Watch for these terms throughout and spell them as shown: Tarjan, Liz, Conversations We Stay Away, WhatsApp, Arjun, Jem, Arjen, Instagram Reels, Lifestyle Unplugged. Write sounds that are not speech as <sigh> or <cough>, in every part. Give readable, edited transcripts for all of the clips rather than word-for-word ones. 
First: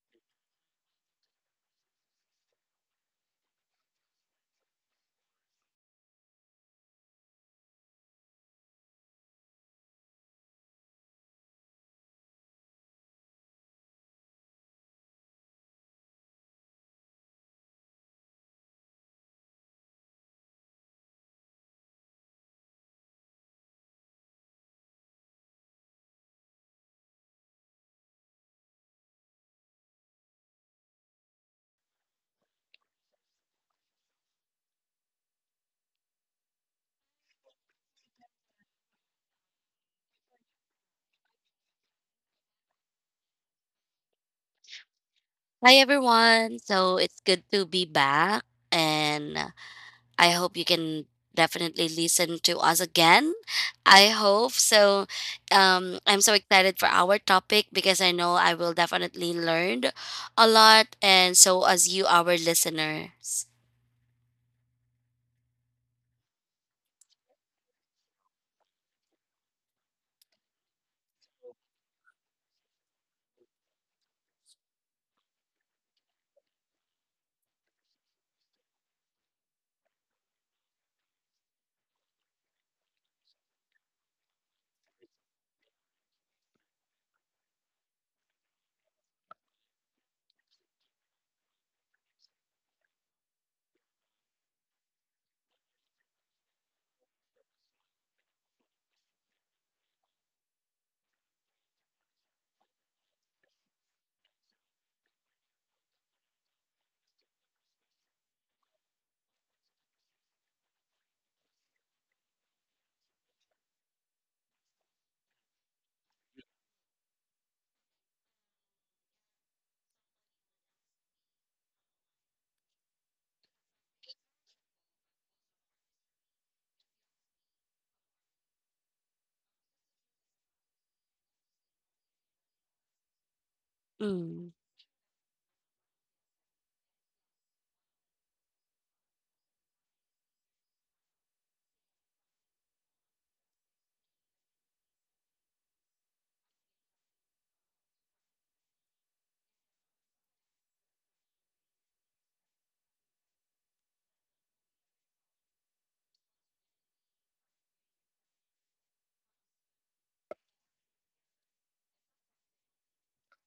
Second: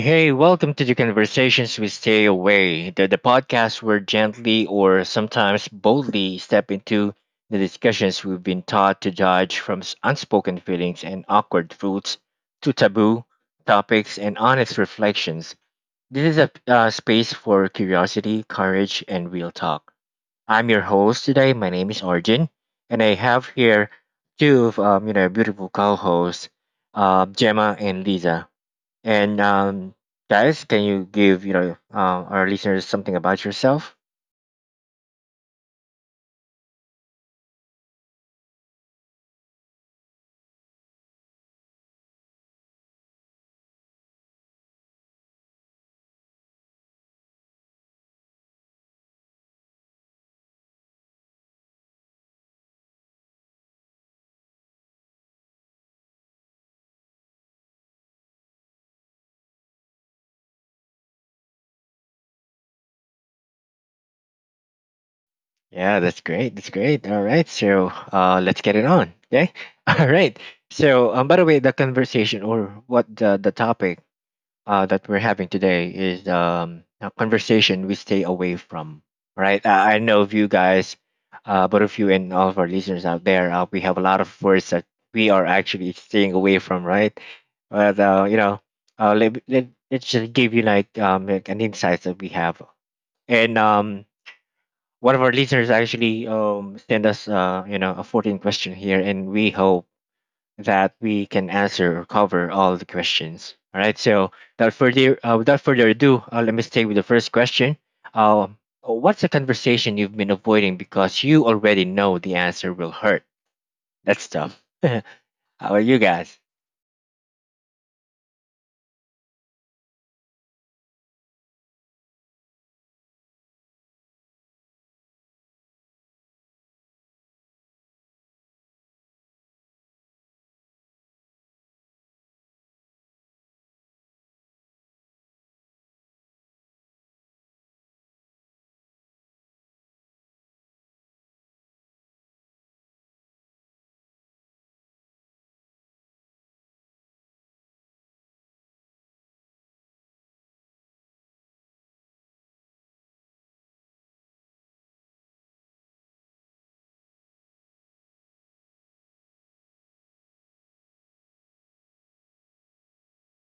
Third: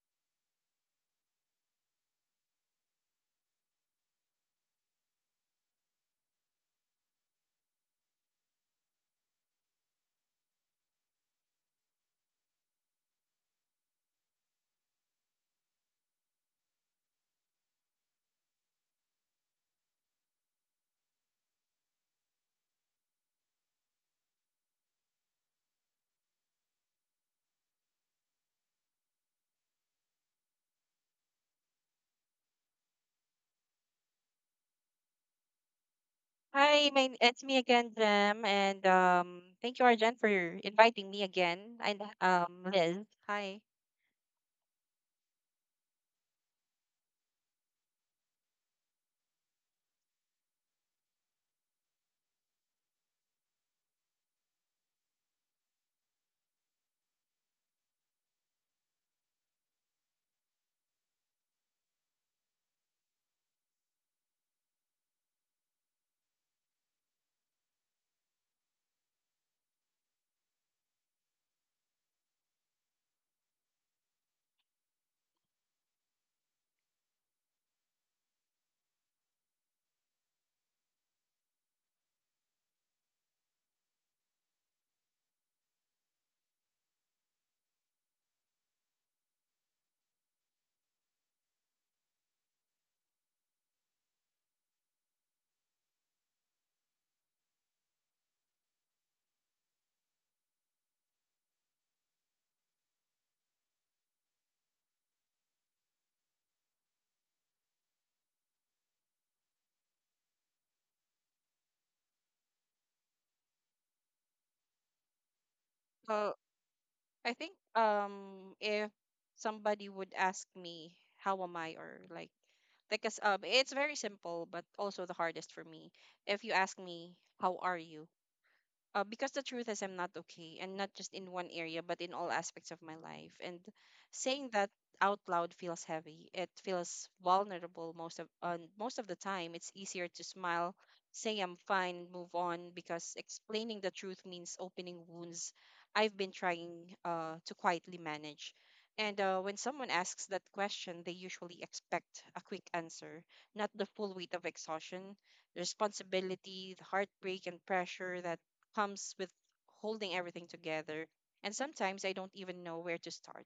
hey, welcome to the Conversations We Stay Away, the podcast where gently or sometimes boldly step into the discussions we've been taught to dodge from unspoken feelings and awkward truths to taboo topics and honest reflections. This is a space for curiosity, courage, and real talk. I'm your host today. My name is Arjun, and I have here two of beautiful co-hosts, Gemma and Lisa. And guys, can you give our listeners something about yourself? Hi, my, it's me again, Jem, and thank you, Arjen, for inviting me again. And Liz, hi. Hi everyone. So it's good to be back, and I hope you can definitely listen to us again. I hope so. I'm so excited for our topic because I know I will definitely learn a lot, and so as you our listeners. Yeah, that's great. That's great. All right, so let's get it on. Okay. <laughs> All right. So, by the way, the conversation or what the topic that we're having today is a conversation we stay away from. Right? I know of you guys, both of you and all of our listeners out there, we have a lot of words that we are actually staying away from. Right? But let's just give you like an insight that we have, and one of our listeners actually sent us a 14 question here, and we hope that we can answer or cover all the questions. All right. So without further ado, let me stay with the first question. Um, what's a conversation you've been avoiding because you already know the answer will hurt? That's tough. <laughs> How are you guys? So I think if somebody would ask me how am I or like it's very simple but also the hardest for me. If you ask me how are you, because the truth is I'm not okay, and not just in one area, but in all aspects of my life. And Mm, saying that out loud feels heavy. It feels vulnerable most of most of the time. It's easier to smile, say I'm fine, and move on because explaining the truth means opening wounds I've been trying to quietly manage. And when someone asks that question, they usually expect a quick answer, not the full weight of exhaustion, the responsibility, the heartbreak, and pressure that comes with holding everything together, and sometimes I don't even know where to start.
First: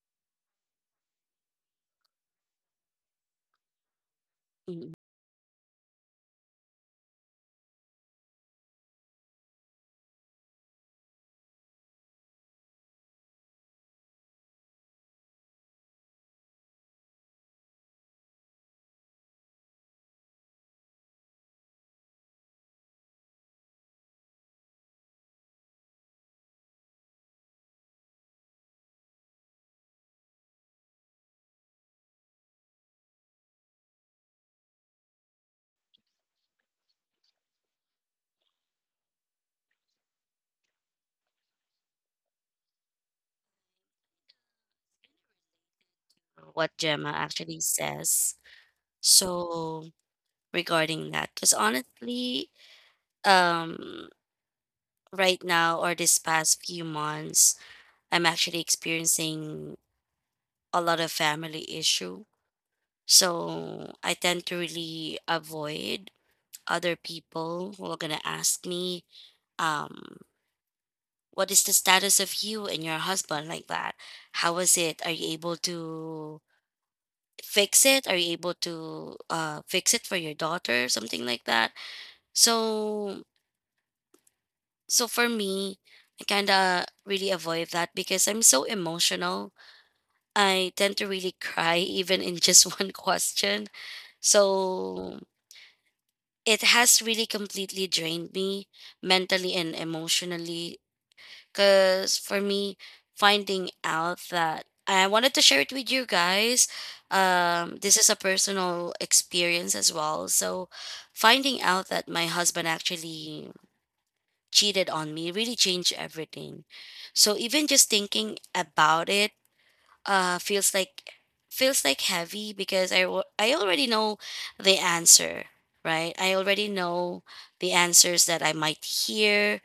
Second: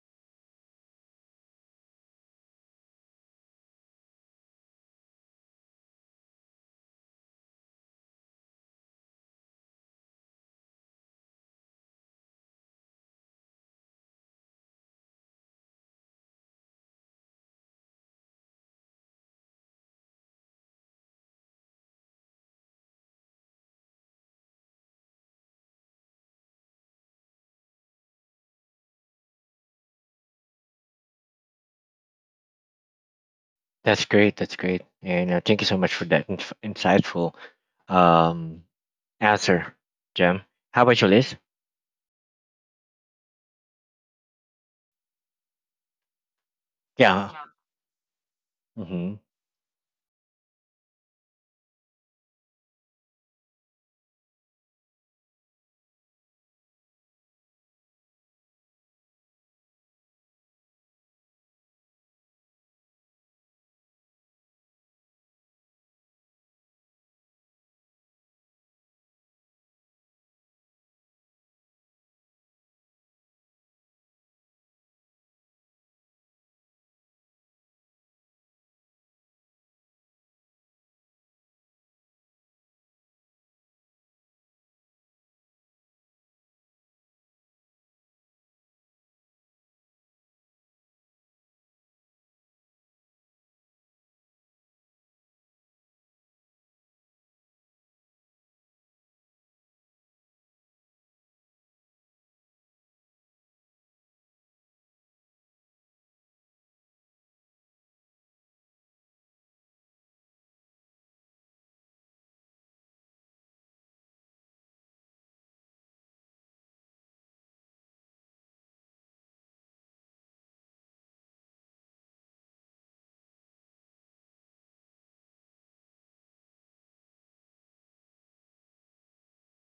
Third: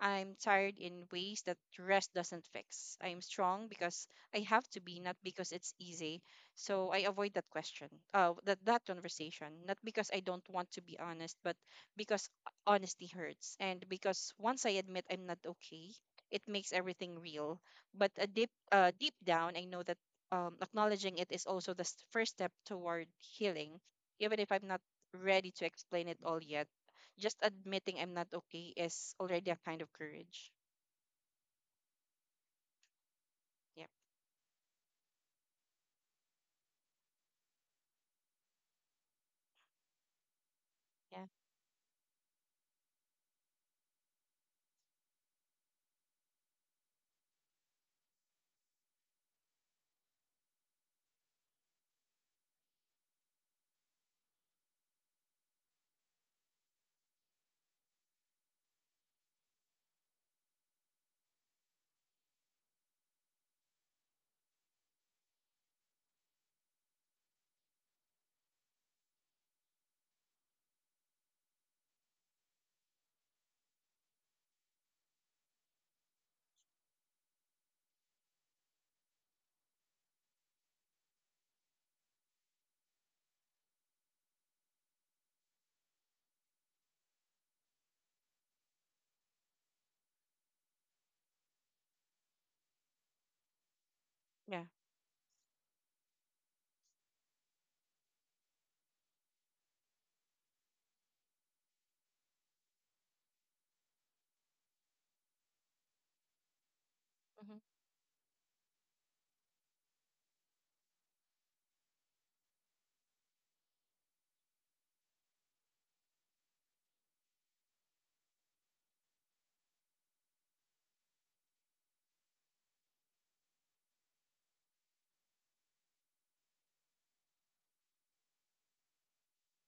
I'm tired in ways that rest doesn't fix. I'm strong because I have to mm. be, not because it's easy. So I avoid that question, that conversation, not because I don't want to be honest, but because honesty hurts. And because once I admit I'm not okay, it makes everything real. But a deep down, I know that acknowledging it is also the first step toward healing, even if I'm not ready to explain it all yet, just admitting I'm not okay is already a kind of courage. Yep. That's great. That's great. And thank you so much for that insightful um, answer, Jem. How about you, Yeah. Liz? What Gemma Yeah. actually says. So, regarding that, cuz honestly, um right now, or this past few months, I'm actually experiencing a lot of family issue. So I tend to really avoid other people who are gonna ask me, um, what is the status of you and your husband, like that? How is it? Are you able to fix it? Are you able to fix it for your daughter? Something like that. So for me, I kinda really avoid that because I'm so emotional. I tend to really cry even in just <laughs> one question. Yeah. So it has really completely drained me mentally and emotionally. Because for me, finding out that I wanted to share it with you guys, hmm this is a personal experience as well. So finding out that my husband actually cheated on me really changed everything. So even just thinking about it, uh feels like feels like heavy, because I already know the answer, right? I already know the answers that I might hear,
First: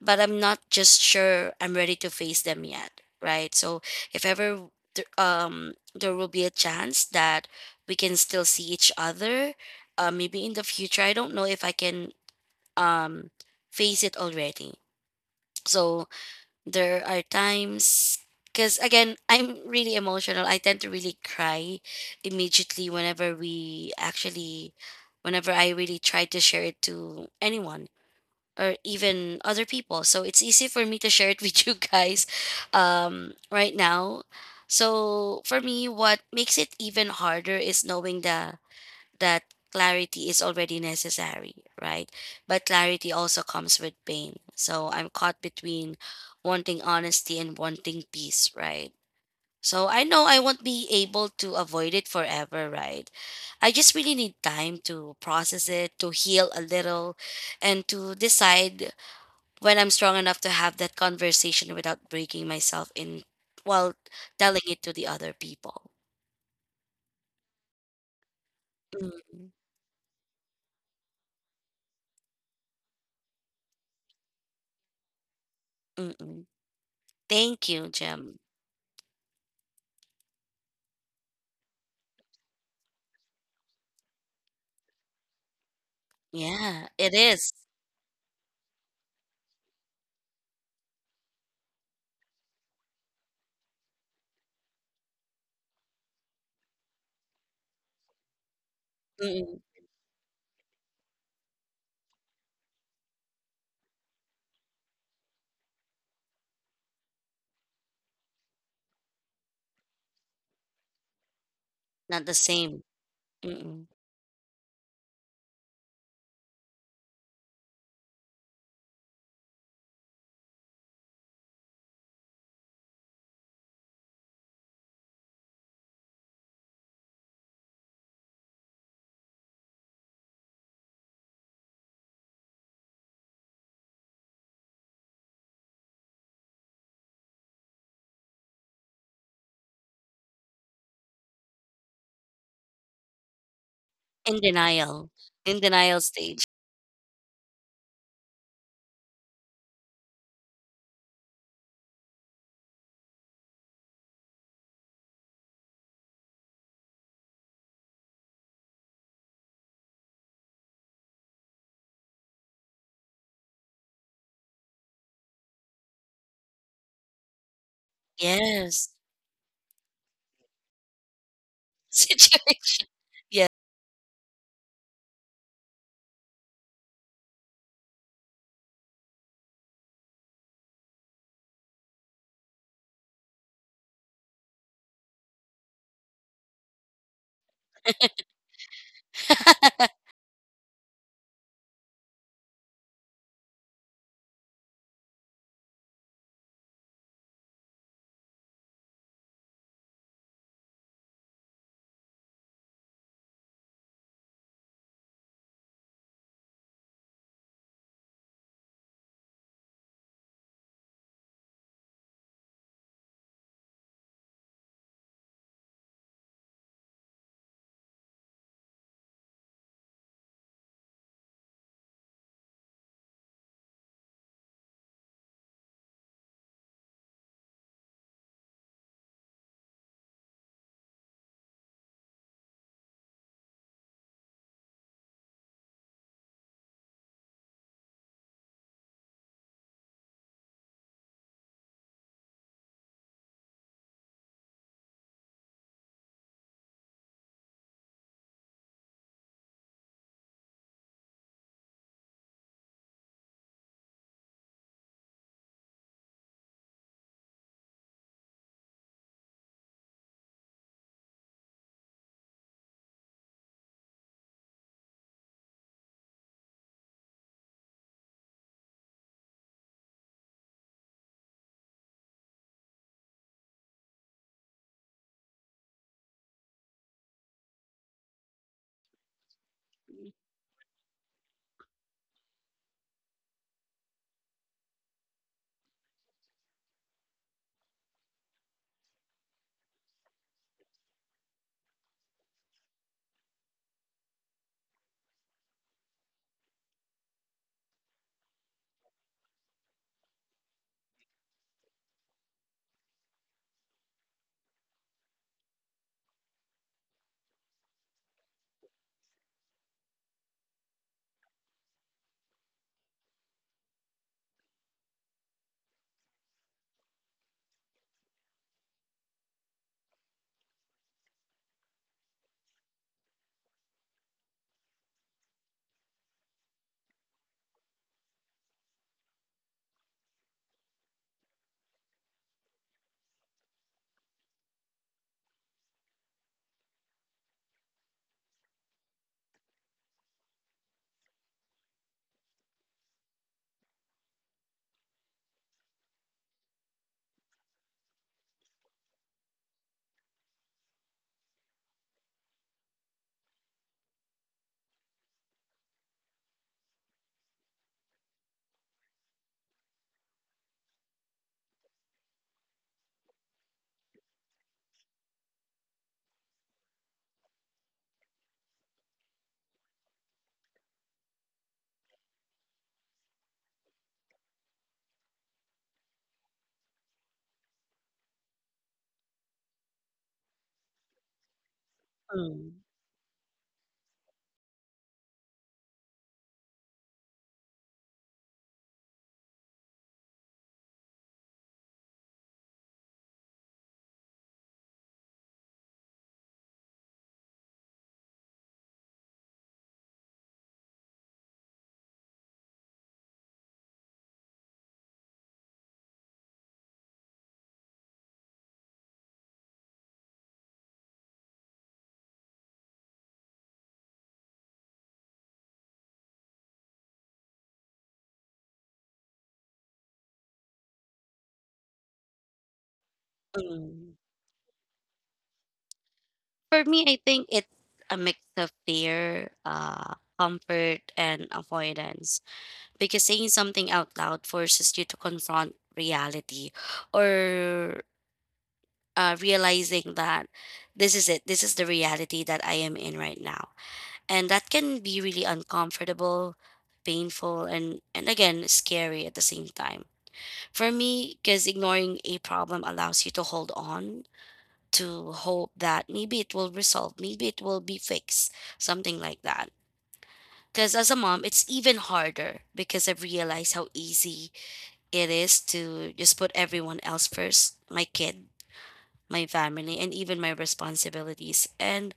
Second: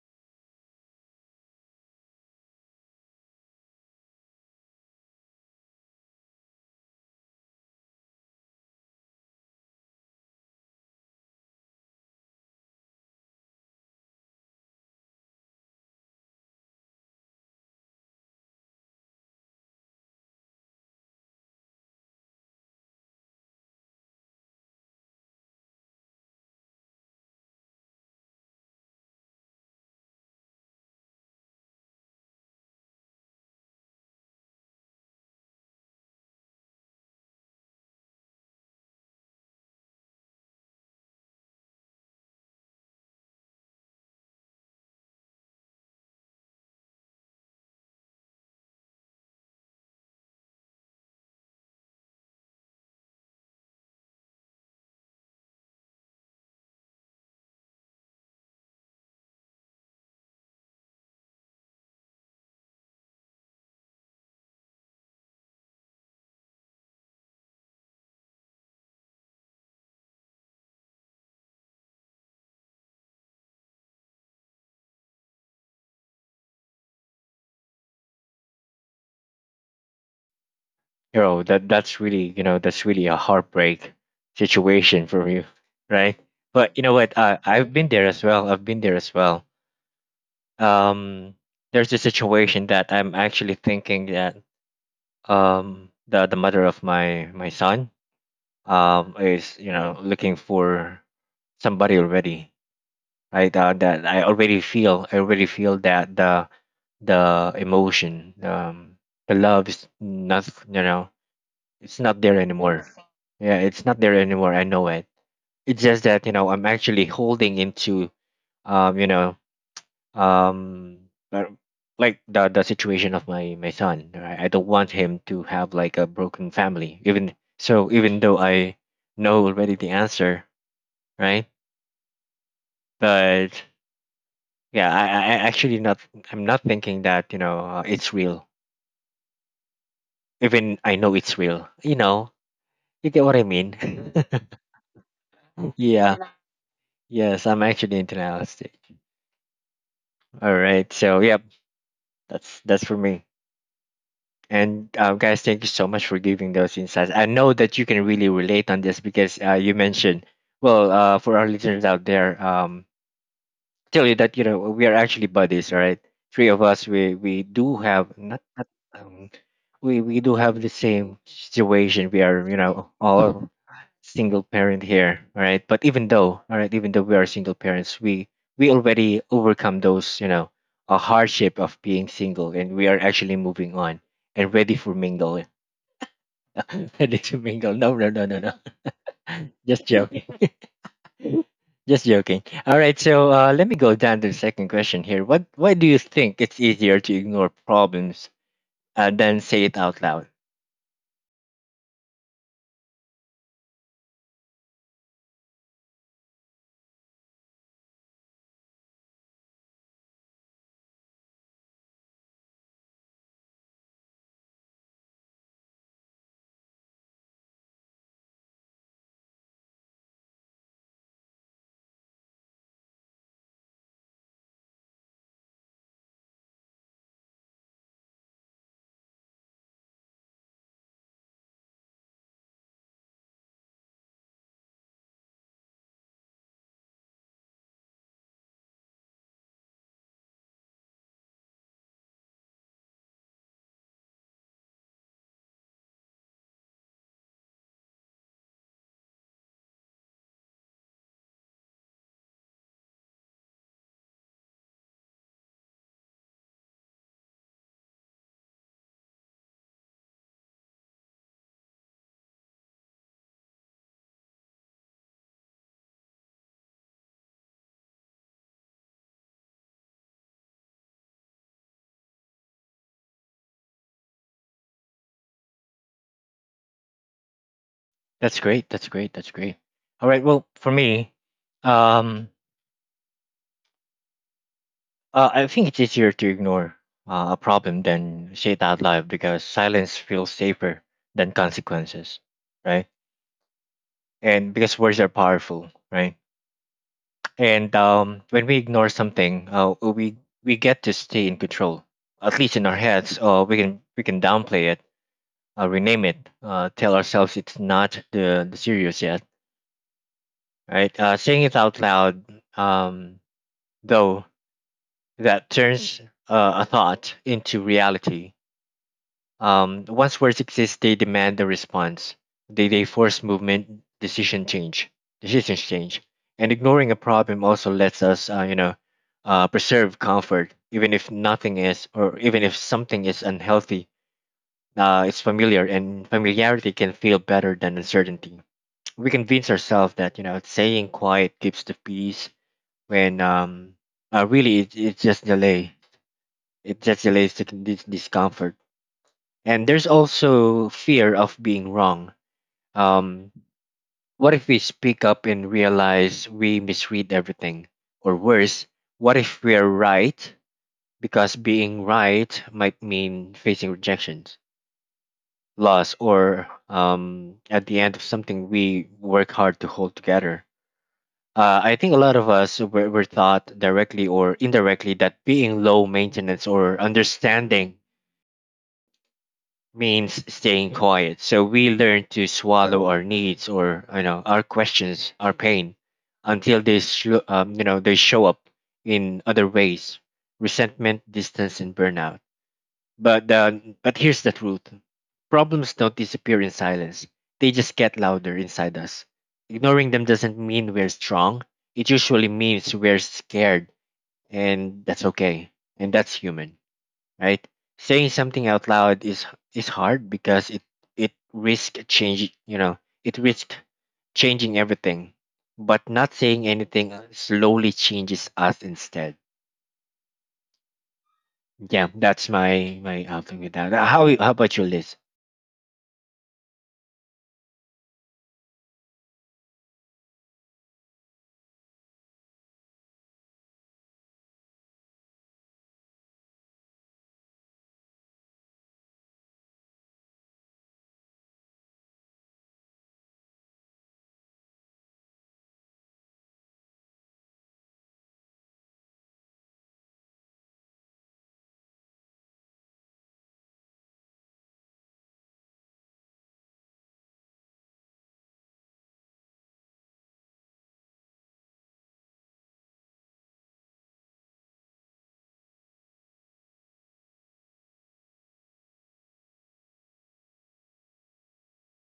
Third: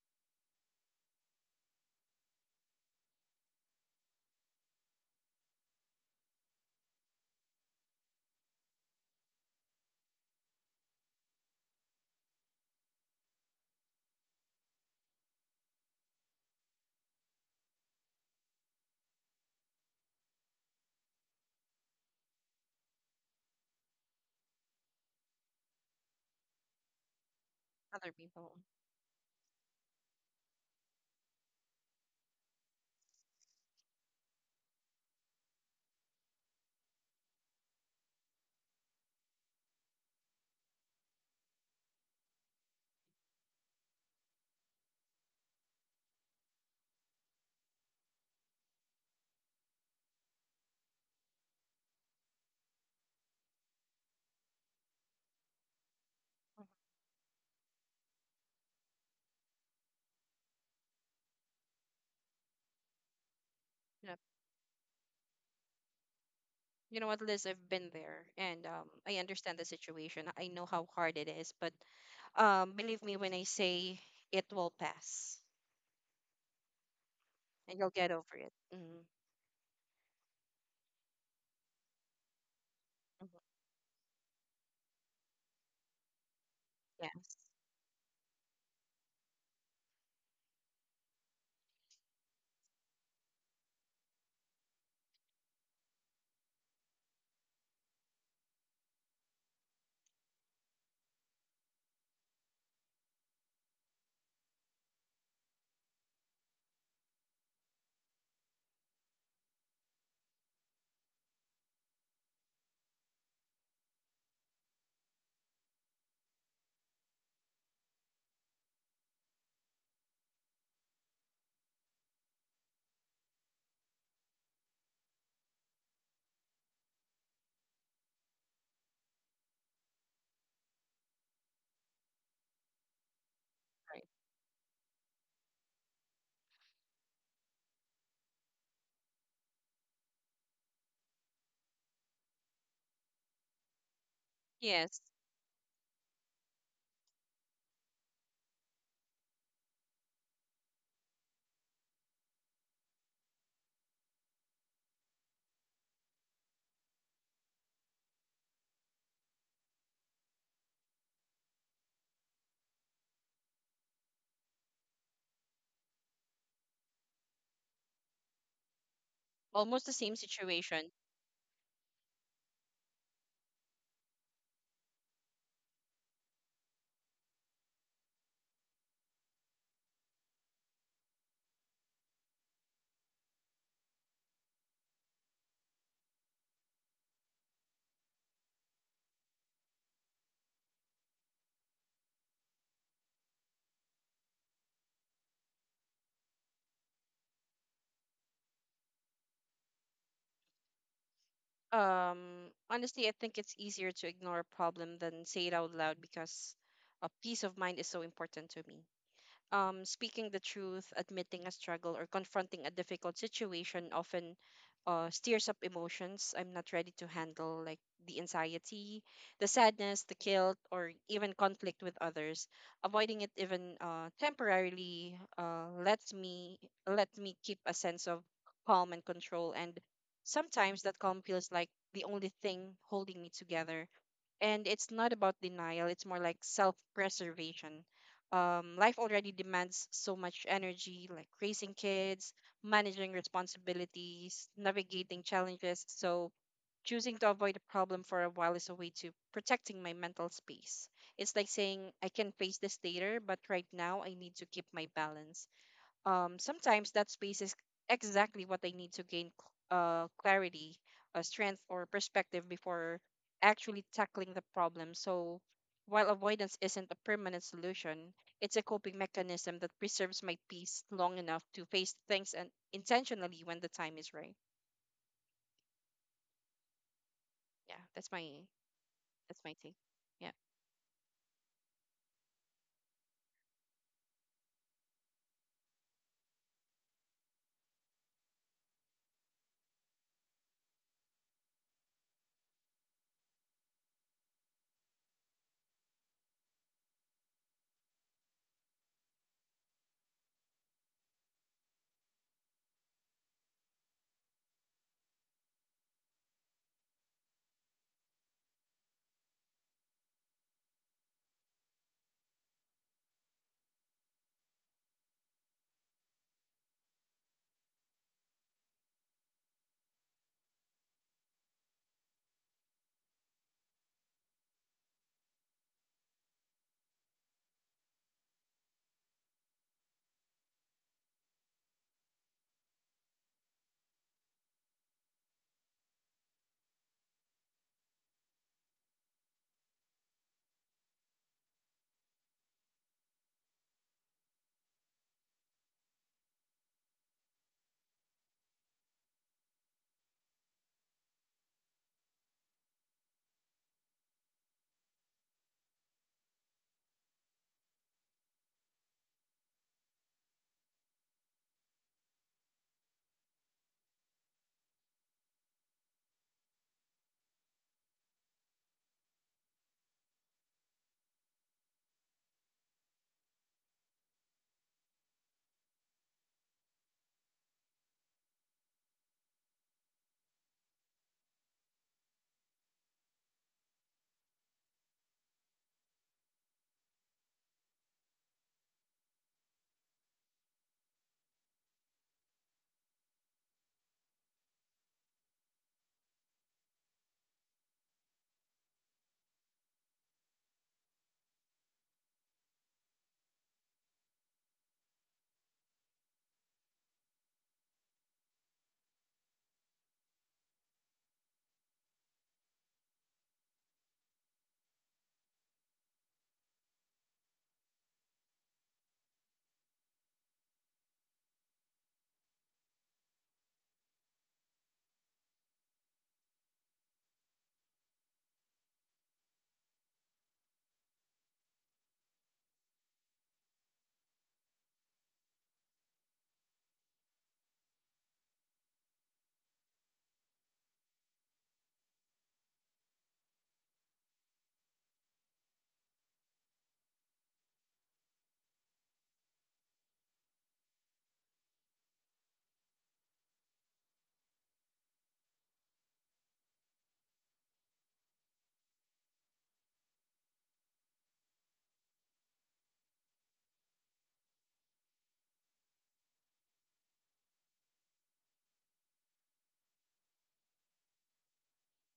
but I'm not just sure I'm ready to face them yet, right? So if ever there will be a chance that we can still see each other, maybe in the future, I don't know if I can um face it already. So there are times, because again, I'm really emotional. I tend to really cry immediately whenever we actually whenever I really try to share it to anyone, Other people. or even other people. So it's easy for me to share it <laughs> with you guys, right now. So for me, what makes it even harder is knowing that that clarity is already necessary, right? But clarity also comes with pain. So I'm caught between wanting honesty and wanting peace, right? So I know I won't be able to avoid it forever, right? I just really need time to process it, to heal a Mhm. little, and to decide when I'm strong enough to have that conversation without breaking myself in while Yep. telling it to the other people. You know what, Liz? I've been there, and I Mm, understand the situation. I know how hard it is, but believe me when I say it will pass, mm, mm. Thank and you, you'll get over Jim. it. Mm-hmm. You know that that's really that's really a heartbreak situation for you <laughs> right? But you Yeah, know it what, Yes. Is. I've been there as well. I've been there as well. um there's a situation that I'm actually thinking that the mother of my son is Mm-mm, looking for somebody already, right? That I already feel that the emotion, the love is not, it's not not the there same. anymore. Yeah, Mm-mm. it's not there anymore. I know it. It's just that I'm actually holding into um you know um uh, like the situation of my son. Right? I don't want him to have like a broken family. Even so, even though I know already the answer, right? But Right. yeah, I actually not, I'm not thinking that it's real. Even I know it's real. You know, you get what I mean. <laughs> In Yes. denial. In denial Yeah. stage. Yes, I'm actually into. All right. So yep, that's for me. And guys, thank you so much for giving those insights. I know that you can really relate on this because you mentioned. Well, for our listeners out there, tell you that we are actually buddies. All right, three of us. We do have not, not Yes. um, Almost the we same we do have the situation. same <laughs> situation. We Situation. are Yeah. all single parent here, all right? but even though, all right, even though we are single parents, we already overcome those a hardship of being single, and we are actually moving on and ready for mingle. <laughs> Ready to mingle? No, no, no, no, no. <laughs> Just <laughs> joking. <laughs> Just joking. All right, so let me go down to the second question here. What why do you think it's easier to ignore problems than say it out loud? Honestly, I think it's easier to ignore a problem than say it out loud because a peace of mind is so important to me. Speaking the truth, admitting a struggle, or confronting a difficult situation often steers up emotions I'm not ready to handle, like the anxiety, the sadness, the guilt, or even conflict with others. Avoiding it, even temporarily, lets me keep a sense of calm and control, and sometimes that calm feels like the only thing holding me together, and it's not about denial, it's more like self-preservation. Life already demands so much energy, like raising kids, managing responsibilities, navigating challenges, so choosing to avoid a problem for a while is a way to protecting my mental space. It's like saying I can face this later but right now I need to keep my balance. Sometimes that space is exactly what I need to gain clarity, strength, or perspective before actually tackling the problem. So, while avoidance isn't a permanent solution, it's a coping mechanism that preserves my peace long enough to face things and intentionally when the time is right. Yeah, That's great. That's great. That's that's my great. take. All right, Yeah. well, for me, um I think it's easier to ignore a problem than say it out loud because silence feels safer than consequences, right? And because words are powerful, right? And when we ignore something, we get to stay in control, at least in our heads. We can downplay it, rename it, tell ourselves it's not the serious yet, right? Saying it out loud, um, though, that turns a thought into reality. Once words exist, they demand a response. They force movement, decisions change. And ignoring a problem also lets us, preserve comfort, even if nothing is, or even if something is unhealthy. It's familiar, and familiarity can feel better than uncertainty. We convince ourselves that saying quiet keeps the peace, when really it's just delay. It just delays this discomfort. And there's also fear of being wrong. Um, what if we speak up and realize we misread everything? Or worse, what if we're right? Because being right might mean facing rejections, loss, or at the end of something we work hard to hold together. I think a lot of us were, taught directly or indirectly that being low maintenance or understanding means staying quiet. So we learn to Mm, swallow our needs or our questions, our pain, until they they show up in other ways: resentment, distance, and burnout. But here's the truth: problems don't disappear in silence. They just get louder inside us. Ignoring them doesn't mean we're strong. It usually means we're scared, and that's okay. And that's human, right? Saying something out loud is hard because it risks it risks changing everything. But not saying anything slowly changes us instead. Yeah, that's my my outlook with that. Uh, mm. How how about you, Liz? For me, I think it's a mix of fear, comfort, and avoidance. Because saying something out loud forces you to confront reality, or realizing that this is it, this is the reality that I am in right now. And that can be really uncomfortable, painful, and again scary at the same time for me, because ignoring a problem allows you to hold on to hope that maybe it will resolve, maybe it will be fixed, something like that. Because as a mom, it's even harder, because I've realized how easy it is to just put everyone else first, my kid, my family, and even my responsibilities, and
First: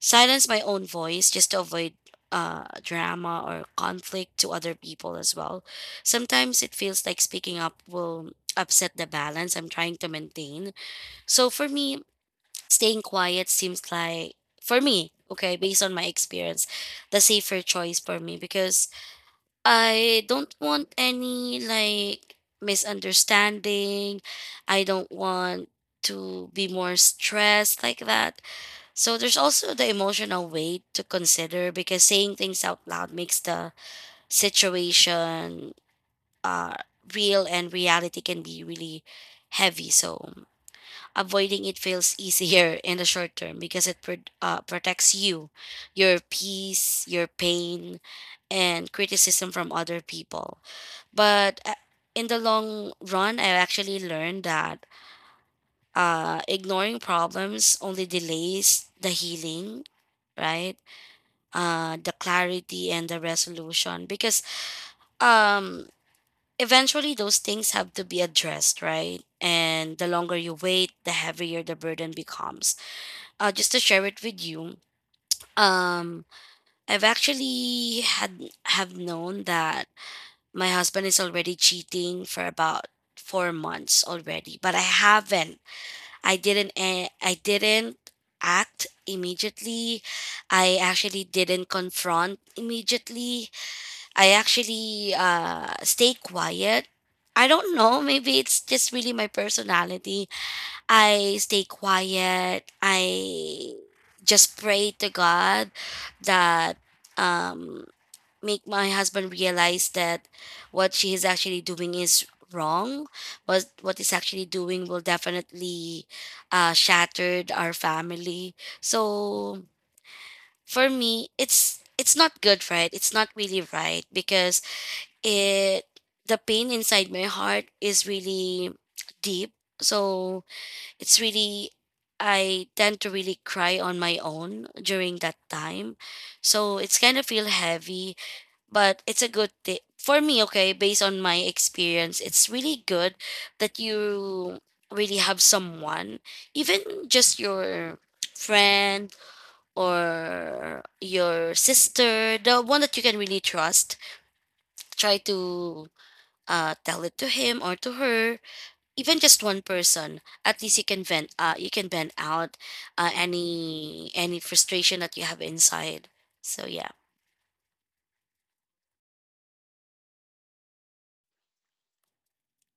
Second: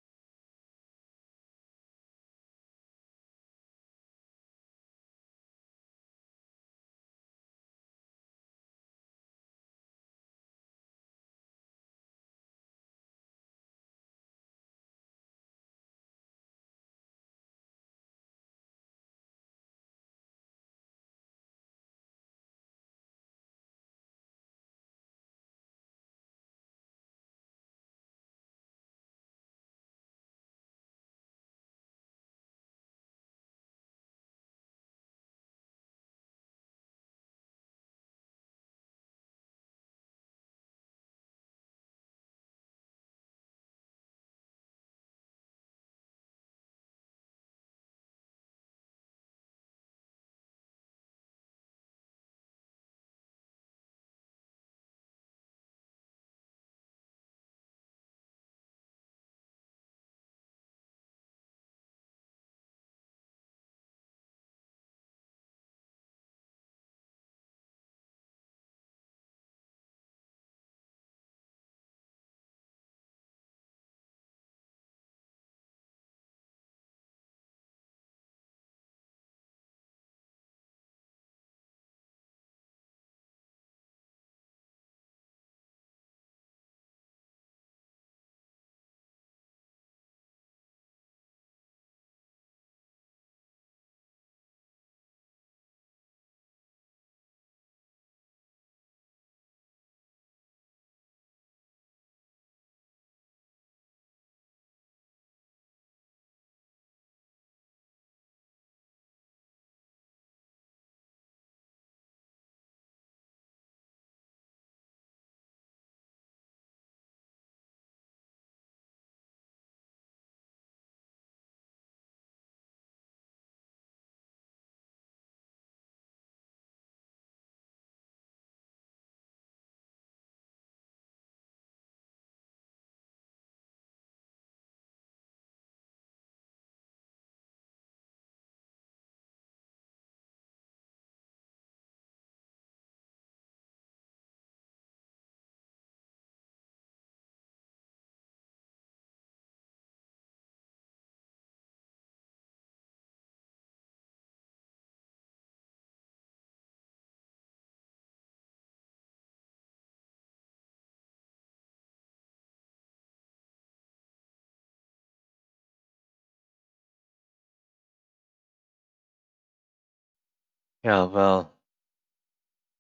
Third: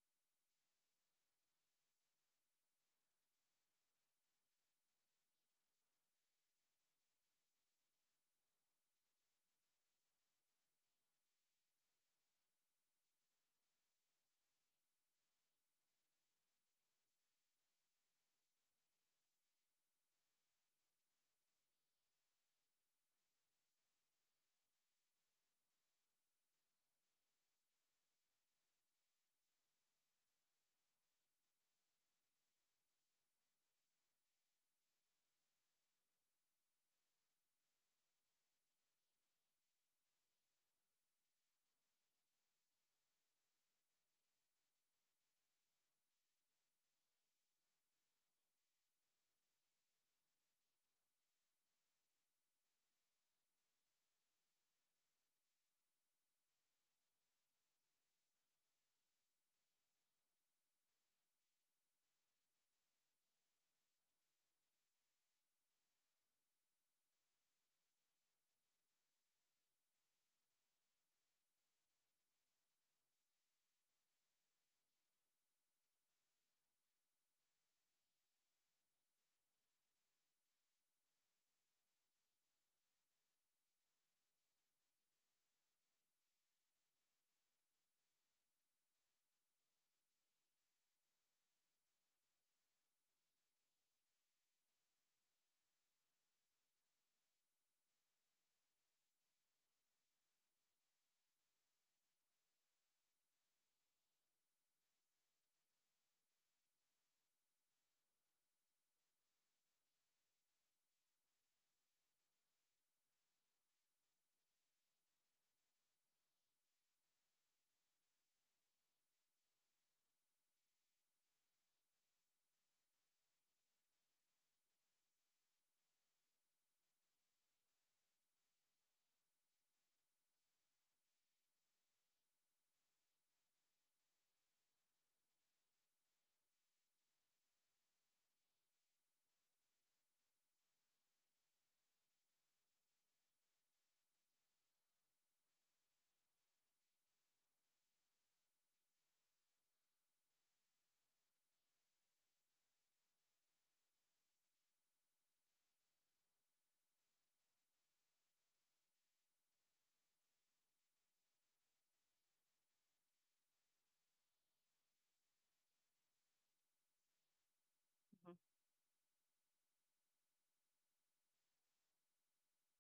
silence my own voice just to avoid drama or conflict to other people as well. Sometimes it feels like speaking up will upset the balance I'm trying to maintain. So for me, staying quiet seems like, for me, okay, based on my experience, the safer choice for me, because I don't want any, like, misunderstanding. I don't want to be more stressed like that. So there's also the emotional weight to consider, because saying things out loud makes the situation uh, real, and reality can be really heavy. So avoiding it feels <laughs> easier in the short term because it protects you, your peace, your pain, and criticism from other people. But in the long run, I actually learned that ignoring problems only delays the healing, right? The clarity and the resolution, because um, eventually those things have to be addressed, right? And the longer you wait, the heavier the burden becomes. Just to share it with you, um, I've actually had have known that my husband is already cheating for about 4 months already, but I haven't. I didn't. I didn't act immediately. I actually didn't confront immediately. I actually stay quiet. I don't know. Maybe it's just really my personality. I stay quiet. I just pray to God that, um, make my husband realize that what she is actually doing is wrong. What is actually doing will definitely shattered our family. So for me, it's not good, right? It's not really right, because it the pain inside my heart is really deep. So it's really, I tend to really cry on my own during that time, so it's kind of feel heavy. But it's a good thing for me, okay, based on my experience, it's really good that you really have someone, even just your friend or your sister, the one that you can really trust, try to tell it to him or to her, even just one person. At least you can vent. You can vent out any frustration that you have inside. So yeah. hmm Yeah, well,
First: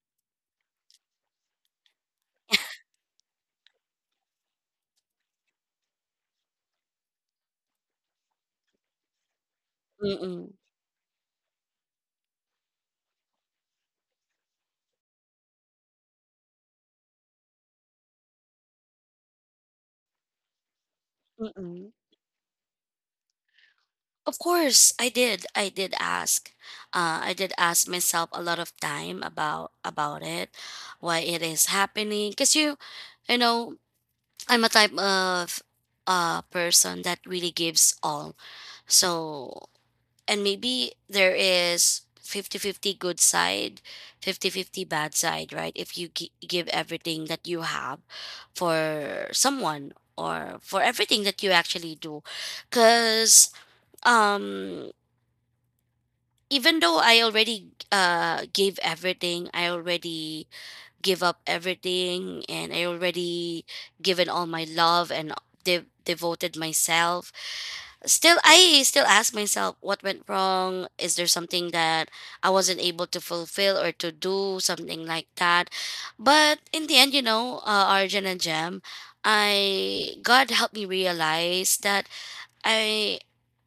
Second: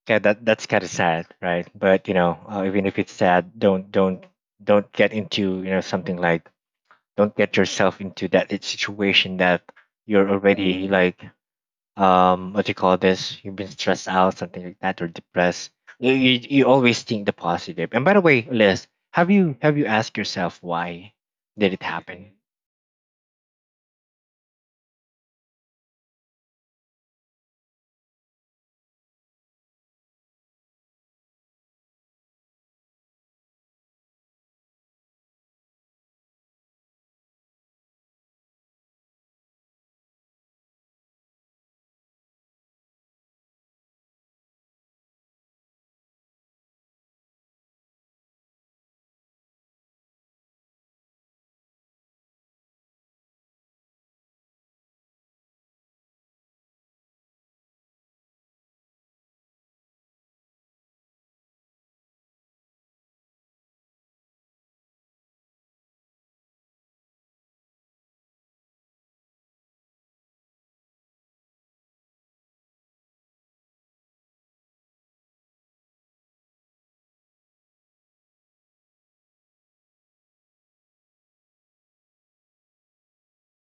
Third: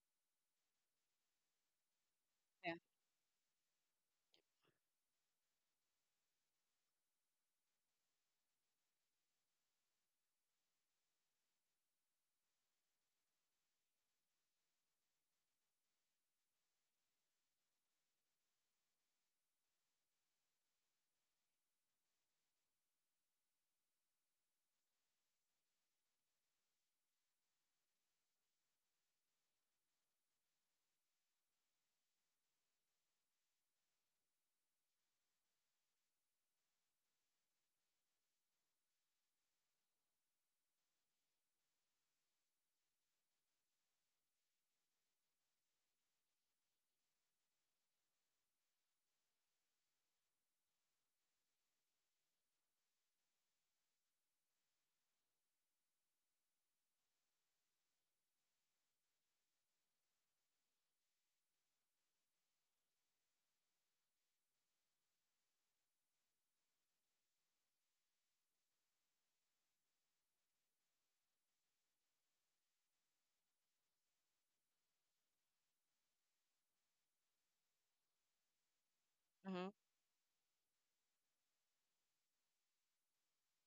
yeah, that's kind of sad, right? But you know, Yeah. even if it's sad, don't get into something like don't get yourself into that situation that you're Mm-mm. already like, what you call this, you've been stressed out, something like that, or depressed. You always think the positive, positive. And by the way, Liz, have you asked yourself why did it Mm-mm. happen? Of course, I did. I did ask. I did ask myself a lot of time about it, why it is happening. Cause you know, I'm a type of person that really gives all. So, and maybe there is fifty-fifty good side, fifty-fifty bad side, right? If you give everything that you have for someone, or for everything that you actually do, because um even though I already gave everything, I already give up everything, and I already given all my love, and devoted myself. Still, I still ask myself what went wrong. Is there something that I wasn't able to fulfill, or to do, something like that? But in the end, you know, Arjun and Jem, hmm I God helped me realize that I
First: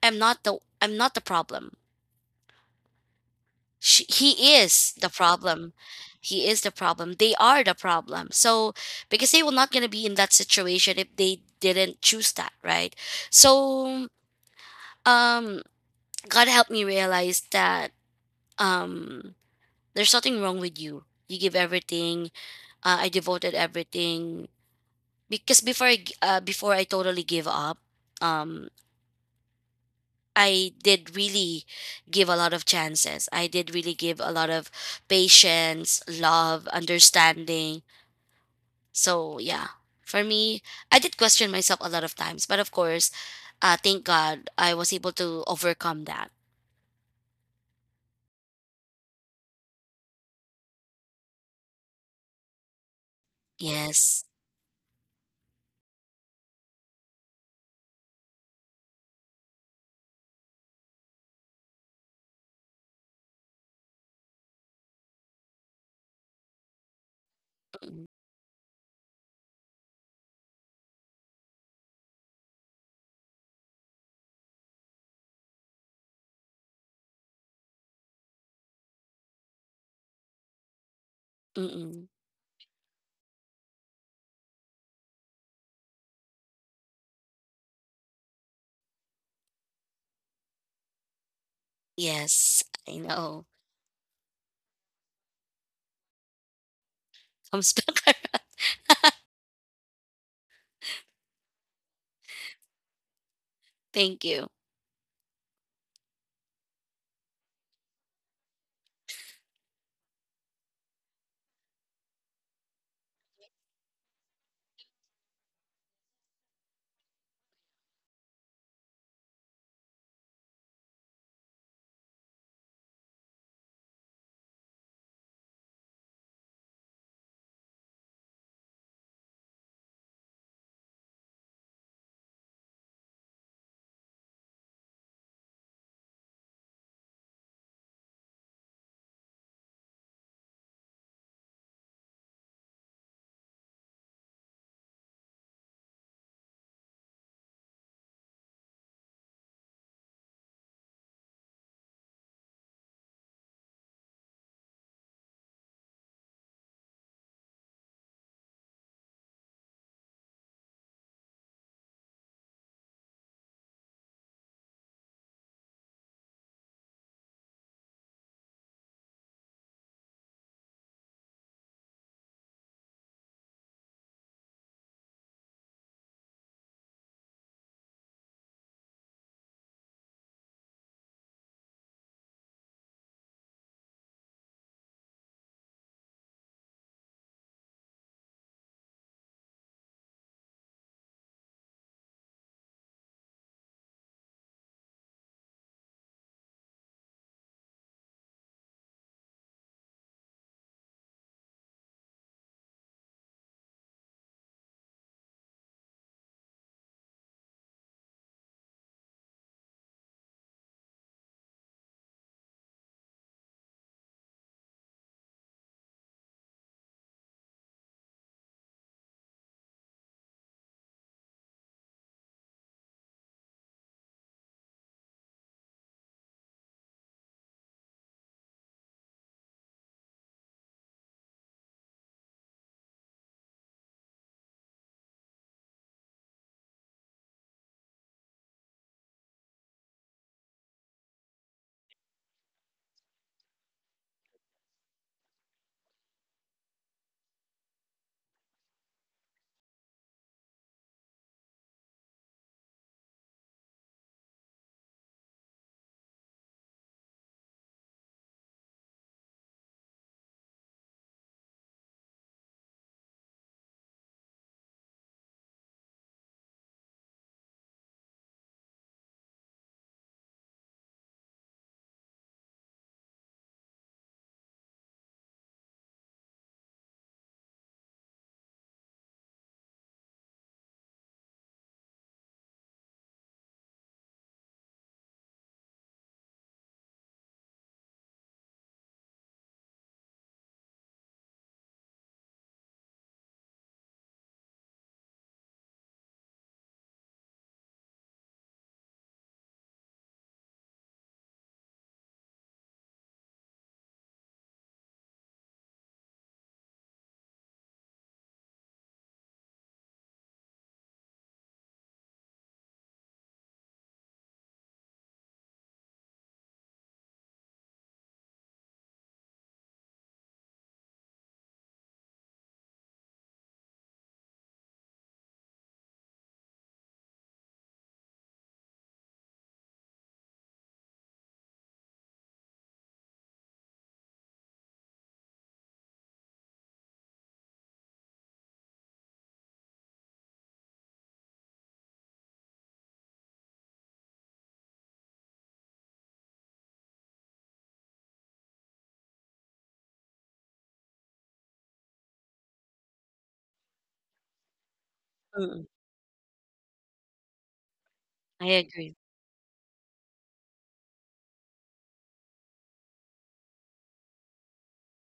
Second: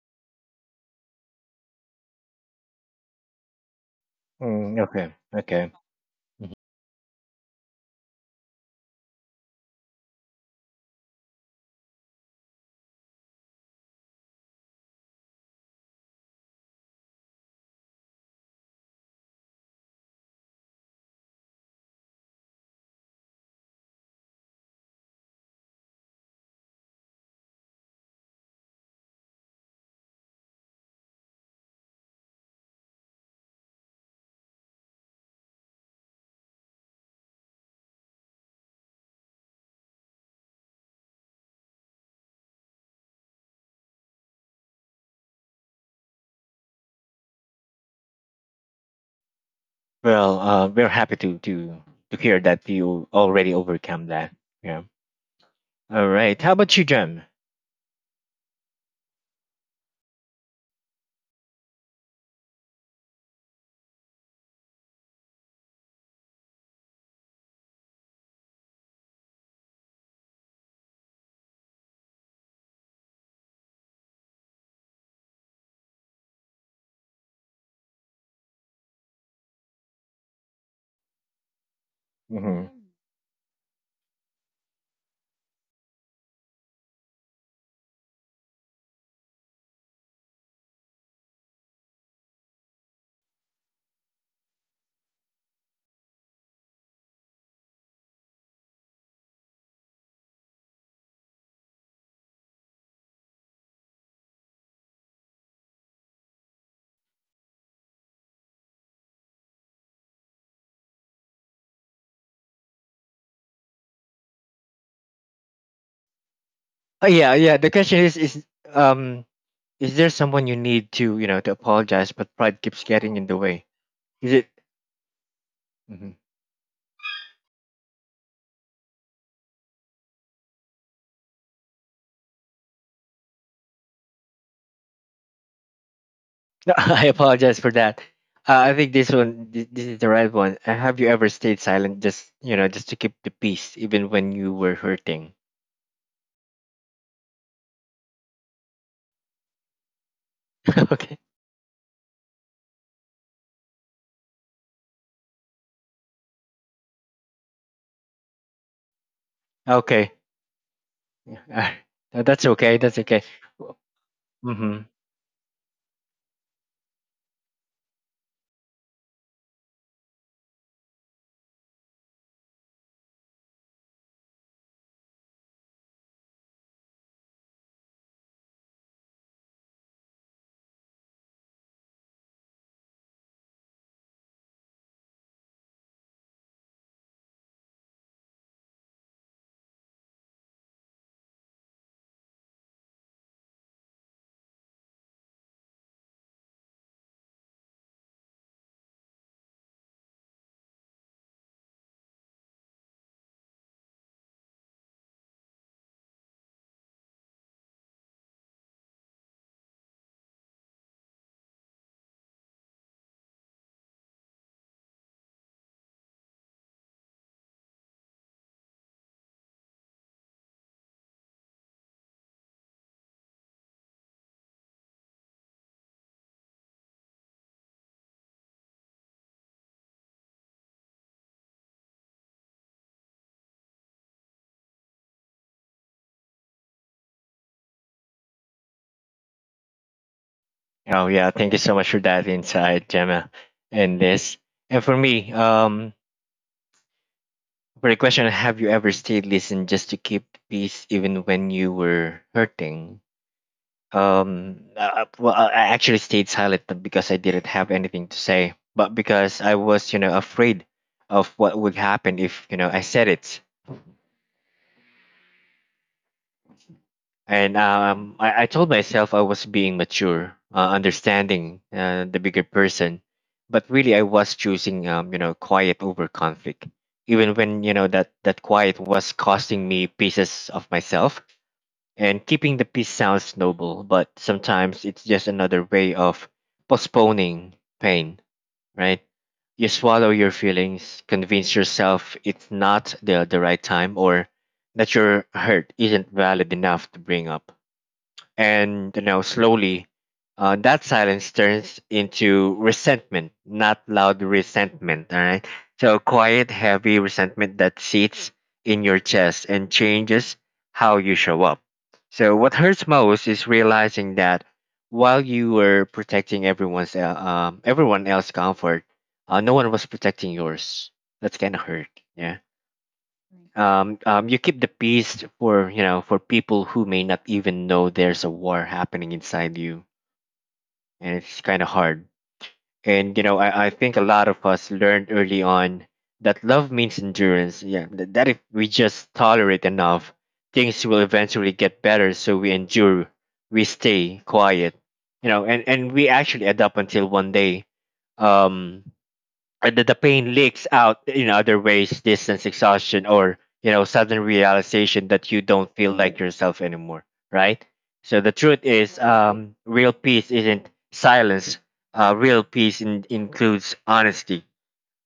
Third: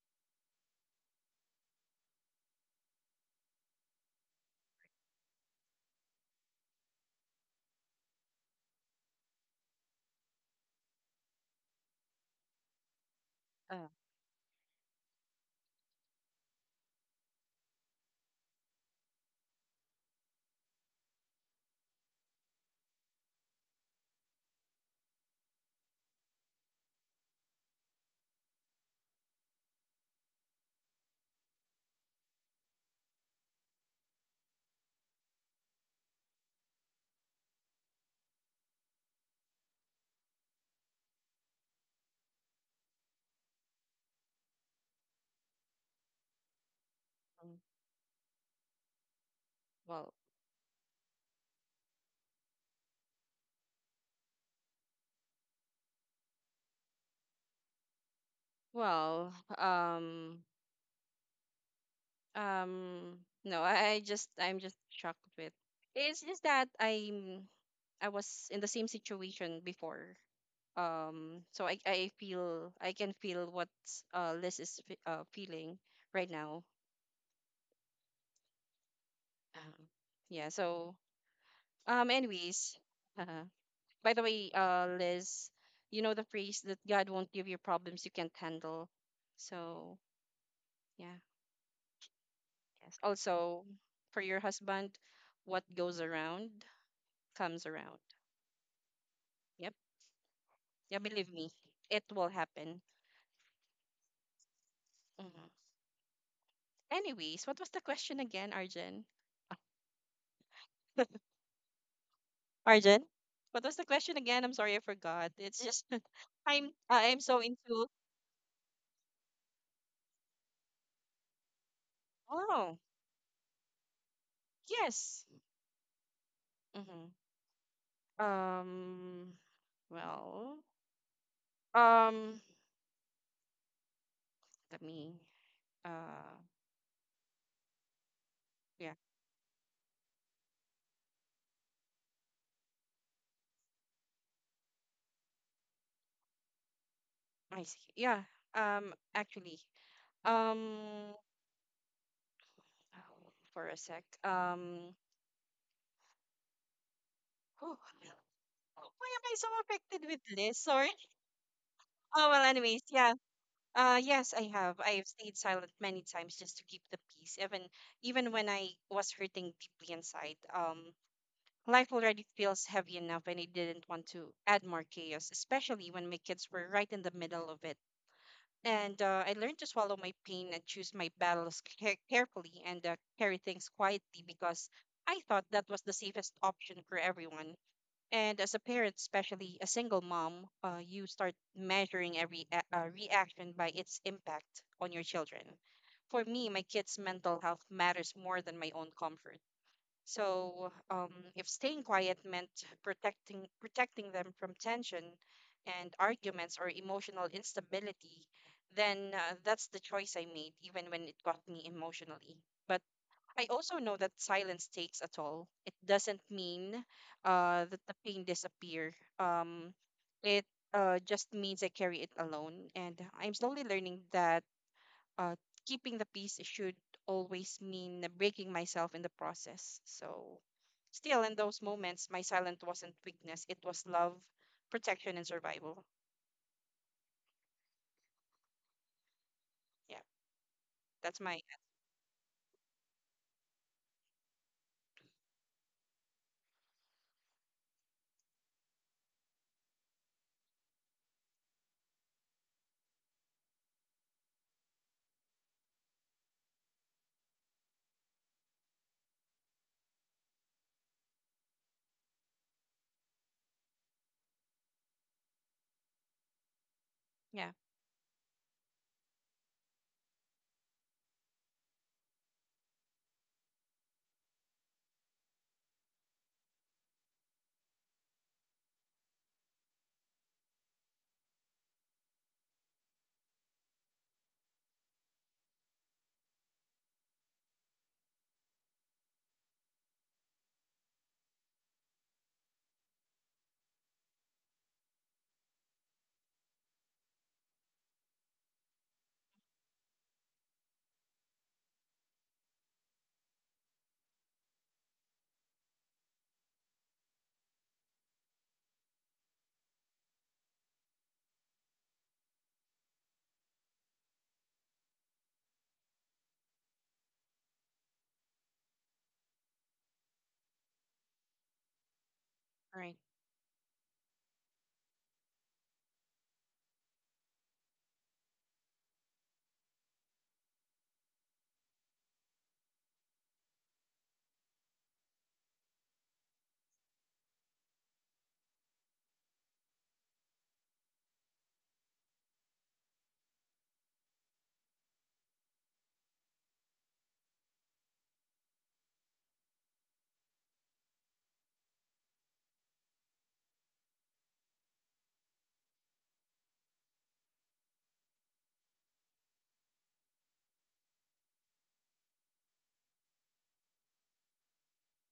I'm not the problem. He Mm, is okay, the okay. problem. He Mhm. is the problem. They are the problem. So, because they were not going to be in that situation if they didn't choose that, right? Uh, So um God helped me realize that, um there's nothing wrong with you. You give everything. I devoted everything, because before I totally gave up, um I did really give a lot of chances. I did really give a lot of patience, love, understanding. So, yeah, for me, I did question myself a lot of times, but of course, thank God I was able to overcome that. mm. Well, Well, we're happy to hear that you already overcome Yes. that, yeah. All right, how about you, Jem? well, um, Um, no, I'm just shocked with. It's just that Mm-mm. I was in the same situation before. So I feel I can feel what Liz is feeling right now. Um, yeah. So Mm. Mm-mm. Mm-hmm. anyways, uh, by the way, Liz, you know the phrase that God won't give you problems you can't handle. So yeah. Yes, I Yes. know. Also, for your husband, what goes around comes Comes back around. <laughs> around. Yep. Yeah, believe me, it will happen. Thank you. hmm Anyways, what was the question again, Arjun? Arjun, what was the question again? I'm sorry, I forgot. It's just <laughs> I'm Oh, I'm yeah, so yeah, the into. question is um is there someone you need to you know to apologize, but pride Oh, keeps getting in the way, is it? yes. hmm Um. Well. Um. Let me. Uh. No, <laughs> I apologize for that. I think Yeah. this one, this is the right one. Have you ever stayed silent just to keep the peace, even when you were hurting? I see. Yeah. Um. Actually. <laughs> Um. Okay. oh, For a sec. Whew, <laughs> why am I so affected Okay. with this? Sorry. Yeah, <laughs> Oh well. that's okay. Anyways. That's Yeah. okay. Yes, I have. Mm-hmm. I've stayed silent many times just to keep the peace, even when I was hurting deeply inside. Life already feels heavy enough, and I didn't want to add more chaos, especially when my kids were right in the middle of it. And I learned to swallow my pain and choose my battles carefully and carry things quietly because I thought that was the safest option for everyone. And as a parent, especially a single mom, you start measuring every reaction by its impact on your children. For me, my kids' mental health matters more than my own comfort. So, if staying quiet meant protecting them from tension and arguments or emotional instability, then that's the choice I made, even when it got me emotionally. But I also know that silence takes a toll. It doesn't mean that the pain disappear. It just means I carry it alone, and I'm slowly learning that uh, keeping the peace should always mean breaking myself in the process. So, still in those moments, my silence wasn't weakness. It was love, protection, and survival. Yeah, Oh, that's yeah. my Thank you so much for that insight, Gemma, and this. And for me, for the question, have you ever stayed listened just to keep peace, even when you were hurting? Well, I actually stayed silent not because I didn't have anything to say, but because I was, afraid of what would happen if, I said it. yeah. And I told myself I was being mature, understanding the bigger person, but really I was choosing, quiet over conflict, even when you know that that quiet was costing me pieces of myself. And keeping the peace sounds noble, but sometimes it's just another way of postponing pain, right? You swallow your feelings, convince yourself it's not the right time or that your hurt isn't valid enough to bring up. And you know, slowly, that silence turns into resentment, not loud resentment. All right. So quiet, heavy resentment that sits in your chest and changes how you show up. So what hurts most is realizing that while you were protecting everyone else's comfort, no one was protecting yours. That's kind of hurt. Yeah. All right. You keep the peace for for people who may not even know there's a war happening inside you, and it's kind of hard. And you know, I think a lot of us learned early on that love means endurance. Yeah, that if we just tolerate enough, things will eventually get better. So we endure, we stay quiet, and we actually adapt until one day, um, or the pain leaks out in other ways: distance, exhaustion, or sudden realization that you Mm. don't feel like yourself anymore, right? So the I truth agree. is, real peace isn't silence. Real peace includes honesty,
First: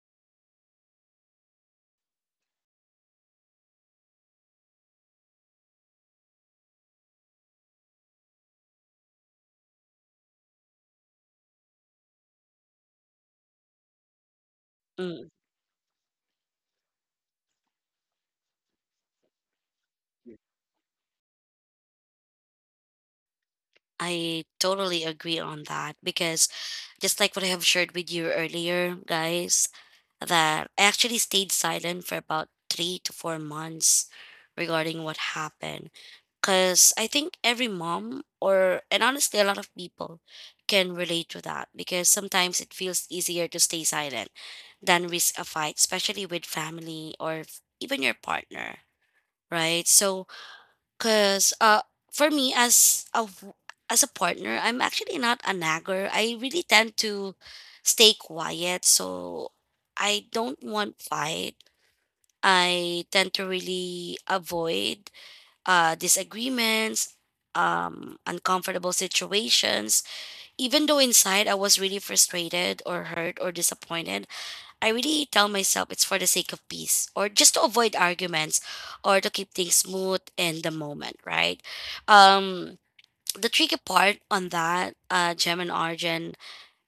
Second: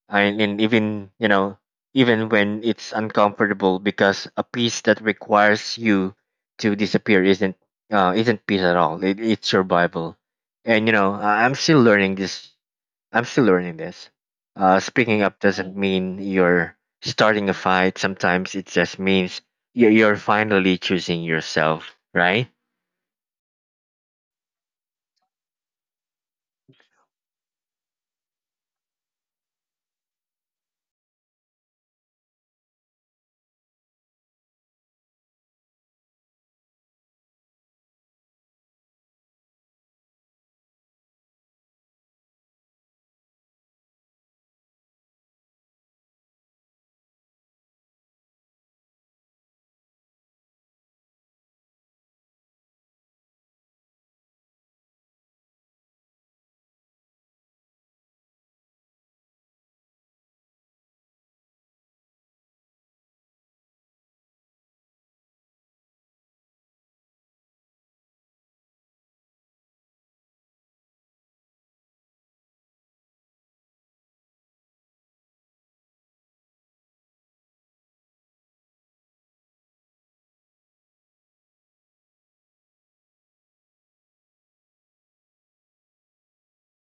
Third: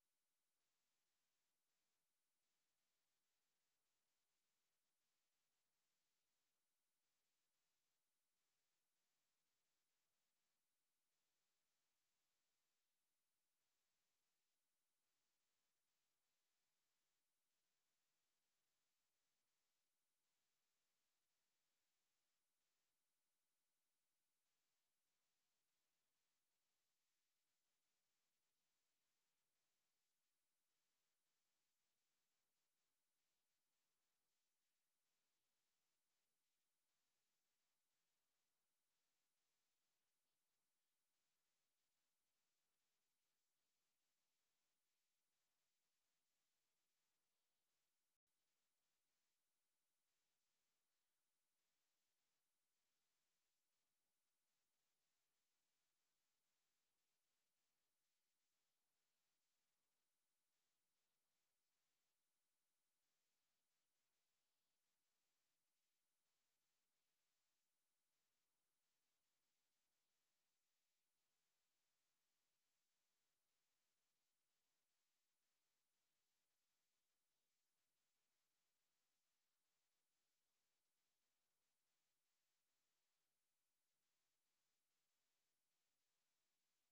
and even even when it's uncomfortable, because a peace that requires you to disappear isn't peace at all. It's survival. And I'm still learning this. I'm still learning this. Speaking Mm. up doesn't mean you're starting a fight. Sometimes it just means you're finally choosing yourself, right? I totally agree on that, because just like what I have shared with you earlier, guys, that I actually stayed silent for about 3 to 4 months regarding what happened. Because I think every mom, or, and honestly, a lot of people can relate to that, because sometimes it feels easier to stay silent than risk a fight, especially with family, or even your partner, right? So, cause for me, as as a partner, I'm actually not a nagger. I really tend to stay quiet, so I don't want fight. I tend to really avoid disagreements, uncomfortable situations. Even though inside I was really frustrated or hurt or disappointed, I really tell myself it's for the sake of peace, or just to avoid arguments, or to keep things smooth in the moment, right? Um, the tricky part on that, Gem and Arjun,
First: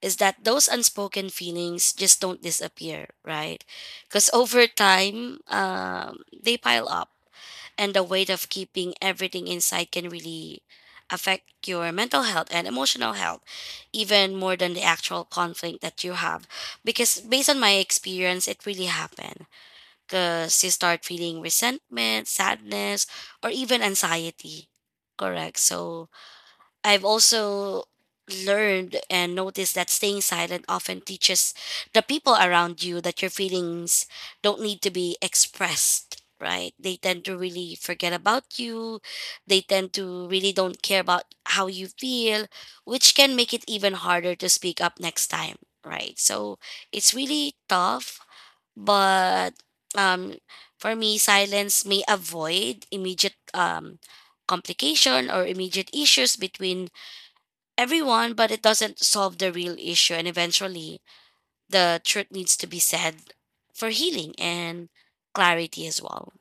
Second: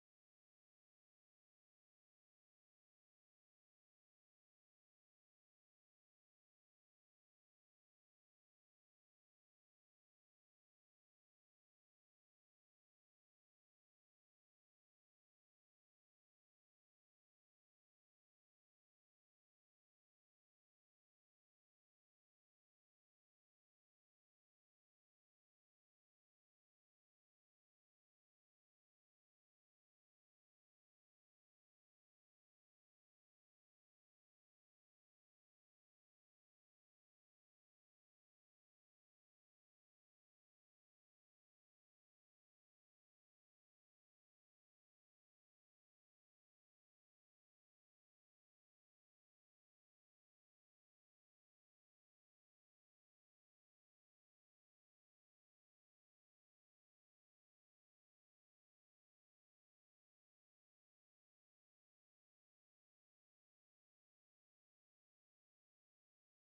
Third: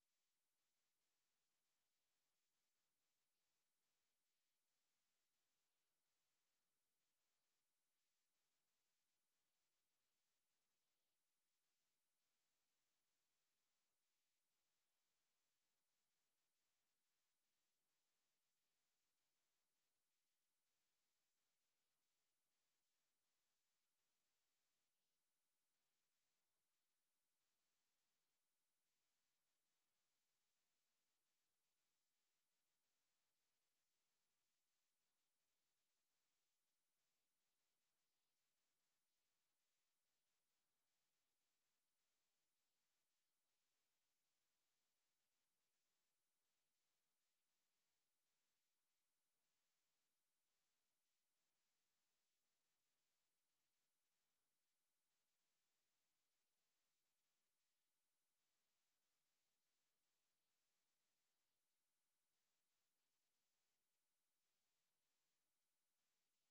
is that those unspoken feelings just don't disappear, right? Because over time, they pile up, and the weight of keeping everything inside can really affect your mental health and emotional health, even more than the actual conflict that you have, because based on my experience it really happened, because you start feeling resentment, sadness, or even anxiety. Correct? So I've also learned and noticed that staying silent often teaches the people around you that your feelings don't need to be expressed, right? They tend to really forget about you. They tend to really don't care about how you feel, which can make it even harder to speak up next time, right? So it's really tough, but um for me, silence may avoid immediate complication, or immediate issues between everyone, but it doesn't solve the real issue. And eventually, the truth needs to be said, for healing and clarity as well.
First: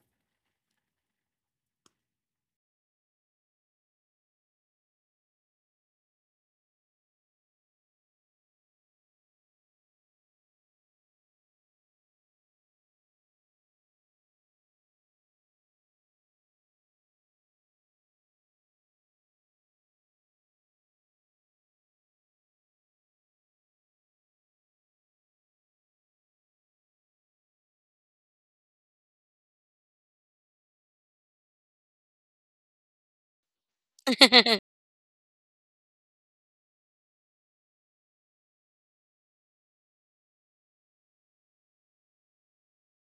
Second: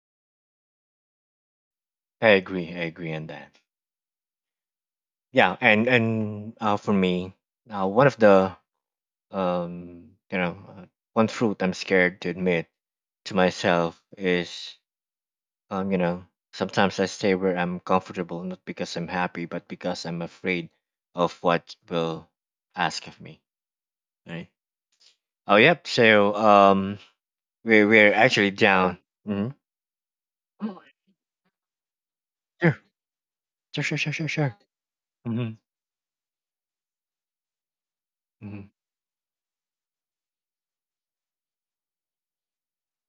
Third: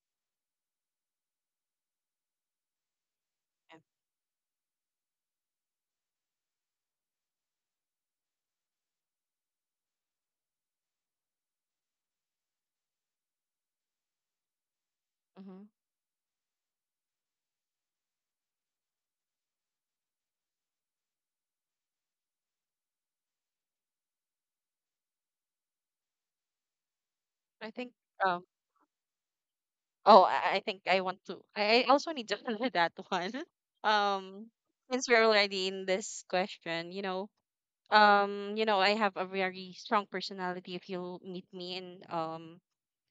I agree. I agree on that. Yeah. Yeah, and for me, one of the um, you know, uh, one fruit I'm scared to admit to myself is Mm-hmm. um, you know, sometimes I stay where I'm comfortable, not because I'm happy, but because I'm afraid of what will ask of me, right? Oh, yep. So, I we're think. we're Um, actually down. Mm-hmm. Oh, I think I want to. I also need to <laughs> answer Sure, that one. <laughs> sure, sure, sure, sure, Um, sure. <laughs> since we're Mm-hmm. already in this question, Mm-hmm. you know, I have a very strong personality. If you meet me in,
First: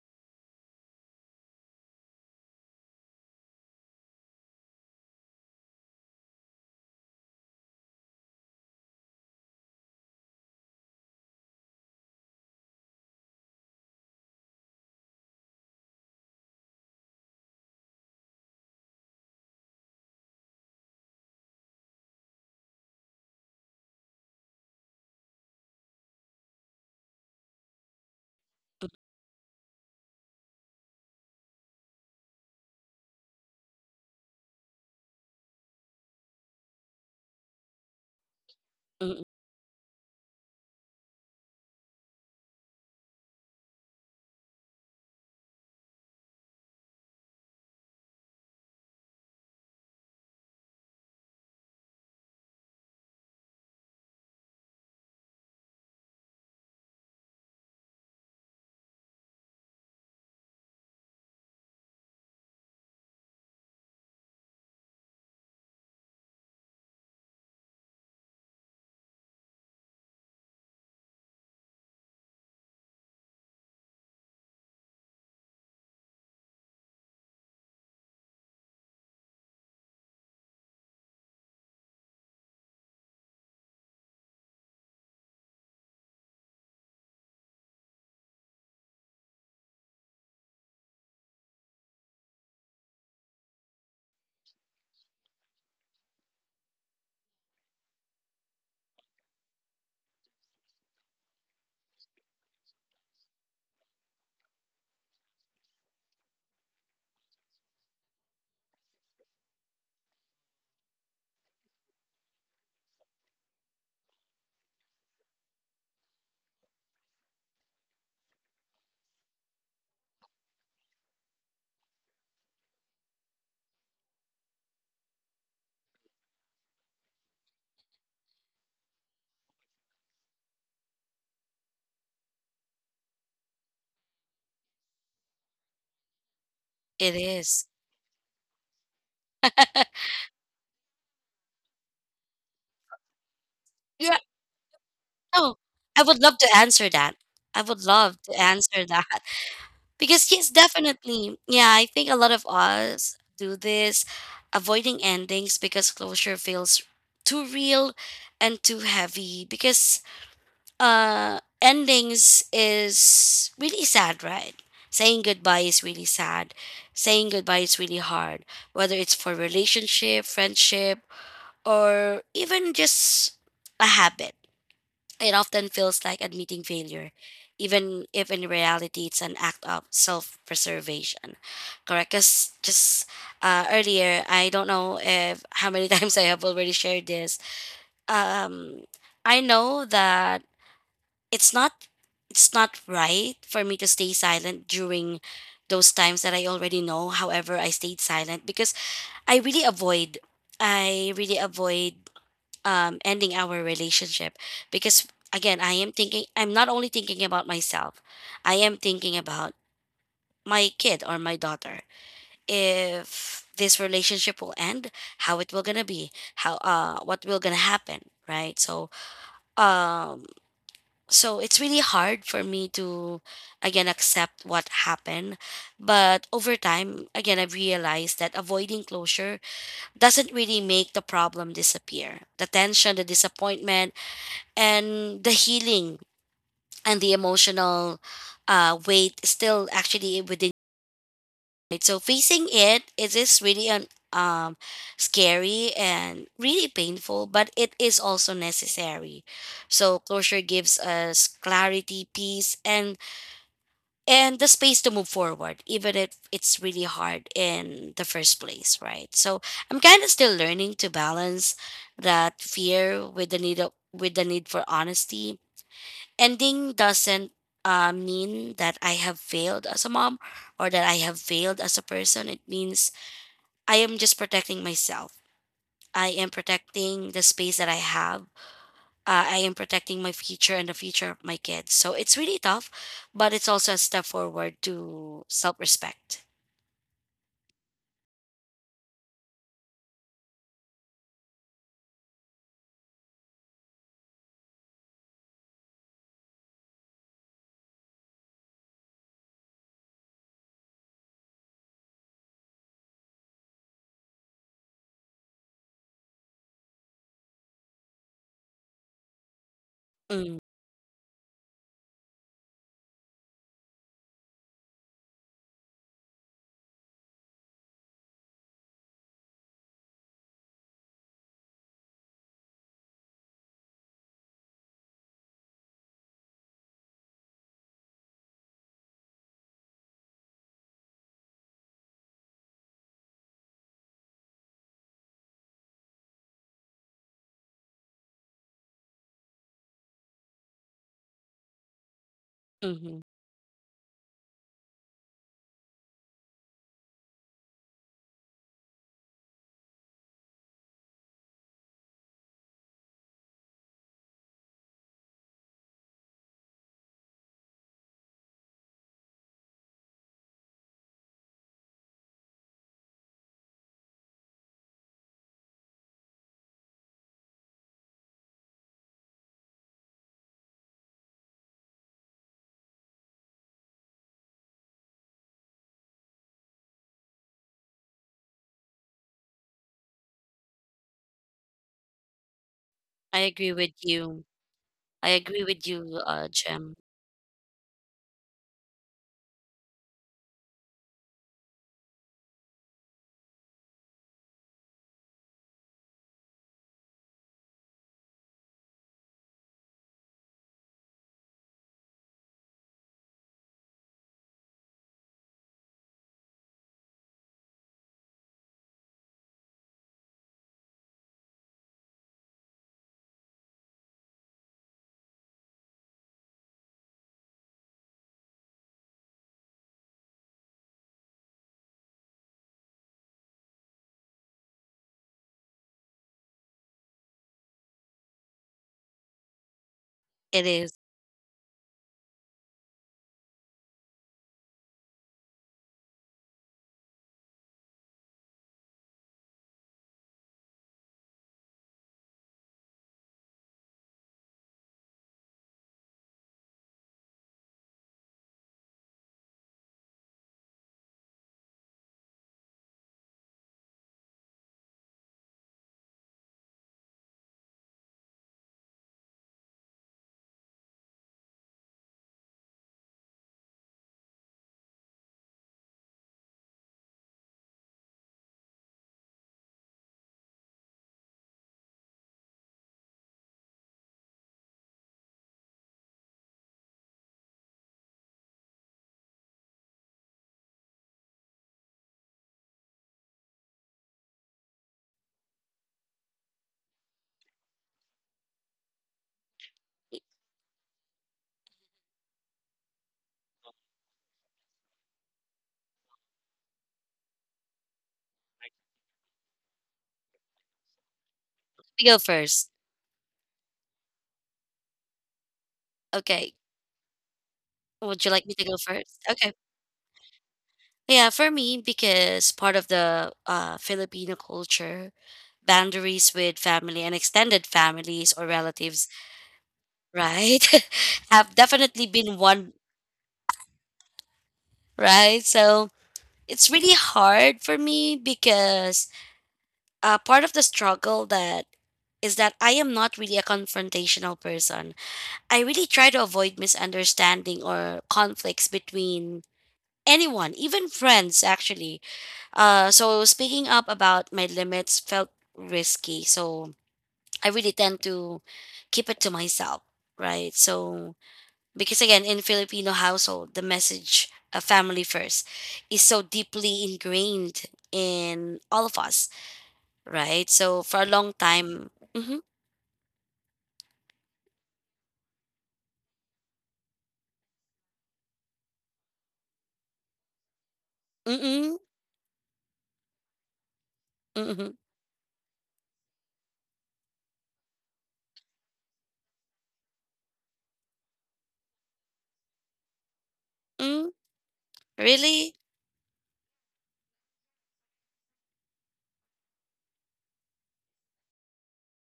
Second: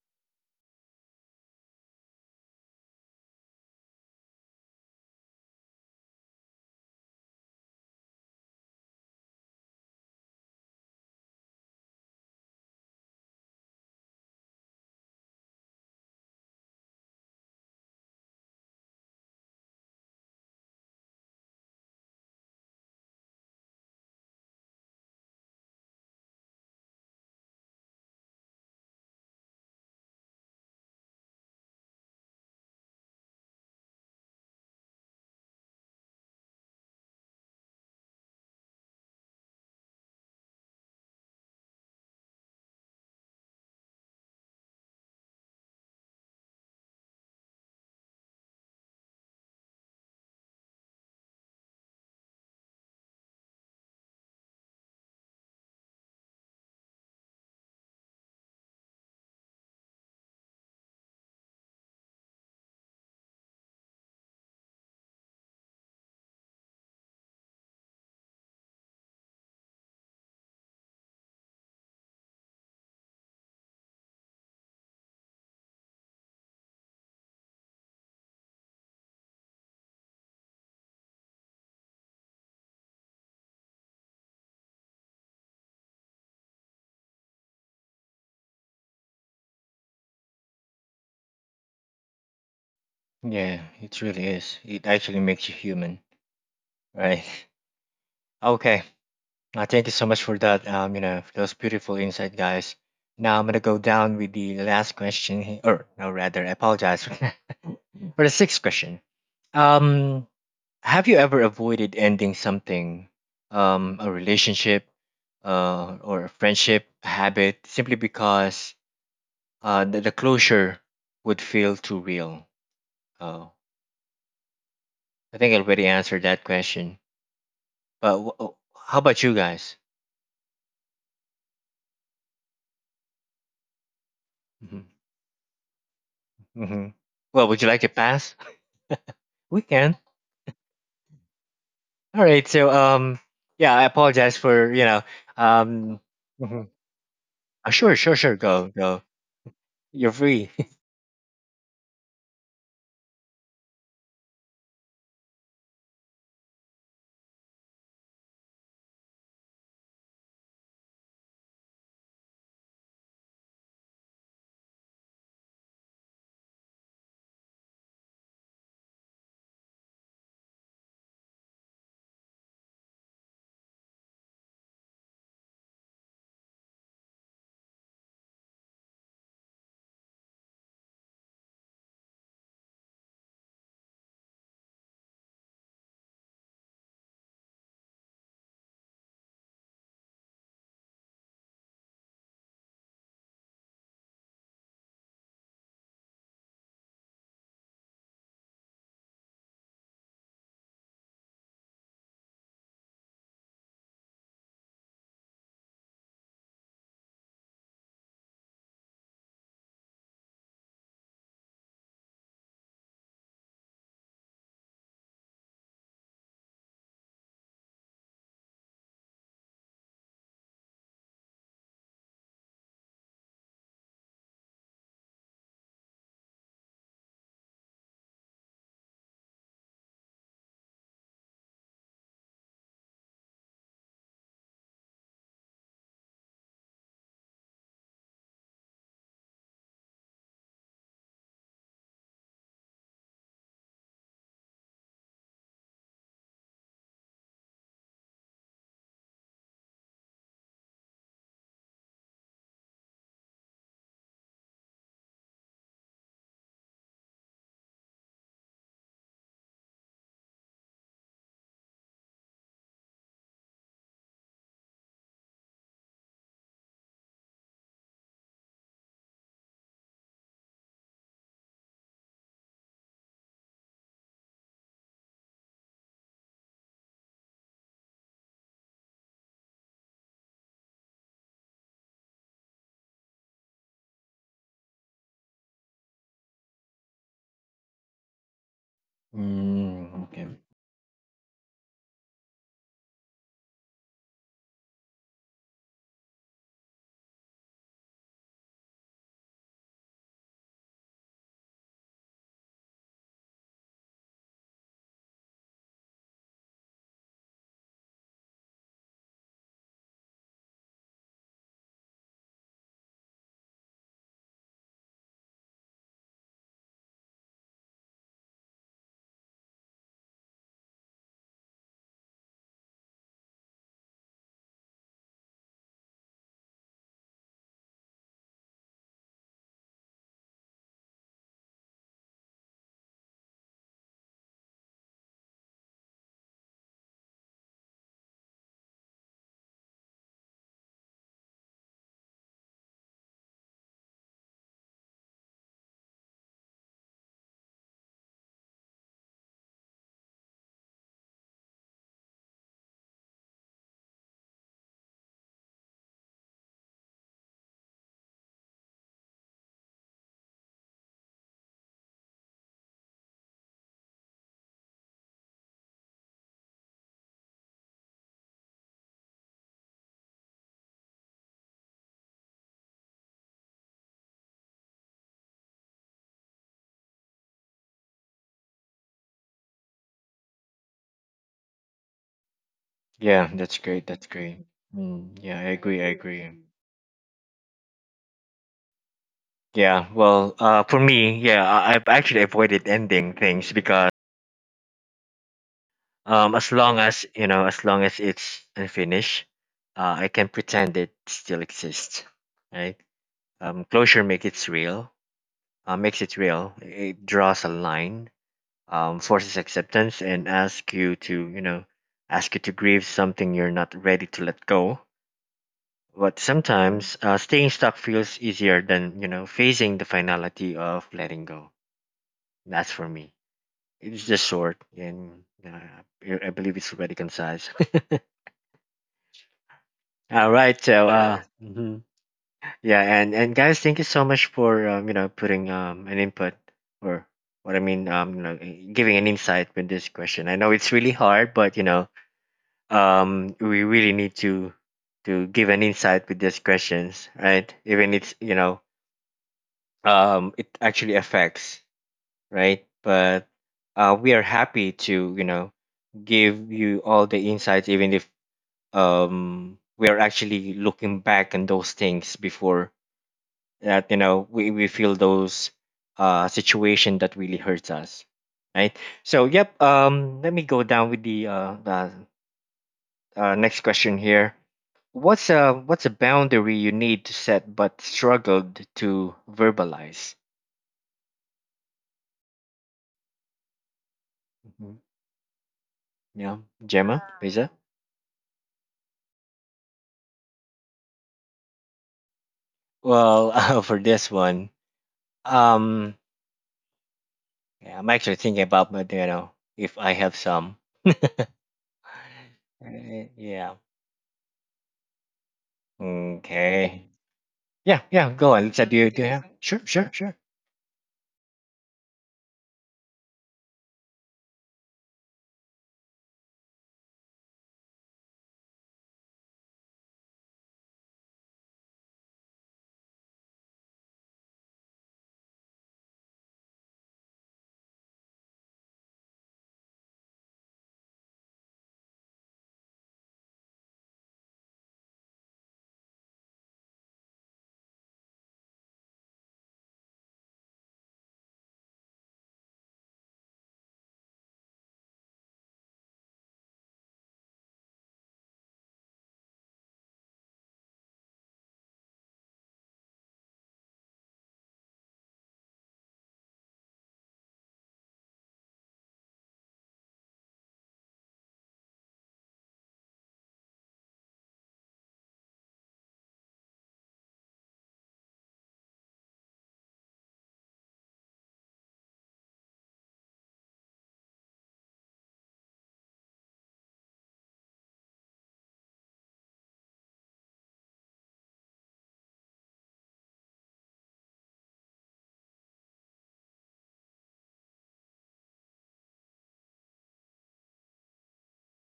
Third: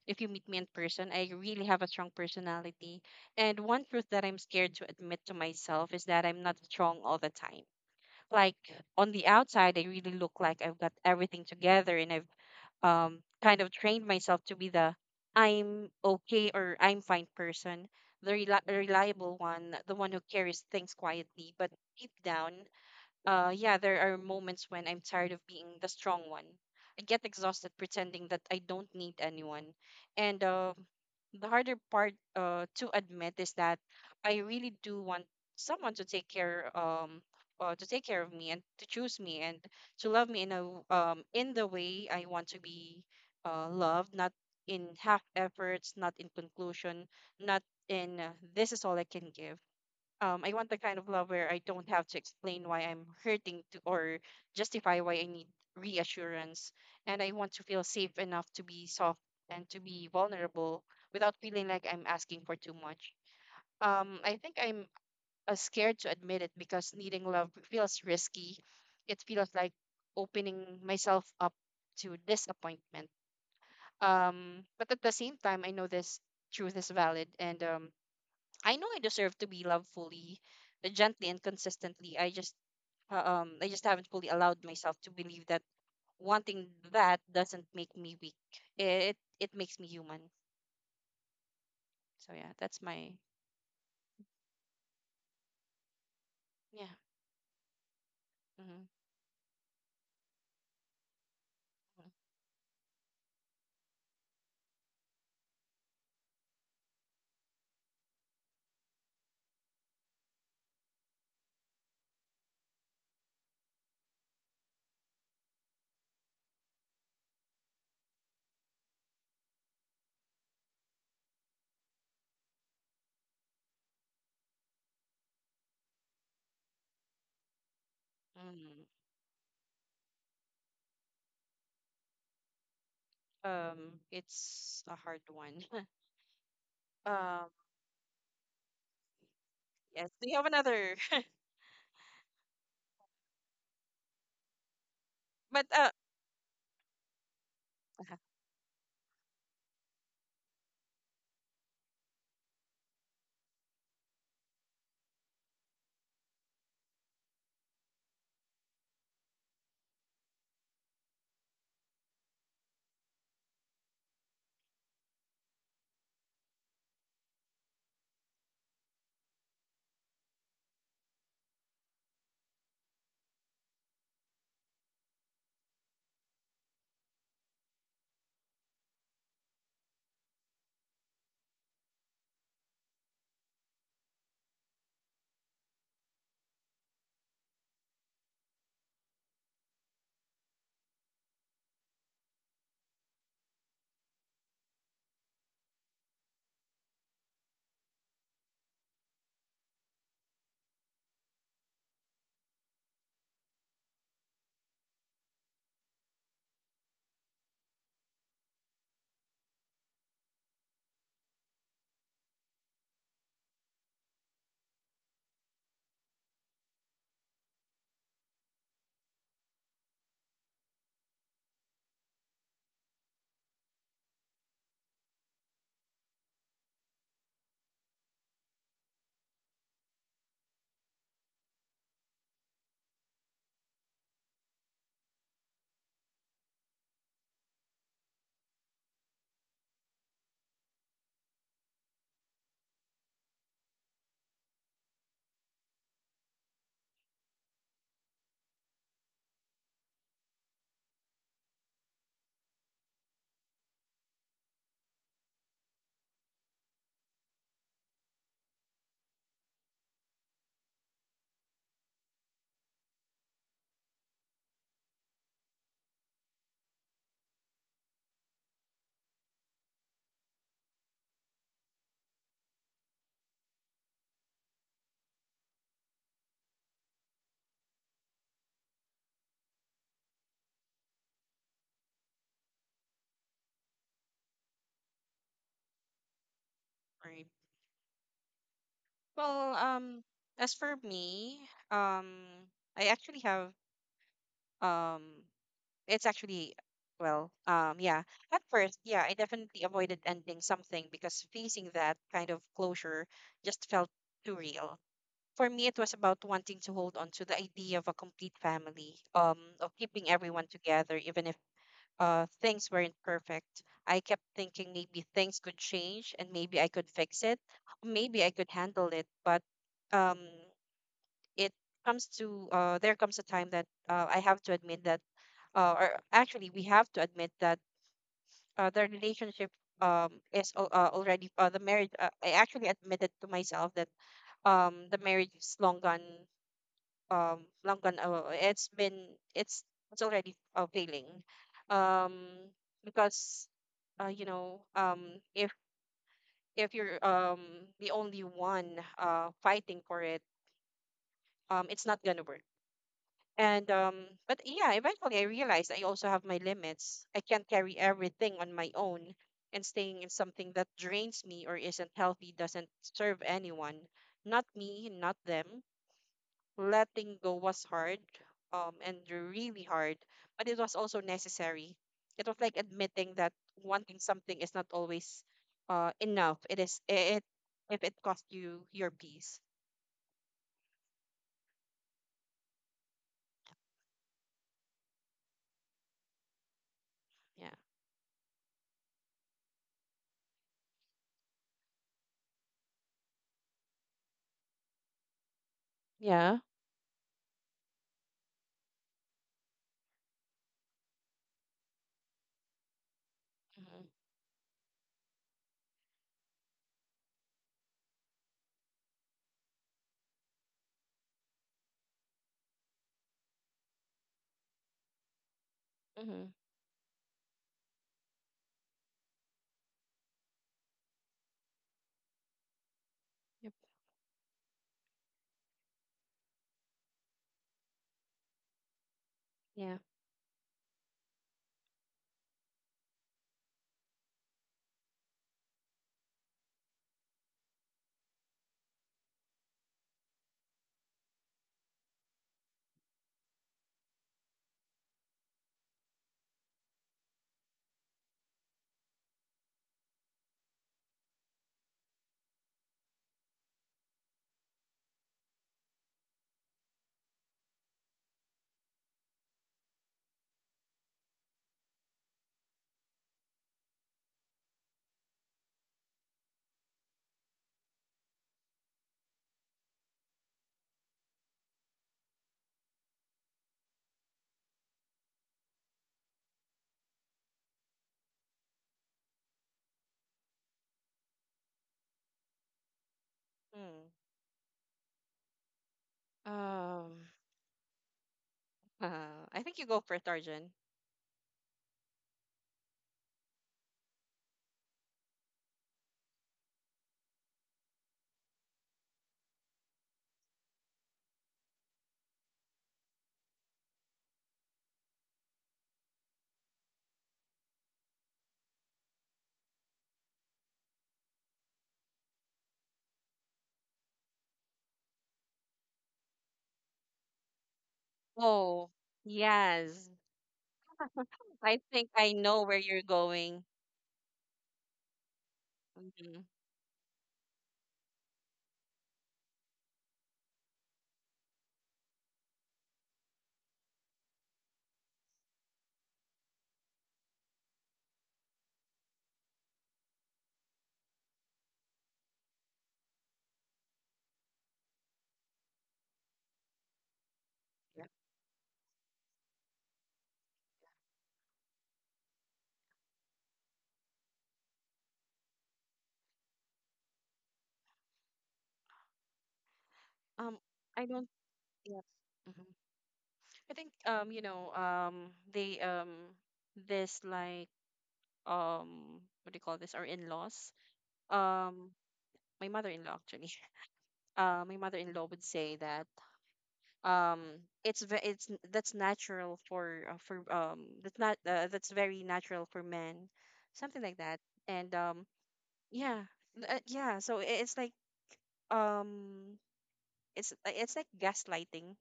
if you meet me in person, I really have a strong personality. And one truth that I'm scared to admit to myself is that I'm not strong all the time. Like on the outside, I really look like I've got everything together and I've kind of trained myself to be the I'm okay or I'm fine person, the reliable one, the one who carries things quietly but deep down, yeah, there are moments when I'm tired of being the strong one. I get exhausted pretending that I don't need anyone. And the harder part to admit is that I really do want someone to take care of me and to choose Mm, me and to love me in a in the way I want to be loved, not in half efforts, not in conclusion, not in this is all I can give. I want the kind of love where I don't have to explain why I'm hurting to, or justify why I need reassurance. And I want to feel safe enough to be soft and to be vulnerable without feeling like I'm asking for too much. I think I'm scared to admit it because needing love feels risky. It feels like opening myself up to disappointment. But at the same time, I know this truth is valid and I know I deserve to be loved fully, but gently and consistently. I just haven't fully allowed myself to believe that wanting that doesn't make me weak. It makes me human. So yeah, that's my Yeah, it really is. It actually makes you human, yeah. right? <laughs> Okay. hmm Thank you so much for that. For those beautiful insight, guys. Now I'm gonna go down with the last question, he- or no, rather, I apologize <laughs> for the sixth question. Um, Have you ever avoided ending something, a relationship, or a friendship, a habit, simply because the closure would feel too real? Oh, I think I already answered that question. But mm how about you guys? Hmm. it's a hard one. <laughs> Hmm. it Well, um, is. would you like to pass? We can. yes. Do you have another? All right. So, yeah, I Yeah. apologize for you know. Oh, <laughs> But I Um, would love to mhm. answer that. I would Sure, sure, uh-huh, love to sure. Go, answer go. that <laughs> You're because yes, free. definitely. Yeah, I think a lot of us do this, avoiding endings because closure feels too real and too heavy because endings is really sad, right? Saying goodbye is really sad. Saying goodbye is really hard, whether it's for relationship, friendship, or even just a habit. It often feels like admitting failure, even if in reality it's an act of self-preservation. Correct. Because just, earlier, I don't know if how many <laughs> times I have already shared this. um I know that it's not it's not right for me to stay silent during those times that I already know. However, I stayed silent because I really avoid I really avoid ending our relationship, because again, I'm not only thinking about myself. I am thinking about my kid or my daughter. If this relationship will end, how it will gonna be, how what will gonna happen, right? So um so it's really hard for me to again accept what happened, but over time again I've realized that avoiding closure doesn't really make the problem disappear, the tension, the disappointment, and the healing, and the emotional weight is still actually within it. So facing it, it is really an um, scary and really painful, but it is also necessary. So closure gives us clarity, peace, and the space to move forward, even if it's really hard in the first place, right? So I'm kind of still learning to balance that fear with with the need for honesty. Ending doesn't mean that I have failed as a mom, or that I have failed as a person. It means I am just protecting myself. I am protecting the space that I have. I am protecting my future and the future of my kids. So it's really tough, but it's also a step forward to self respect. alright. <laughs> Well, Mm, okay. as for me, um, I actually have um It's actually, yeah. At first, yeah, I definitely avoided ending something because facing that kind of closure just felt too real. For me, it was about wanting to hold on to the idea of a complete family, of keeping Mm. everyone together, even if things weren't perfect. I kept thinking maybe things could change and maybe I could fix it, maybe I could handle it. But um, it comes to there comes a time that I have to admit that or actually we have to admit that the relationship is al- already the marriage I actually admitted to myself that the marriage is long gone, long gone. It's been it's it's already failing, um Hmm. because you know, if you're the only one fighting for it, it's not gonna work. And but yeah, eventually I realized I also have my limits. I can't carry everything on my own, and staying in something that drains me or isn't healthy doesn't serve anyone. Not me, not them. Letting go was hard, and really hard, but it was also necessary. It was like admitting that wanting something is not always enough. It is it If it costs you your peace. I Yeah, agree that's with great. That's you. great. I Mm, agree yeah, I with agree. I you, agree. Jim. Yeah. Yeah. Well, for me, yeah, I've actually avoided ending things because Yeah. as long as you know, as long as it's unfinished, I can pretend it still exists, right? Mm-hmm. Closure makes it real. It draws a line. Forces acceptance and asks you to, you know, ask you to grieve something you're not ready to let go. But Mm-hmm. sometimes staying stuck feels easier than you know facing the finality of letting go. That's for me. Yep. It's just short, and I believe it's already concise. Yeah. <laughs> All It right, is. so yeah. Mhm. Yeah, and guys, thank you so much for you know putting an input or what I mean you know giving an insight with this question. I know it's really hard, but you know we really need to give an insight with these questions, right? Even it's you know it actually affects, right? But we are happy to, you know, give you all the insights, even if we are actually looking back on those things before that, you know, we feel those situation that really hurts us, right? So, yep, let me go down with the next question here. What's a boundary you need to set but struggled to verbalize? Mm. Yeah, Gemma, Um, Lisa. I think you go for Tarjan. Well, <laughs> for this one, um, yeah, I'm actually thinking about, but you know, if I have some, We go first. Yeah. Okay. Okay. Yeah, Would you yeah. like me Go to on. go Lisa, do you first? do you Okay. have? Sure, sure, sure. Yeah, for me, because part of the Filipino culture, boundaries with family and extended families or Oh, relatives, yes. right, <laughs> have <laughs> I definitely think I been know one, where you're going. right? So hmm it's really hard for me because, part of the struggle that is that I am not really a confrontational person. I really try to avoid misunderstanding or conflicts between anyone, even friends, actually. So speaking up about my limits felt risky. So I really tend Yeah. to keep it to myself, right? So because again, in Filipino household, the message of family first is so deeply ingrained in all of us, right? Um, So for a I don't. long time. Yeah. Mm-hmm. hmm I think you know, they this like what do you call this? Our in-laws. Mm-mm. Um, my mother-in-law actually. <laughs> Mm-mm. My mother-in-law would say that. Um it's ve- it's n- that's natural for for that's not that's very natural for men, something Mm. like that. And Really? yeah yeah, it's like um it's like it's like gaslighting.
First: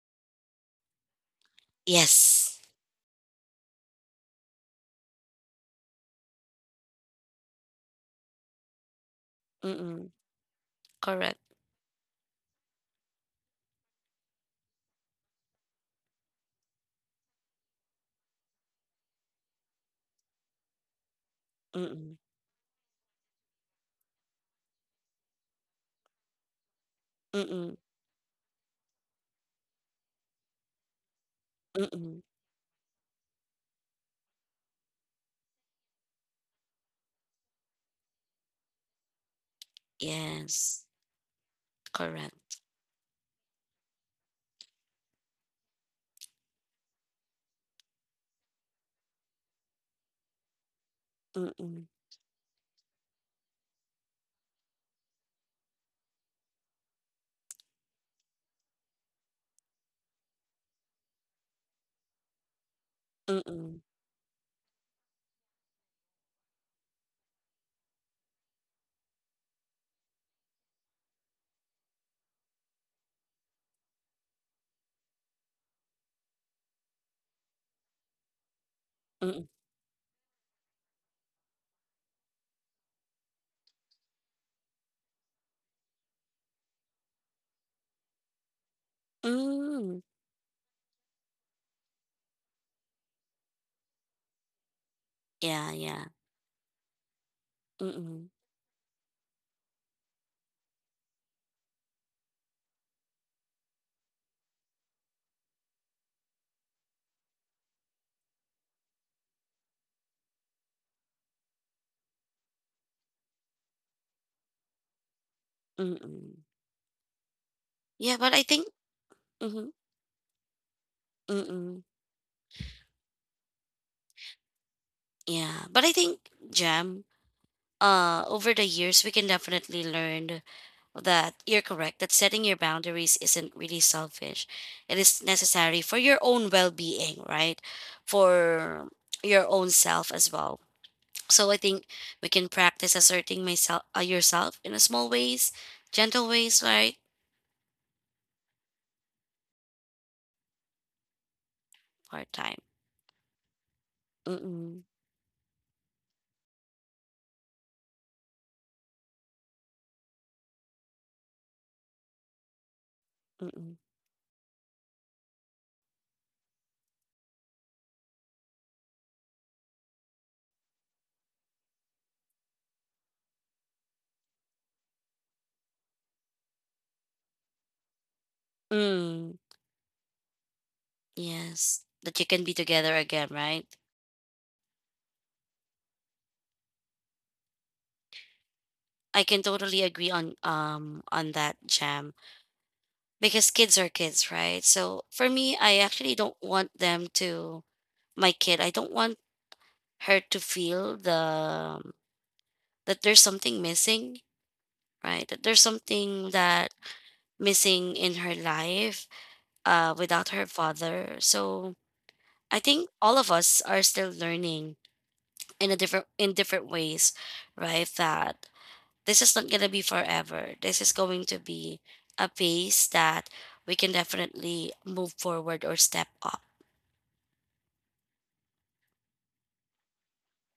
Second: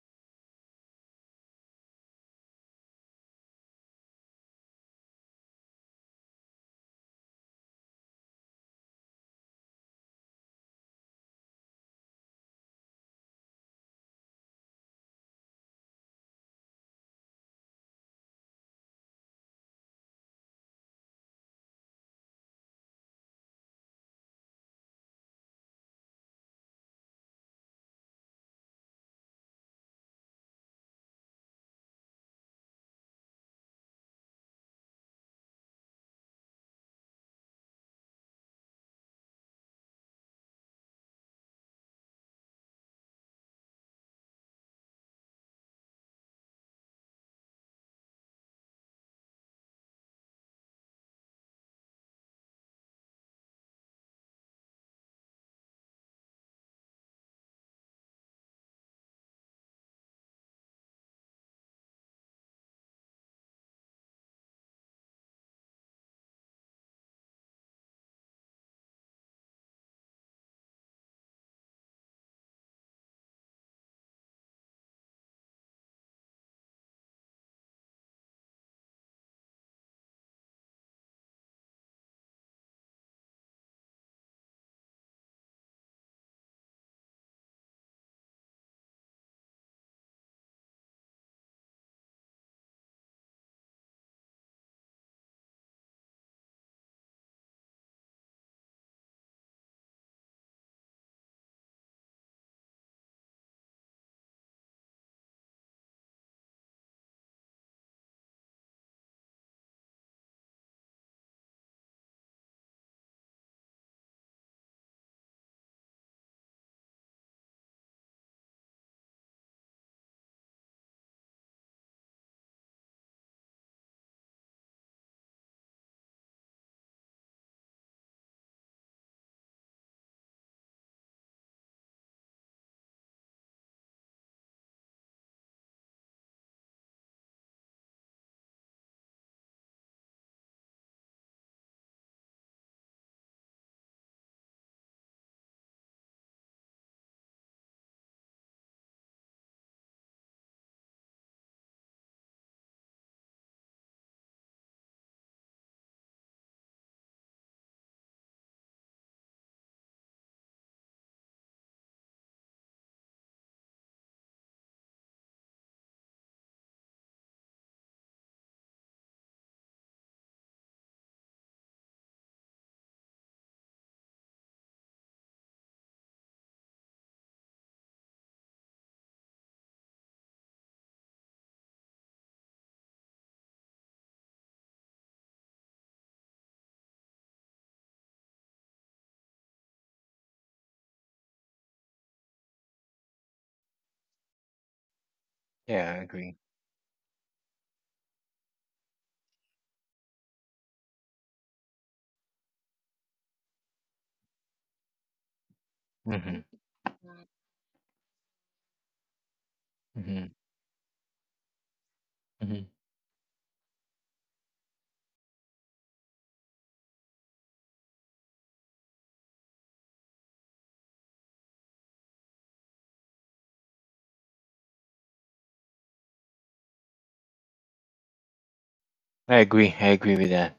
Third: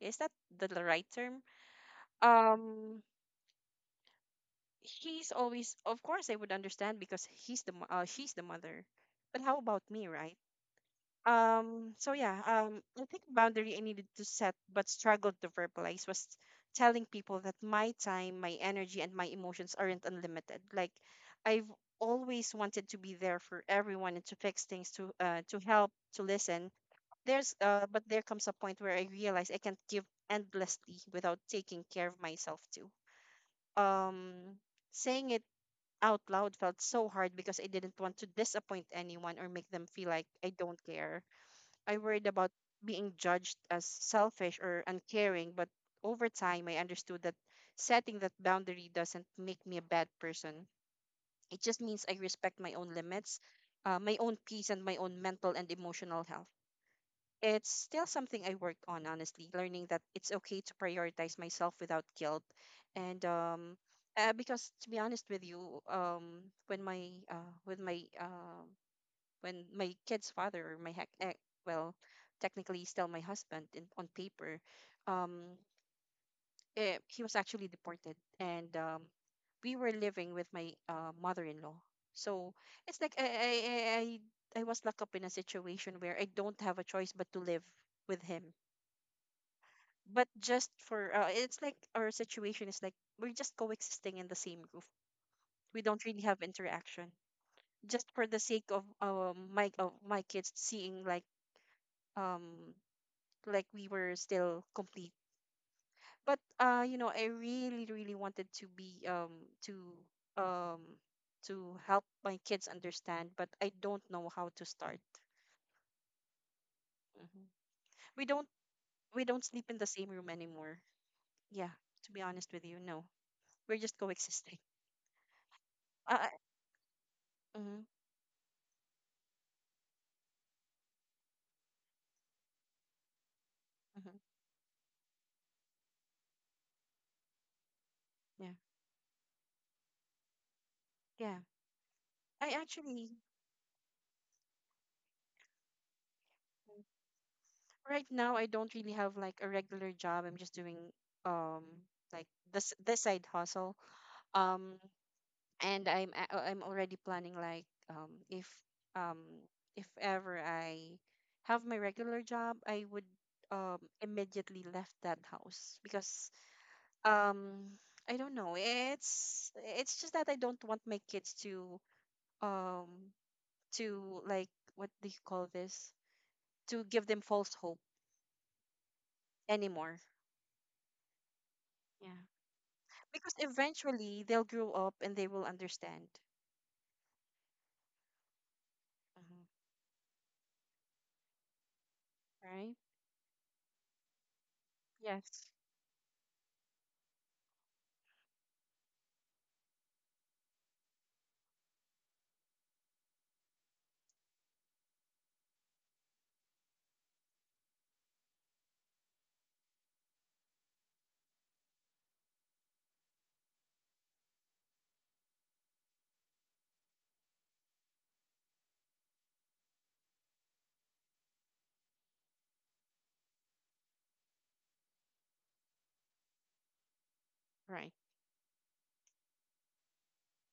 Is that the right term? Yes. um he's always, of course I would understand because she's the mother, but how about me, Mm-mm. right? Correct. So yeah, I think boundary I needed to set but struggled to verbalize was telling people that my time, my energy, and my emotions aren't unlimited. Like I've Mm-mm. always wanted to be there for everyone and to fix things, to help, to listen. There's Mm-mm. But there comes a point where I realize I can't give endlessly without taking care Mm-mm. of myself too. Um, saying it out loud felt so hard because I didn't want to disappoint anyone or make them feel like I Yes, don't care. I worried about correct. being judged as selfish or uncaring, but over time, I understood that setting that boundary doesn't make me a bad person. It just Mm-mm. means I respect my own limits, my own peace, and my own mental and emotional health. It's still something I worked on, honestly, learning that it's okay to prioritize myself without guilt. And Mm-mm. Because to be honest with you, when my with my when my kid's father, or my heck, well, technically still my husband in, on paper, um, he was actually deported, and Mm-mm. we were living with my mother-in-law. So it's like I was locked up in a situation where I don't have a choice but to live with him. Mm. But just for it's like our situation is like we're just coexisting in the same roof. Yeah, We don't yeah. really have interaction just for Mm-mm. the sake of my kids seeing um like we were still complete. But you know, I really, really wanted to be to um to help my kids understand, but I don't know how to start. Mm-mm. Mhm. yeah We but I don't think we don't Mm-hmm. sleep in the same room anymore. Yeah, Mm-mm. to be honest with you, no, we're just coexisting. Yeah, but I think, <laughs> Jam, Mm-hmm, over the years, we can definitely learn that you're correct, that setting your boundaries isn't really mm-hmm, selfish. It is necessary for your own well being, right? yeah, For your own self as well. yeah. So I think we can I practice actually asserting yourself in a small ways, gentle ways, right? Right now I don't really have like a regular job. I'm just doing um like Hard time. This side hustle. Um, Mm-mm. I'm already planning like um if ever I have my regular job, I would Mm-mm. Immediately left that house because um I don't know. It's just that I don't want my kids um to like, what do you call this? To give them false hope Mm. anymore. Yes. That Yeah. you can be together again, Because right? eventually they'll grow up and they will understand. I can Mhm. totally agree on on that, Jam, Right? because kids are kids, right? So for Yes. me, I Yeah, I actually agree. don't want them to my kid. I don't want her to feel the that there's something missing, right? That there's something Mm-hmm. that missing in her life, Mm-hmm. without her father. So I Hmm. think all of us are still learning in different ways, right? That this is not gonna be forever. This is going to be a pace that we can definitely move forward or step up. Right. I agree. I agree with that.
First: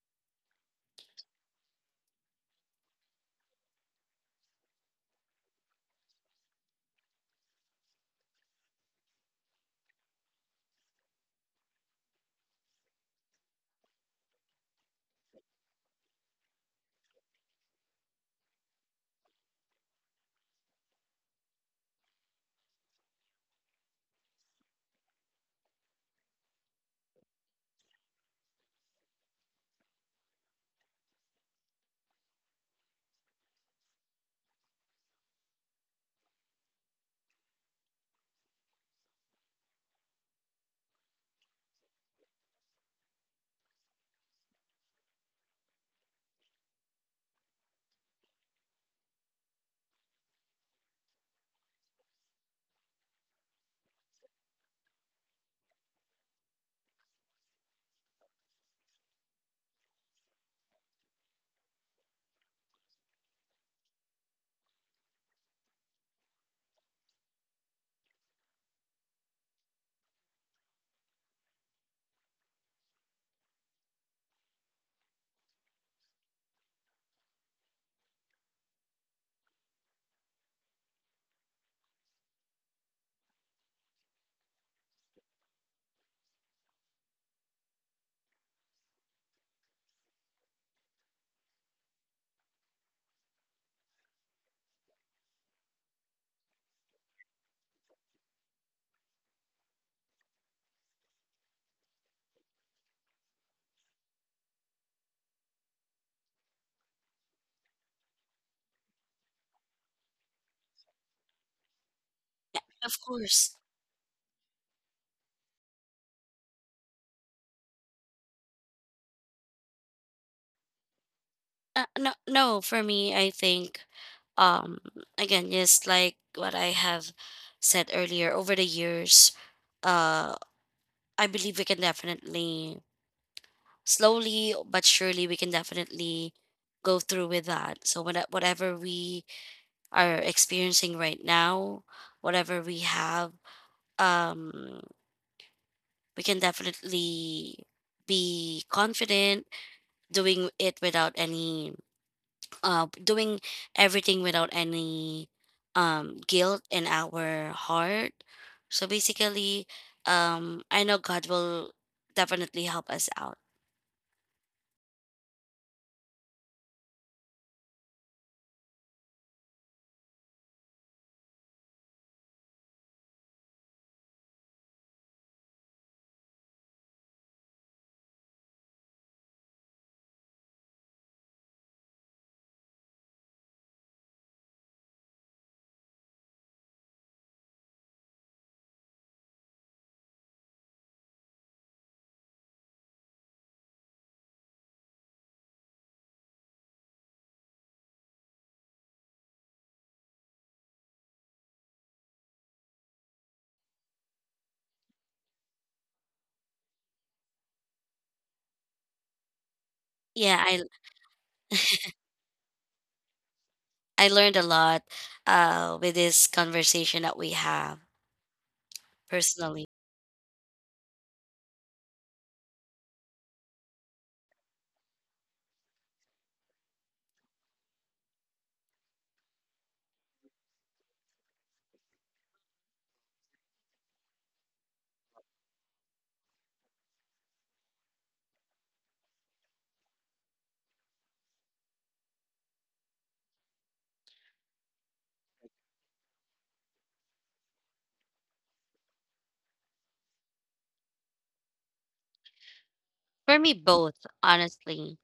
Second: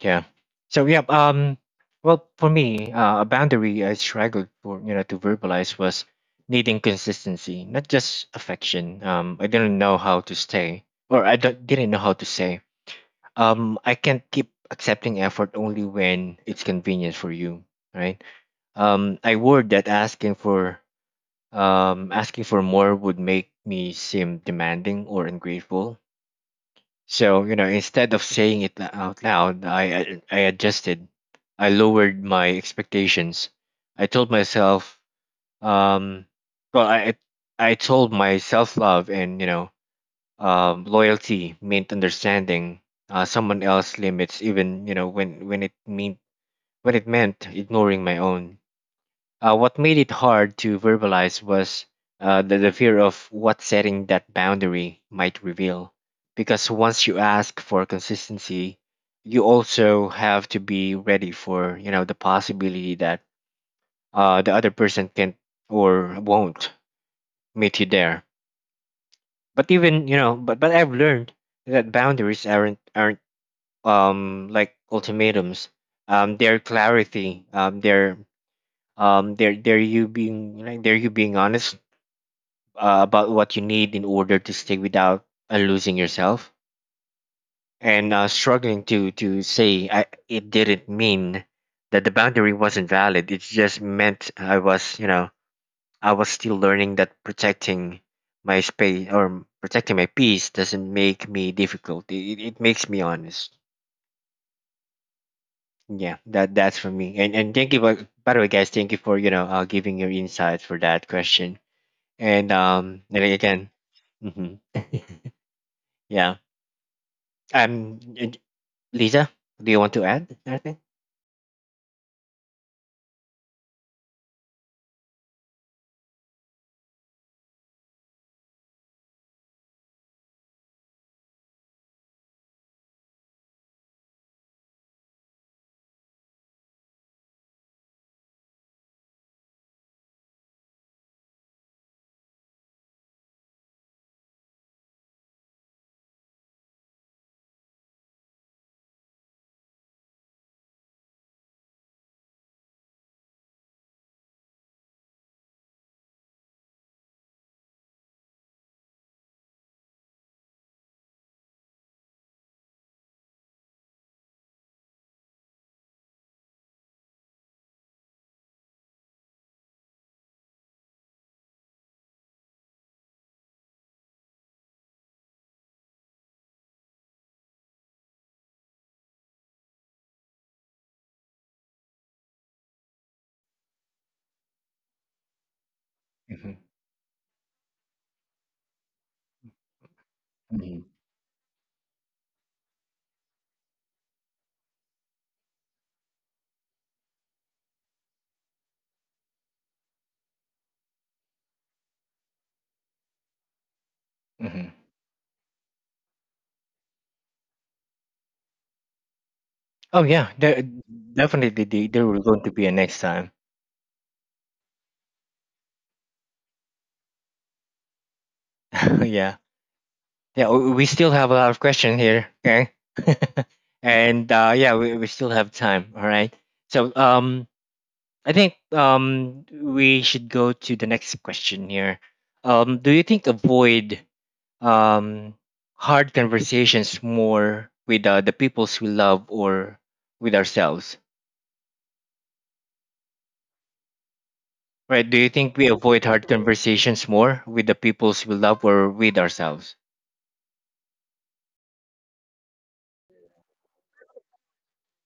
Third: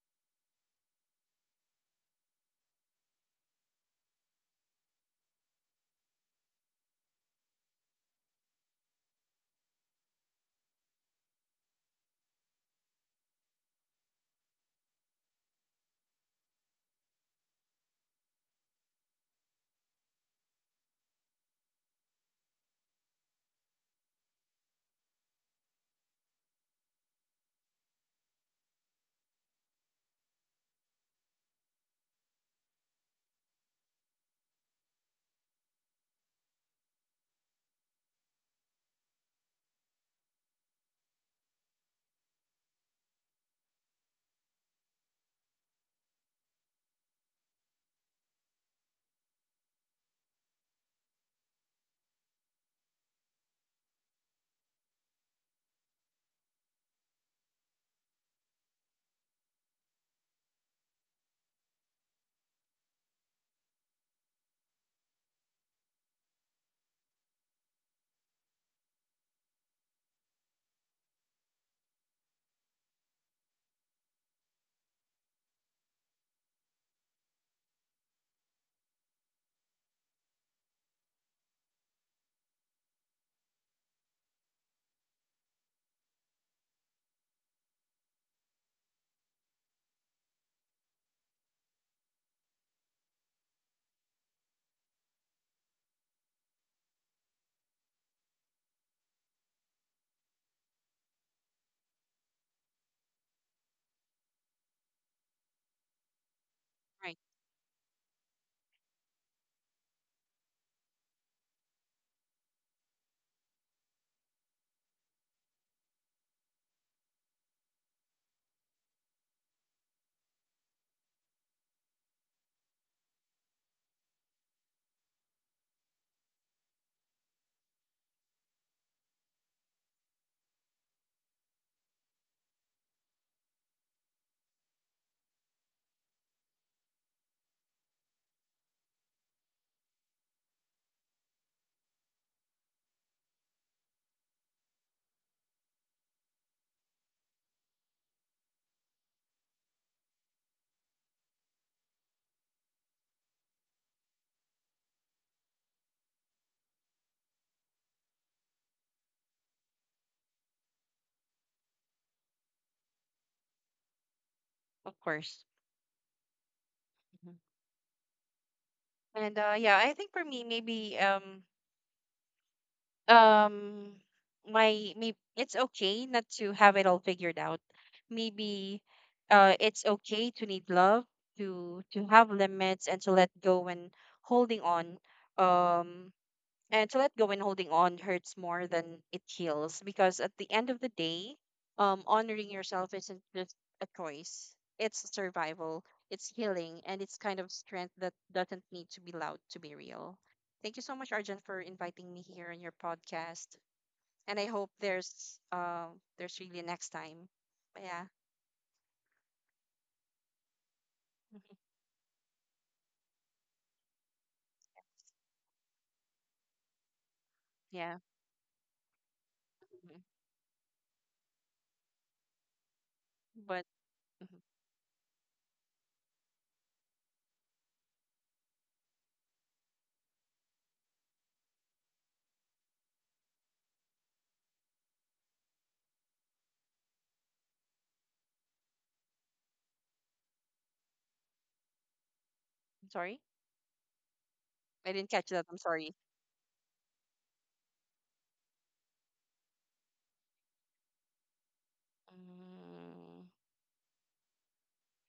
Yeah. So yeah. Well, for me, a boundary I struggled for, you know, to verbalize was needing consistency, not just affection. I didn't know how to stay, or I don't, didn't know how to say. I can't keep accepting effort only when it's convenient for you, right? Um, I worried that asking for more would make me seem demanding or ungrateful, so, you know, instead of saying it out loud, I adjusted. I lowered my expectations. I told myself, um, well, I I told my self love and you know, loyalty meant understanding someone else's limits, even you know when it meant ignoring my own. What made it hard to verbalize was the fear of what setting that boundary might reveal. Because once you ask for consistency, you also have to be ready for you know the possibility that the other person can or won't meet you there. But even you know, but I've learned that boundaries aren't like ultimatums. They're clarity. They're you being like they're you being honest about what you need in order to stay without losing yourself and struggling to say. It didn't mean that the boundary wasn't valid, it just meant I was you know I was still learning that protecting my space or protecting my peace doesn't make me difficult, it makes me honest. Yeah, that that's for me. Right. And thank you by the way guys, thank you for you know giving your insights for that question, Yeah, of and course. again. Hmm. <laughs> Yeah. Um, d- Lisa, do you want to add anything? No, no, for me, I think, um, again, just like what I have said earlier, over the years, uh, I believe slowly but surely, we can definitely go through with that. So whatever we are experiencing right now, whatever we have, um, we can definitely be confident doing it without any doing everything without any guilt in our heart. So basically, I know God will definitely help us out. Of course. And yeah, I think for me maybe um my maybe it's okay not to have it all figured out. Maybe it's okay to need love, to have limits, and to let go when holding on. Um Hmm. and to let go and holding on hurts more than it heals, because at the end Hmm. of the day, honoring yourself isn't just a choice. It's survival, it's healing, and it's kind of strength that doesn't need to be loud to be real. Thank you so much, Arjun, for inviting me here on your podcast. And I hope Hmm. There's really next time. But yeah. Oh yeah, Yeah. there i Mhm. definitely there will going to be a next time. i learned a lot with this conversation that we have, Yeah. <laughs> Yeah, personally. Mhm. yeah. We still have a lot of questions here. Okay, But <laughs> and mhm. Yeah, we still have time. All right. So I think we should go to the next question here. Do you think avoid um hard conversations more with the peoples we love or with ourselves? Sorry. I didn't Right. Do catch you that. I'm think we sorry. avoid hard conversations more with the peoples we love or with ourselves? Mm, For me, both, honestly,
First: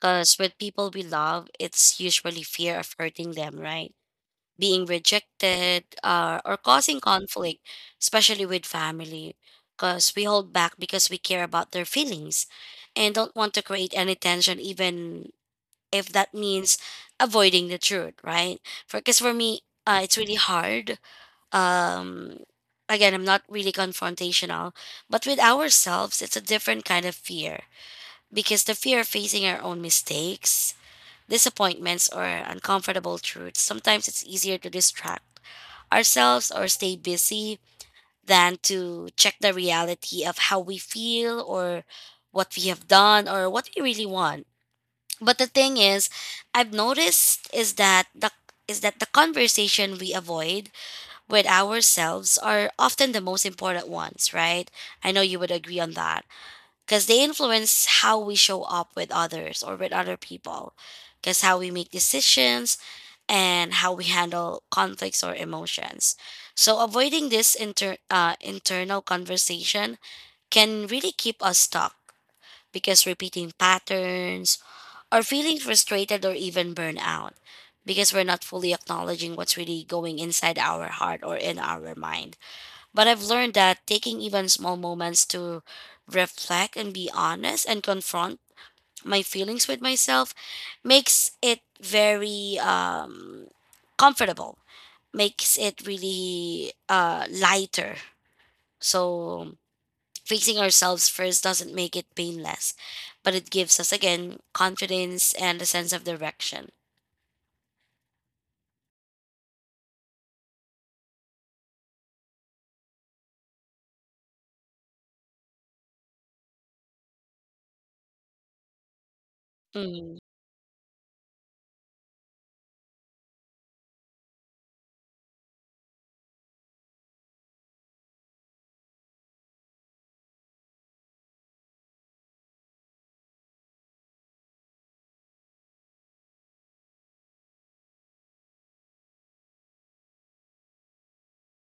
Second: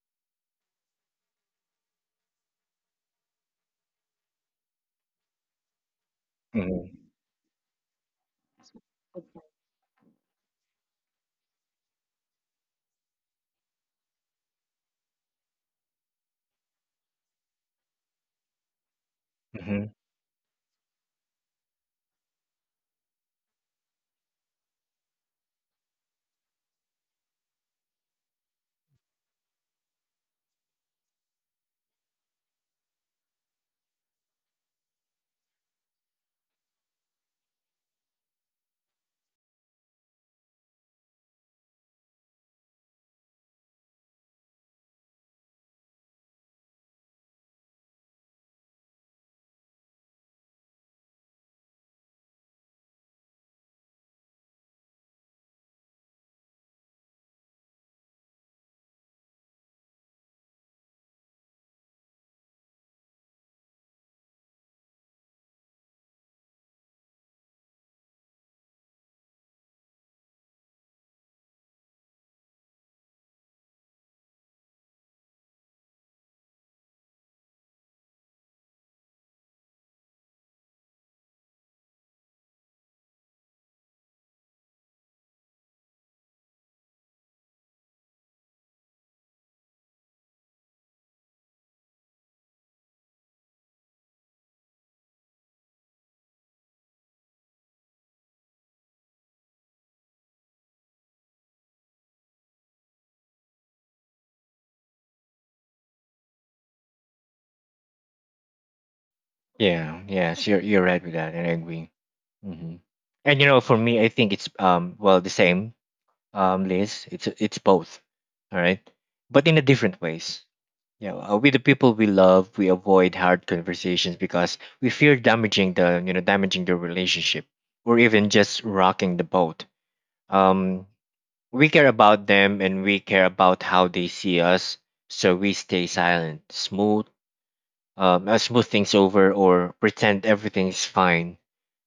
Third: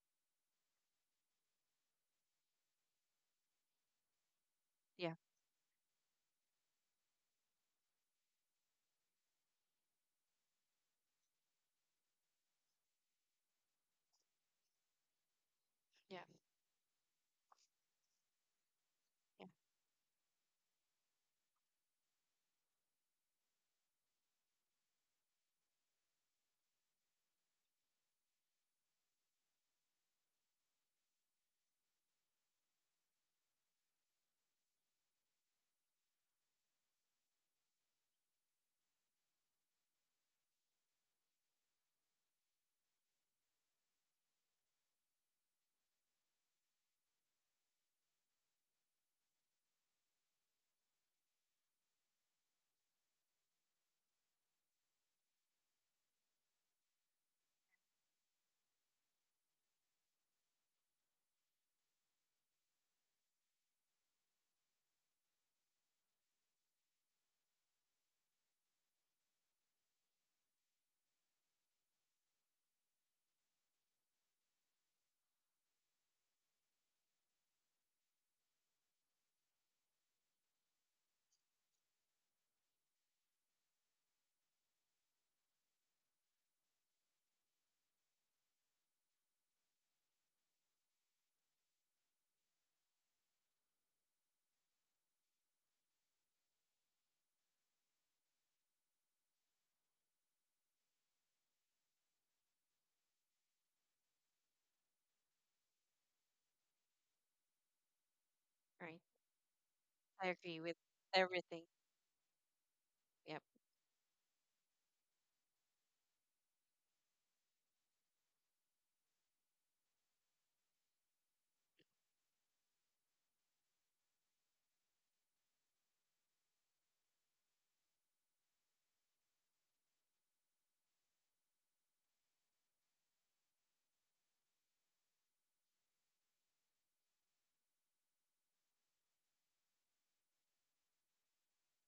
because with people we love, it's usually fear of hurting them, right? Being yeah. rejected, or causing conflict, especially with family, because we hold back because we care about their feelings and don't want to create any tension, even if Yeah. that means avoiding the truth, right? For Yeah. me, it's really hard. Um, Again, I'm not really confrontational, but with ourselves, it's a different kind of fear because the fear of facing our own mistakes, disappointments, or uncomfortable truths, sometimes it's easier to distract ourselves or stay busy than to check the reality of how we feel or what we have done or what we really want. But the thing is, I've noticed is that the conversation we avoid with ourselves are often the most important ones, right? I know you would agree on that because they influence how we show up with others or with other people, because how we make decisions and how we handle conflicts or emotions. So, avoiding this internal conversation can really keep us stuck because repeating patterns or feeling frustrated or even burnout, because we're not fully acknowledging what's really going inside our heart or in our mind. But I've learned that taking even small moments to reflect and be honest and confront my feelings with myself makes it very um, comfortable makes it really lighter. So fixing ourselves first doesn't make it painless, but it gives us again confidence and a sense of direction. Right. Yeah. I Yes. agree with You're right with that, and I everything. agree. Hmm. And Yep. you know, for me, I think it's well the same Liz. It's both. All right, but in a different Mm. ways. Yeah. Uh, with the people we love, we avoid hard conversations because we fear damaging the you know damaging the relationship or even just rocking the boat. Um, We care about them and we care about how they see us, so we stay silent, smooth, smooth things over, or pretend everything's fine.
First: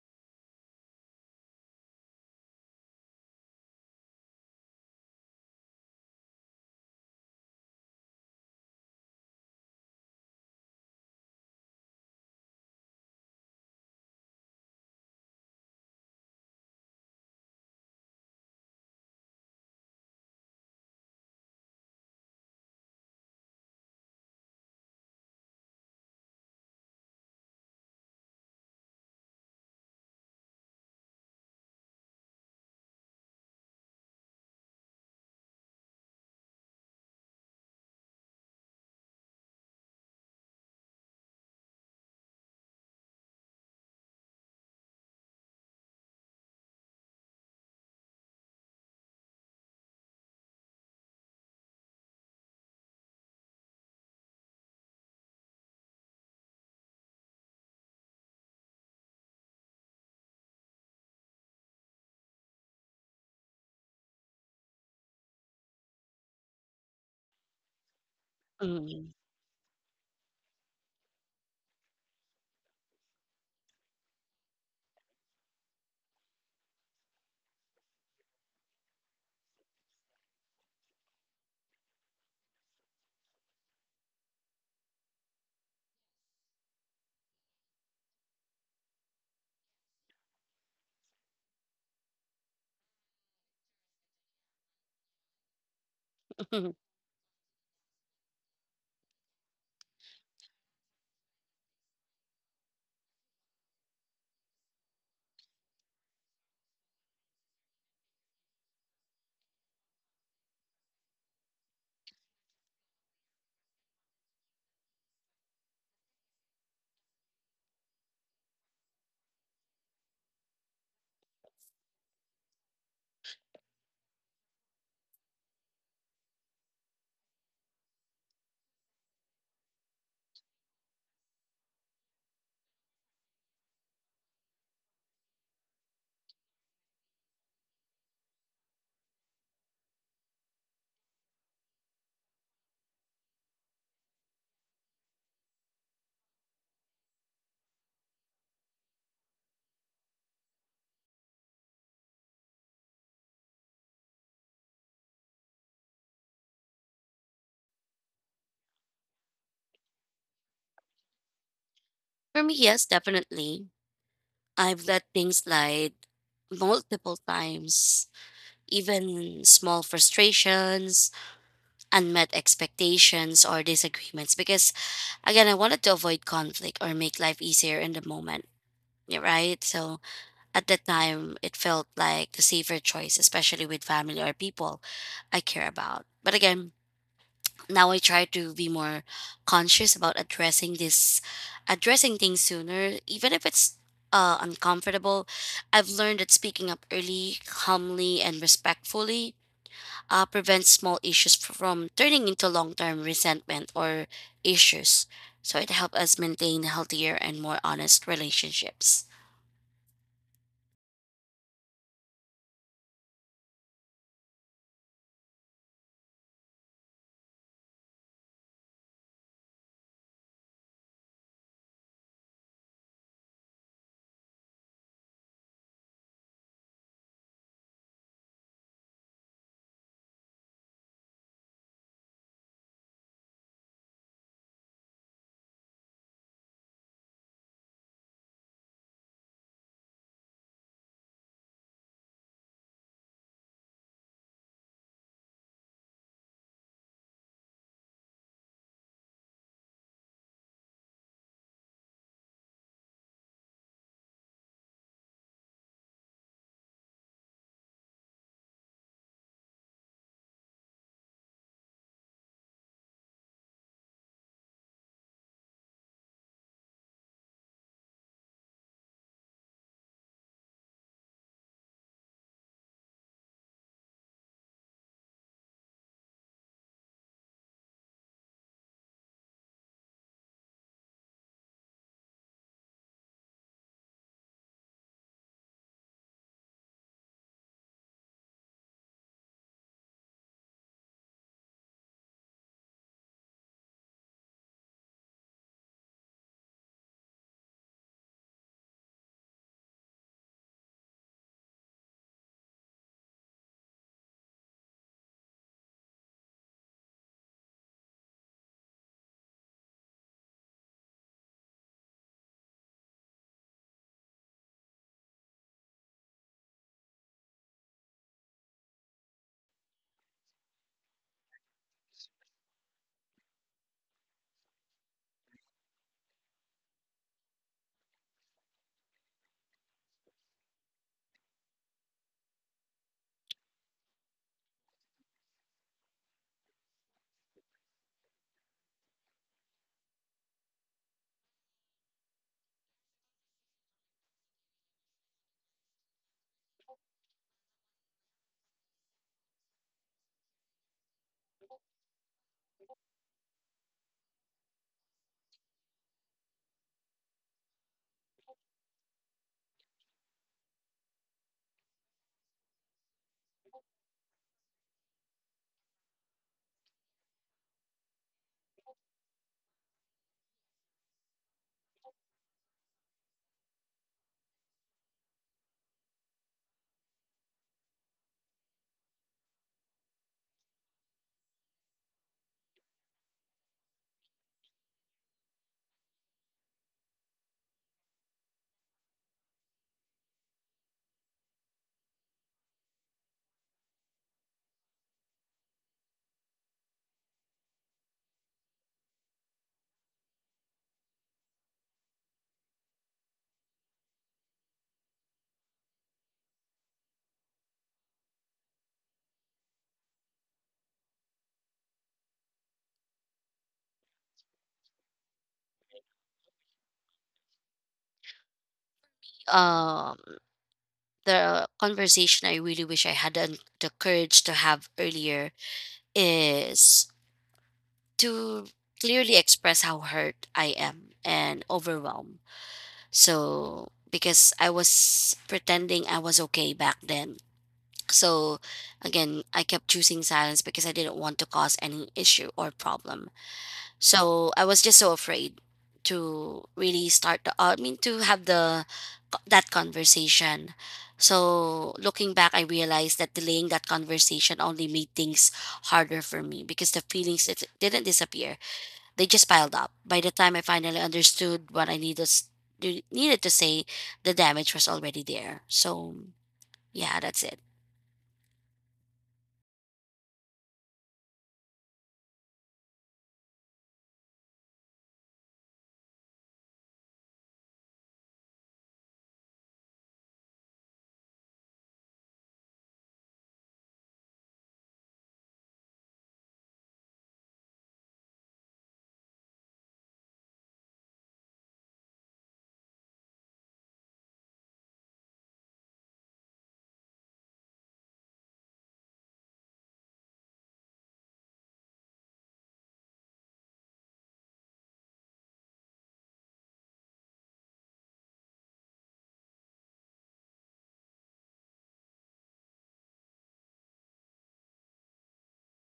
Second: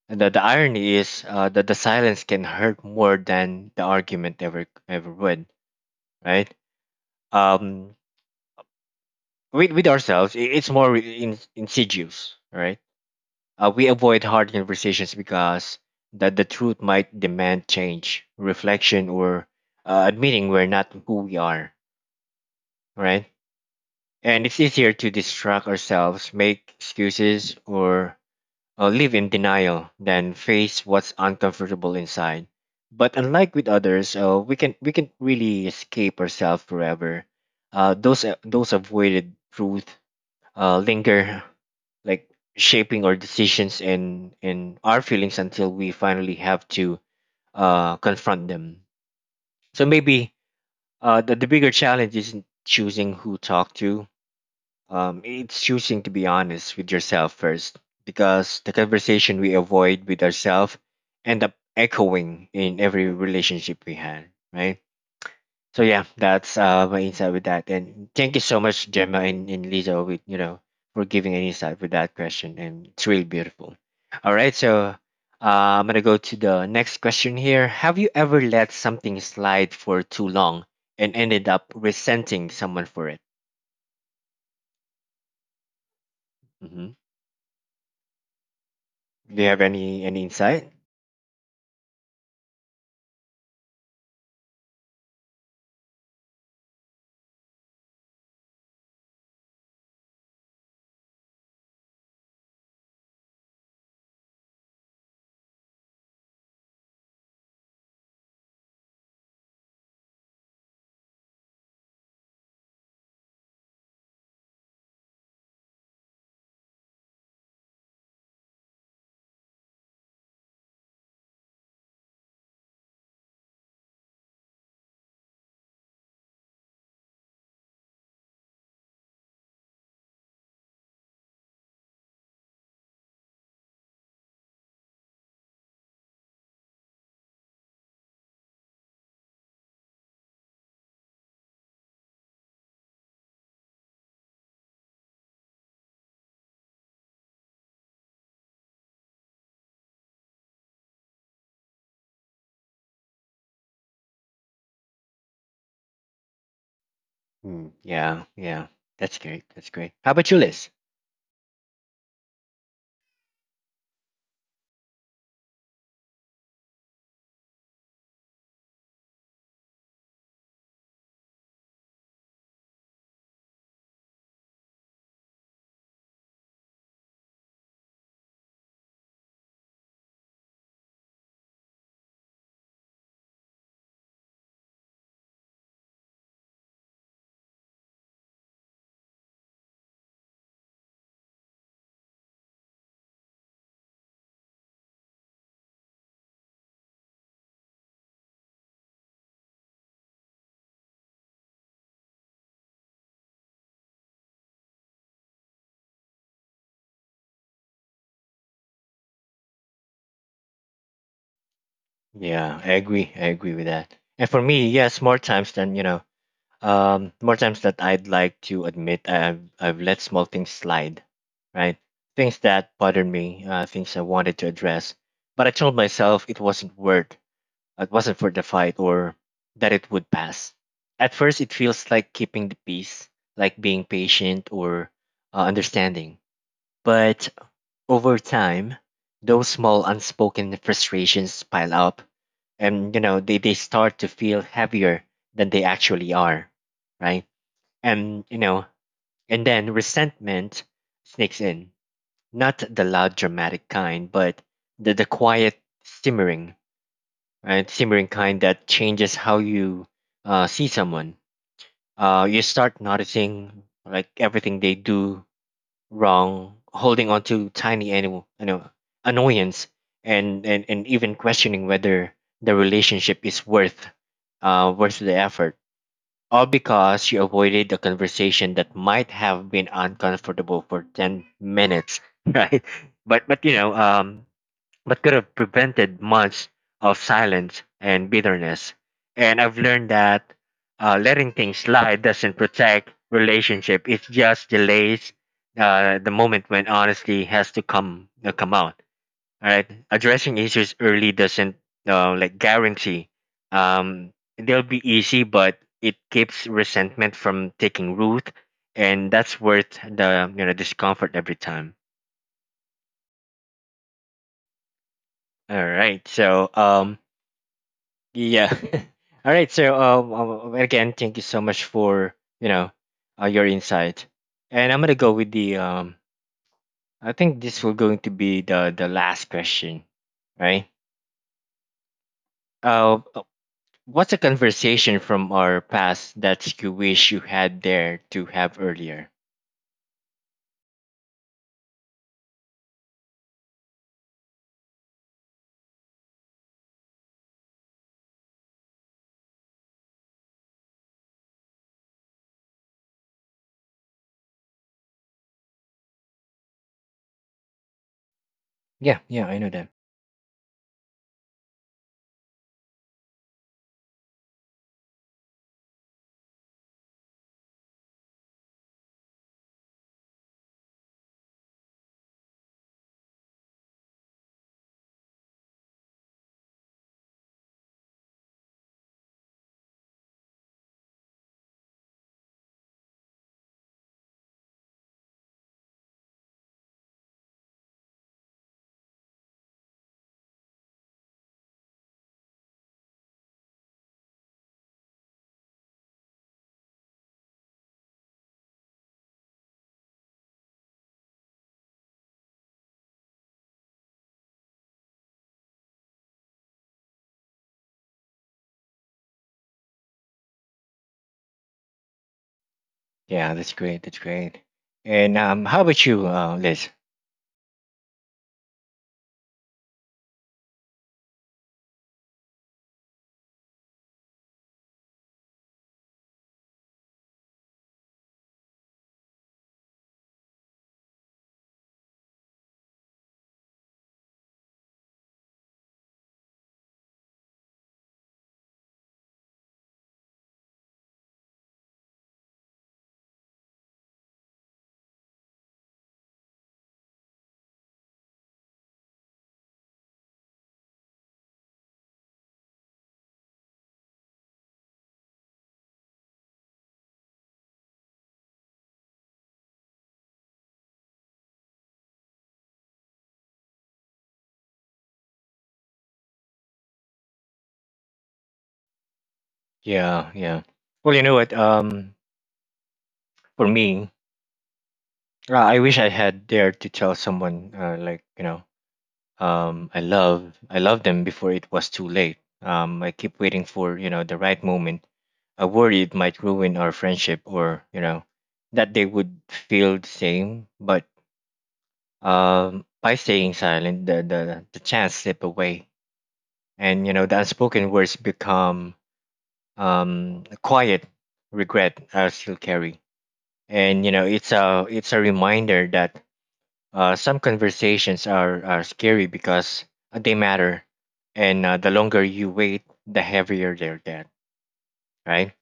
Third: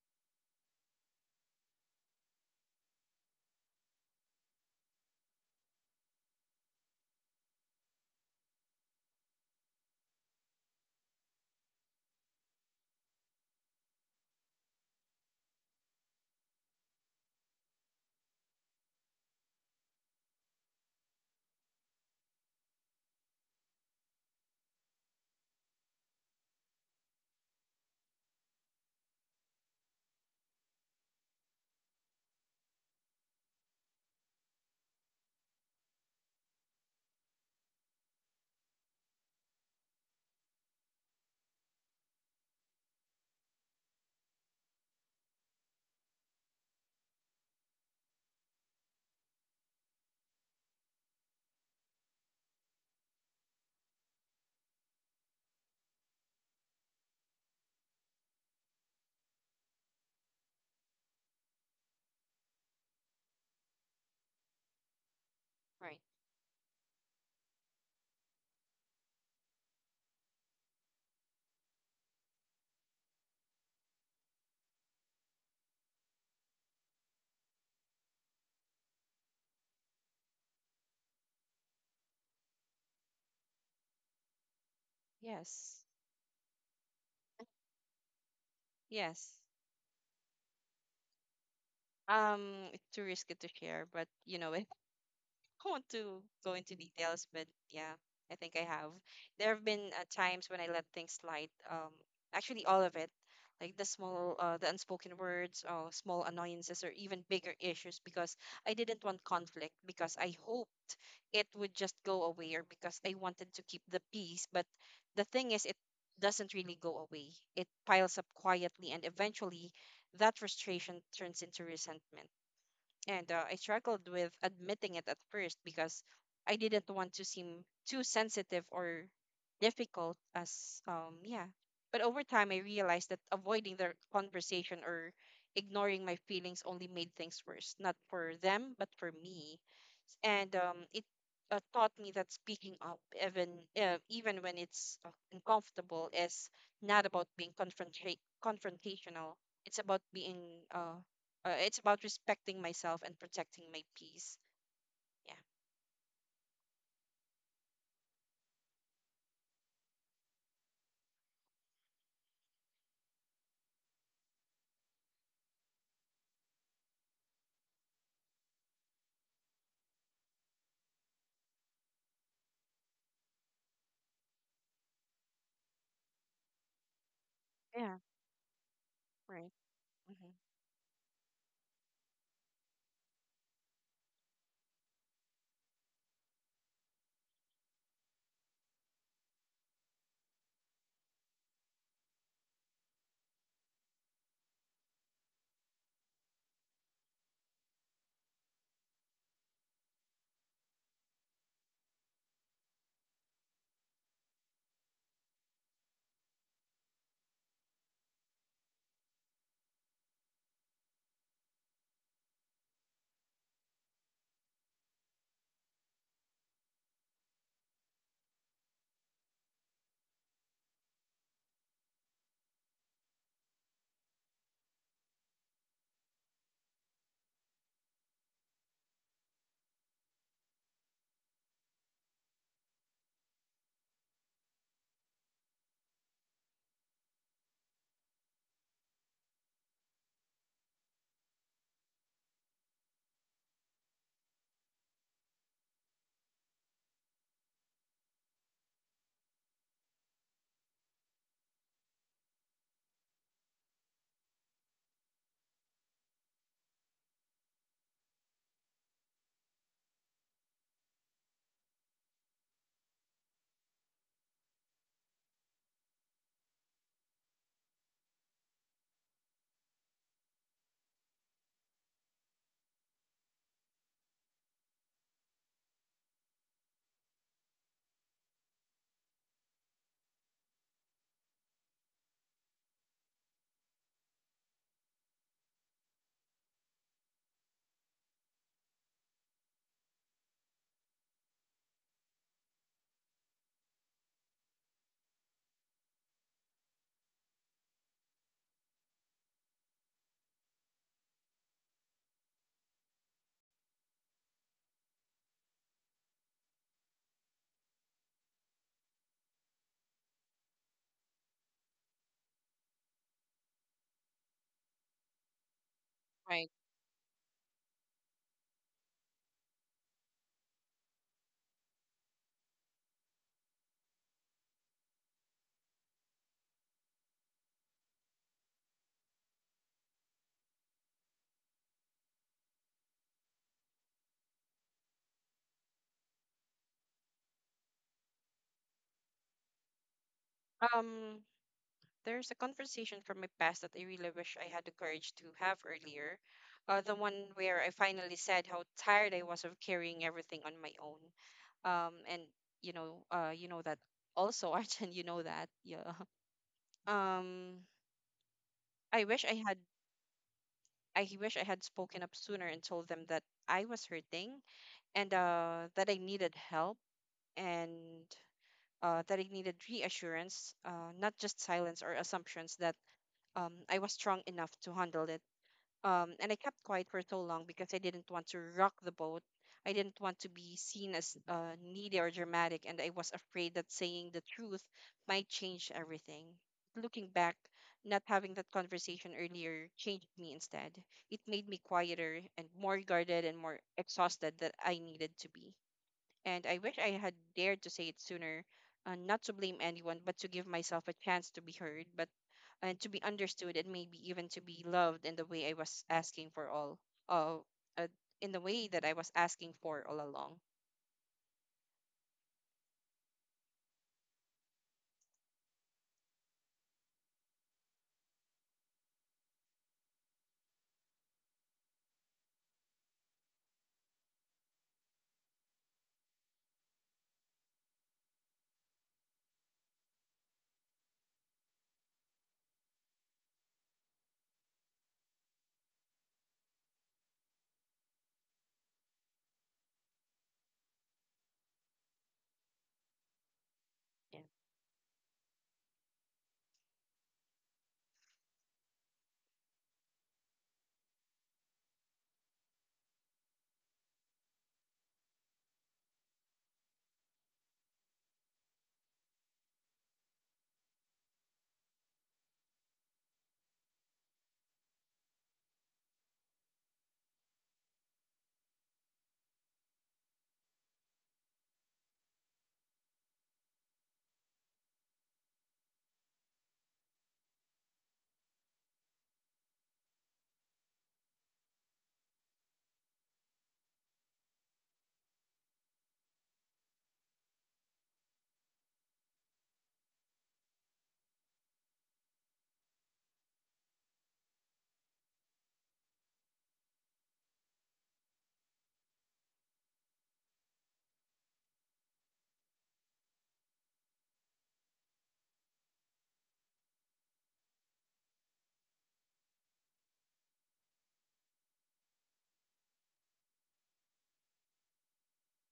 And the irony is that the silence can hurt more than the argument ever would, right? Um, with ourselves, it's more insidious, right? We avoid hard conversations because that the truth might demand change, reflection, or admitting we're not who we are, right? And it's easier to distract ourselves, make excuses, or live in denial than face what's uncomfortable inside. But unlike with others, we can really escape ourselves forever. Those avoided truth linger, like shaping our decisions and our feelings until we finally have to confront them. So maybe the bigger challenge isn't choosing who talk to, it's choosing to be honest with yourself first, because the conversation we avoid with ourselves end up echoing in every relationship we had, right? So Right. yeah, that's my insight with that. And thank you so much, Gemma Mm. and Lisa, with you know for giving an insight with that question, and it's really beautiful. All right, so I'm gonna go to the next question here. Have you ever let something slide for too long and ended up resenting someone for it? Yes. Mhm. Yes. Do you have any insight? It's too risky to share, but you know, don't want to go into details, but <laughs> yeah, I think I have. There have been times when I let things slide. Actually, all of it, like the small, the unspoken words, or small annoyances, or even bigger issues, because I didn't want conflict, because I hoped it would just go away, or because I wanted to keep the peace. But the thing is, it doesn't really go away. It piles up quietly, and eventually, that frustration turns into resentment. And I struggled with admitting it at first because I didn't want to seem too sensitive or difficult, as yeah. But over time I realized that avoiding the conversation or ignoring my feelings only made things worse, not for them but for me. And it taught me that speaking up, even even when it's uncomfortable, is not about being confrontational. It's about being uh it's about respecting myself and protecting my peace. Yeah. Hmm. Yeah, yeah, that's great. That's great. How about you, Liz? For me, yes, definitely. I've let things slide multiple times, even small frustrations, unmet expectations, or disagreements, because again, I wanted to avoid conflict or make life easier in the Yeah, moment. Yeah, right? right. So Hmm. at the time, it felt like the safer choice, especially with family or people I care about. But again, now I try to be more conscious about addressing things sooner, even if it's uncomfortable. I've learned that speaking up early, calmly, and respectfully prevents small issues from turning into long term resentment or issues. So it helps us maintain healthier and more honest relationships. Yeah, I agree. I agree with that. And for me, yes, more times than you know, more times that I'd like to admit, I've let small things slide, right? Things that bothered me, things I wanted to address, but I told myself it wasn't worth, it wasn't for the fight, or that it would pass. At first, it feels like keeping the peace, like being patient or understanding. But over time, those small unspoken frustrations pile up and you know they start to feel heavier than they actually are, right? And you know, and then resentment sneaks in. Not the loud dramatic kind, but the quiet simmering, right? Simmering kind that changes how you see someone. You start noticing like everything they do wrong, holding on to tiny animal, you know, annoyance, and even questioning whether the relationship is worth worth the effort. All because you avoided a conversation that might have been uncomfortable for 10 minutes, <laughs> right? But you know, but could have prevented months of silence and bitterness. And I've learned that letting things slide doesn't protect relationship. It just delays the moment when honesty has to come out. All right, addressing issues early doesn't like guarantee um, they'll be easy, but it keeps resentment from taking root, and that's worth the you know discomfort every time. All right, Right. so yeah. <laughs> All right. So again, thank you so much for you know your insight, and I'm gonna go with the. I think this will going to be the last question, right? Uh, uh, what's a conversation from our past that you wish you had there to have earlier? Um, there's a conversation from my past that I really wish I had the courage to have earlier. The one where I finally said how tired I was of carrying everything on my own. And You know, you know that also, <laughs> Arjun, you know that. Yeah. Um, I Yeah. wish I Yeah, I had. know that. I wish I had spoken up sooner and told them that I was hurting and that I needed help, and that I needed reassurance, not just silence or assumptions that I was strong enough to handle it. And I kept quiet for so long because I didn't want to rock the boat. I didn't want to be seen as needy or dramatic, and I was afraid that saying the truth might change everything. Looking back, not having that conversation earlier changed me instead. It made me quieter and more guarded and more exhausted than I needed to be, and I wish I had dared to say it sooner, not to blame anyone, but to give myself a chance to be heard, but and to be understood, and maybe even to be loved in the way I was asking for all, uh, uh, in the way that I was asking for all along. Yeah, that's great. That's great. And how about you, Liz? Um, the conversation I really wish I had the courage to have earlier is to clearly express how hurt I am and overwhelmed. So, because I was pretending I was okay back then. So, again, I kept choosing silence because I didn't want to cause any issue or problem. So Yeah. I was just so afraid to really I mean to have the that conversation. So looking back, I realized that delaying that conversation only made things harder for me, because the feelings, it didn't disappear. They just piled up. By the time I finally understood what I needed to say, the damage was already there. So yeah, that's it. Yeah. Yeah. Well, you know what? For me, I wish I had dared to tell someone, like you know, I love them before it was too late. I keep waiting for the right moment. I worry it might ruin our friendship, or that they would feel the same. But by staying silent, the chance slip away, and the unspoken words become quiet regret I still carry. And it's a reminder that some conversations are scary because they matter, and the longer you wait, the heavier they'll get, right?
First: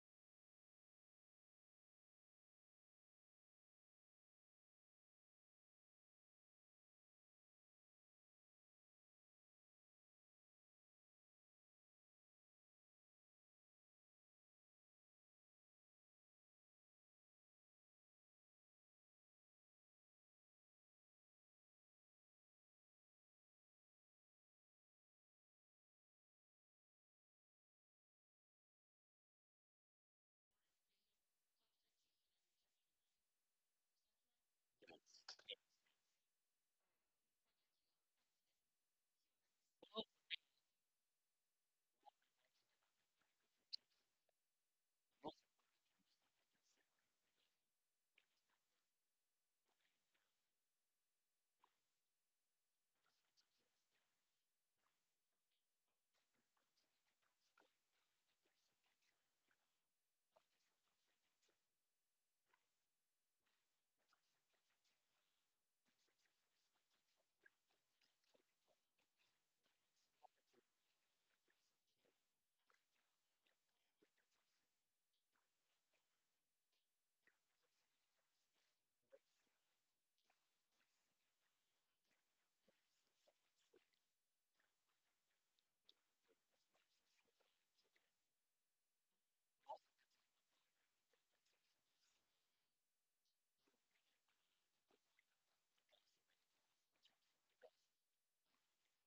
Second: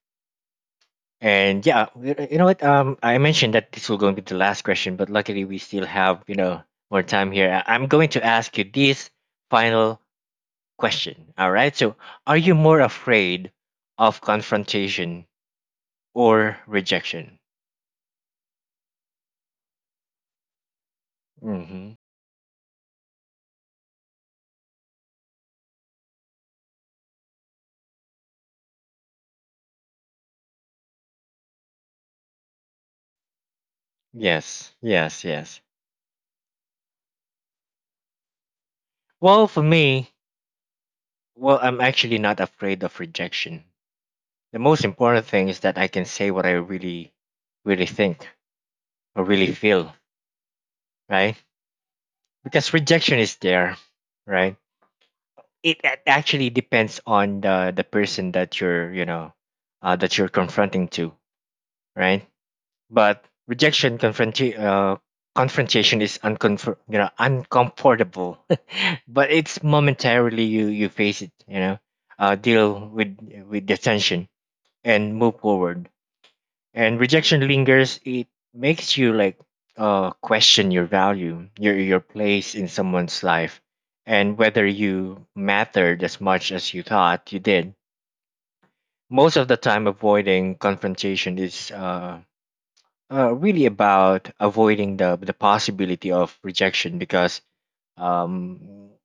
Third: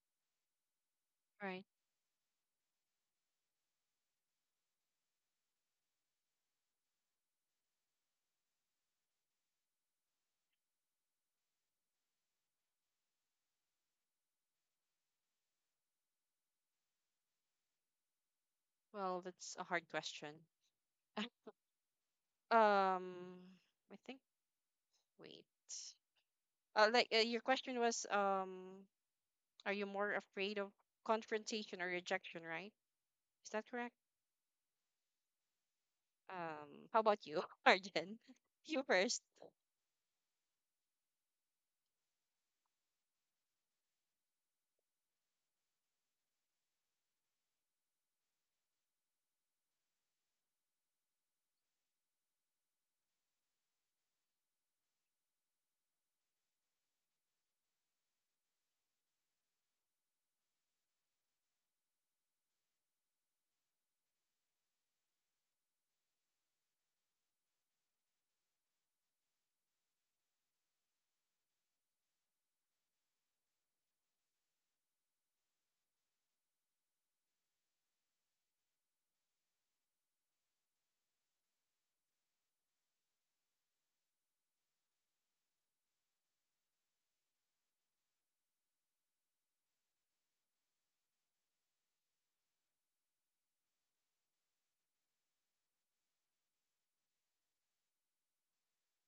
Right. And yeah, y- you know what? I mentioned that this will going to be the last question, but luckily we still have more time here. I'm going to ask you this final question. All right. So, are you more afraid of confrontation or rejection? Well, that's a hard question. Mm-hmm. Um, I think. Wait. Your question was, are you more afraid of confrontation or rejection? Right? Is that correct? Yes. Yes. Yes. How about you, <laughs> Arjen? <laughs> You first. Well, for me, well, I'm actually not afraid of rejection. The most important thing is that I can say what I really, really think or really feel, right? Because rejection is there, right? It, actually depends on the person that you're, that you're confronting to, right? But confrontation is uncomfortable, <laughs> but it's momentarily you face it, deal with the tension and move forward, and rejection lingers. It makes you like question your value, your place in someone's life, and whether you mattered as much as you thought you did. Most of the time, avoiding confrontation is really about avoiding the possibility of rejection, um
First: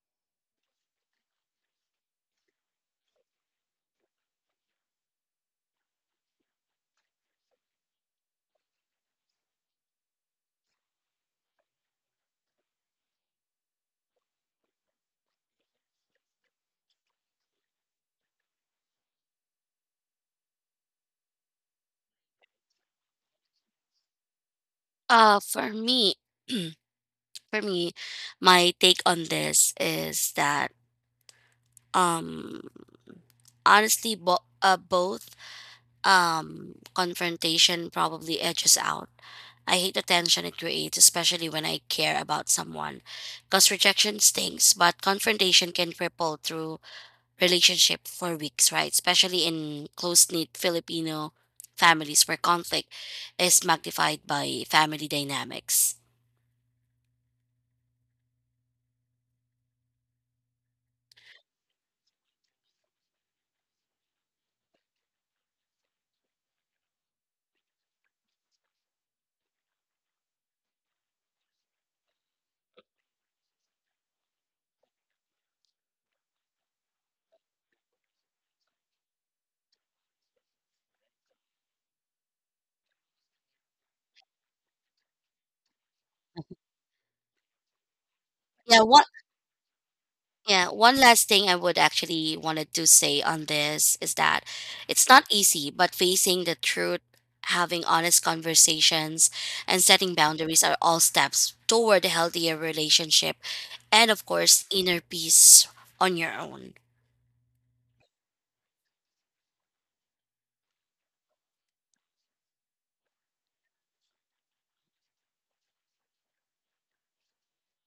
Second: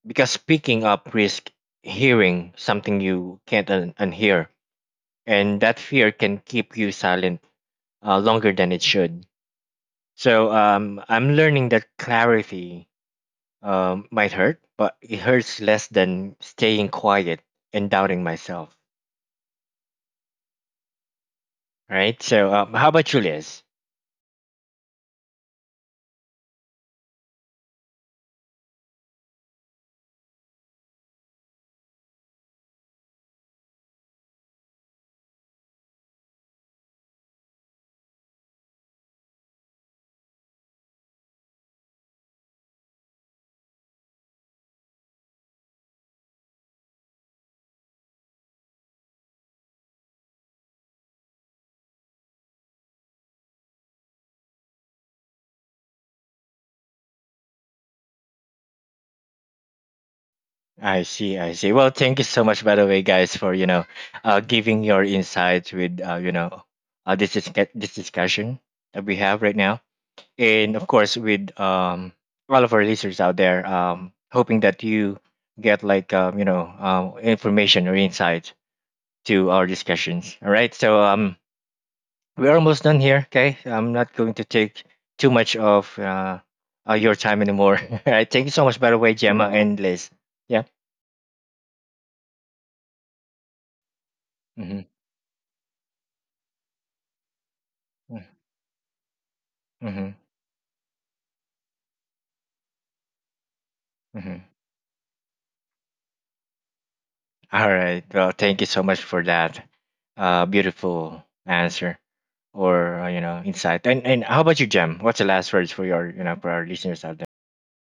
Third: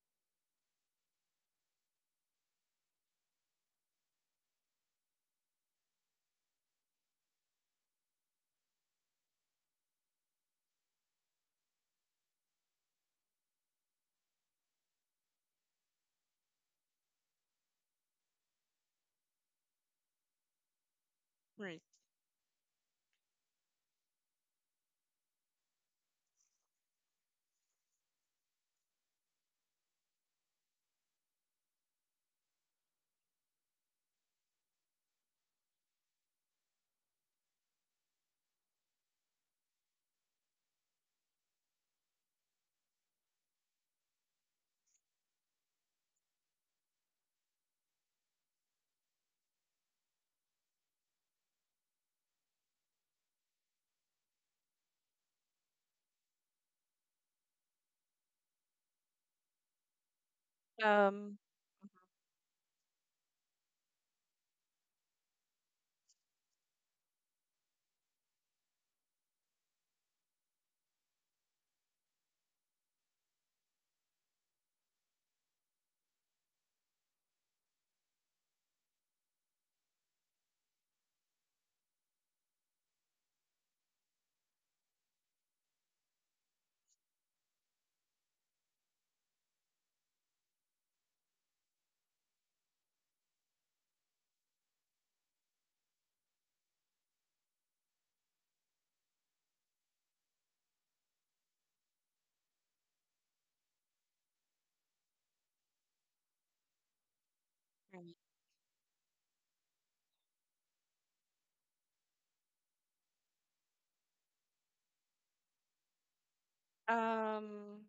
because speaking up risk hearing something you can't unhear, and that fear can keep you silent longer than it should. So I'm learning that clarity might hurt, but it hurts less than staying quiet and doubting myself. Right. Right. So how about you, Liz? For me, <clears throat> for me my take on this is that, um honestly, both, confrontation probably edges out. I hate the tension it creates, especially when I care about someone. Because rejection stinks, but confrontation can ripple through relationship for weeks, right? Especially in close-knit Filipino families where conflict is magnified by family dynamics. I Um, see. I see. Well, thank you so much, by the way, guys, for giving your insights with this is this discussion that we have right now, and of course with all of our listeners out there, hoping that you get like information or insights to our discussions. All right, so we're almost done here. Okay, I'm not going to take too much of your time anymore. <laughs> All right, thank you so much, Yeah, by the way, Gemma and Liz. Yeah. yeah, one last thing I would actually wanted to say on this is that Mm-hmm. it's not easy, but facing the truth, having honest Mm-hmm. conversations, and Mm-hmm. setting boundaries are all steps toward a healthier relationship and, of Mm-hmm. course, inner peace on your own. All right. right. Well, thank you so much for that beautiful answer or insight. And how about you, Gem? What's the last words for your for our listeners out there? Um,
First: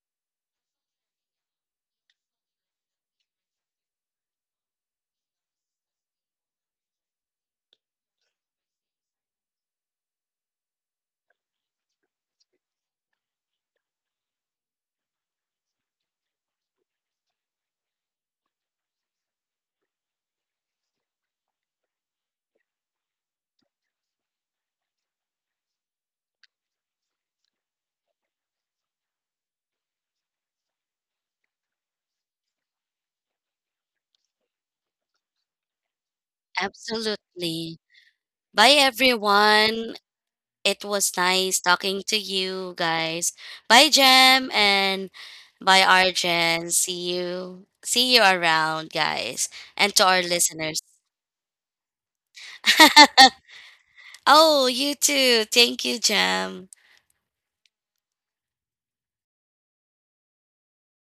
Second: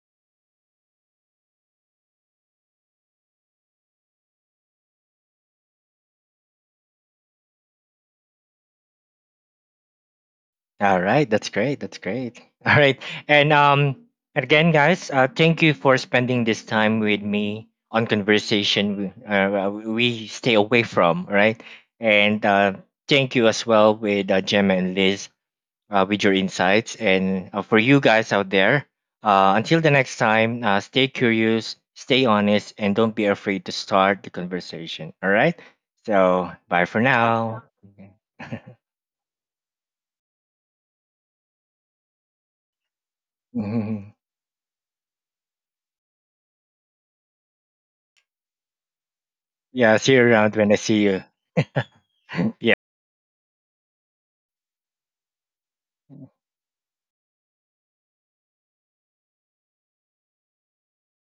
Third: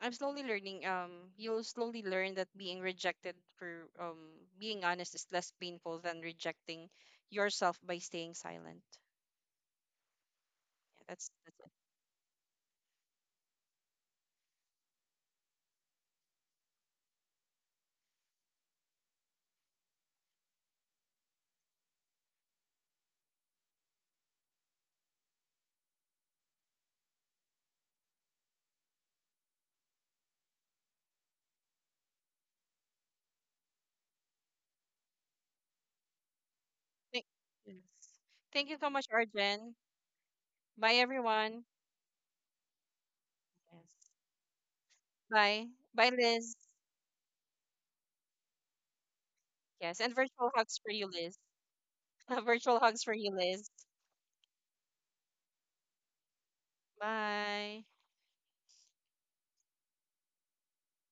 I'm slowly learning. You'll slowly learn that being rejected for being honest is less painful than rejecting yourself by staying silent. All Yeah, right, that's that's it. great. That's great. All right, and again, guys, thank you for spending this time with me on conversation we stay away from. All right, and thank you as well with Gemma and Liz, with your insights, and for you guys out there. Until the next time, stay curious, stay honest, and don't be afraid to start the conversation. All right. So bye for Thank, now. Absolutely. Okay. yes. Thank you Bye, so much, Arjen. everyone. It Bye, was everyone. nice talking to you guys. Bye, Yes. <laughs> Jem, and Bye. bye, Bye, Liz. Arjen. See you. See you around, guys, Yeah, and Yes, to and see you our virtual around when I hugs listeners. for see you, you. Liz. <laughs> Yeah, Virtual hugs for you, Liz. <laughs> Oh, you too. Thank you, Jam. Bye.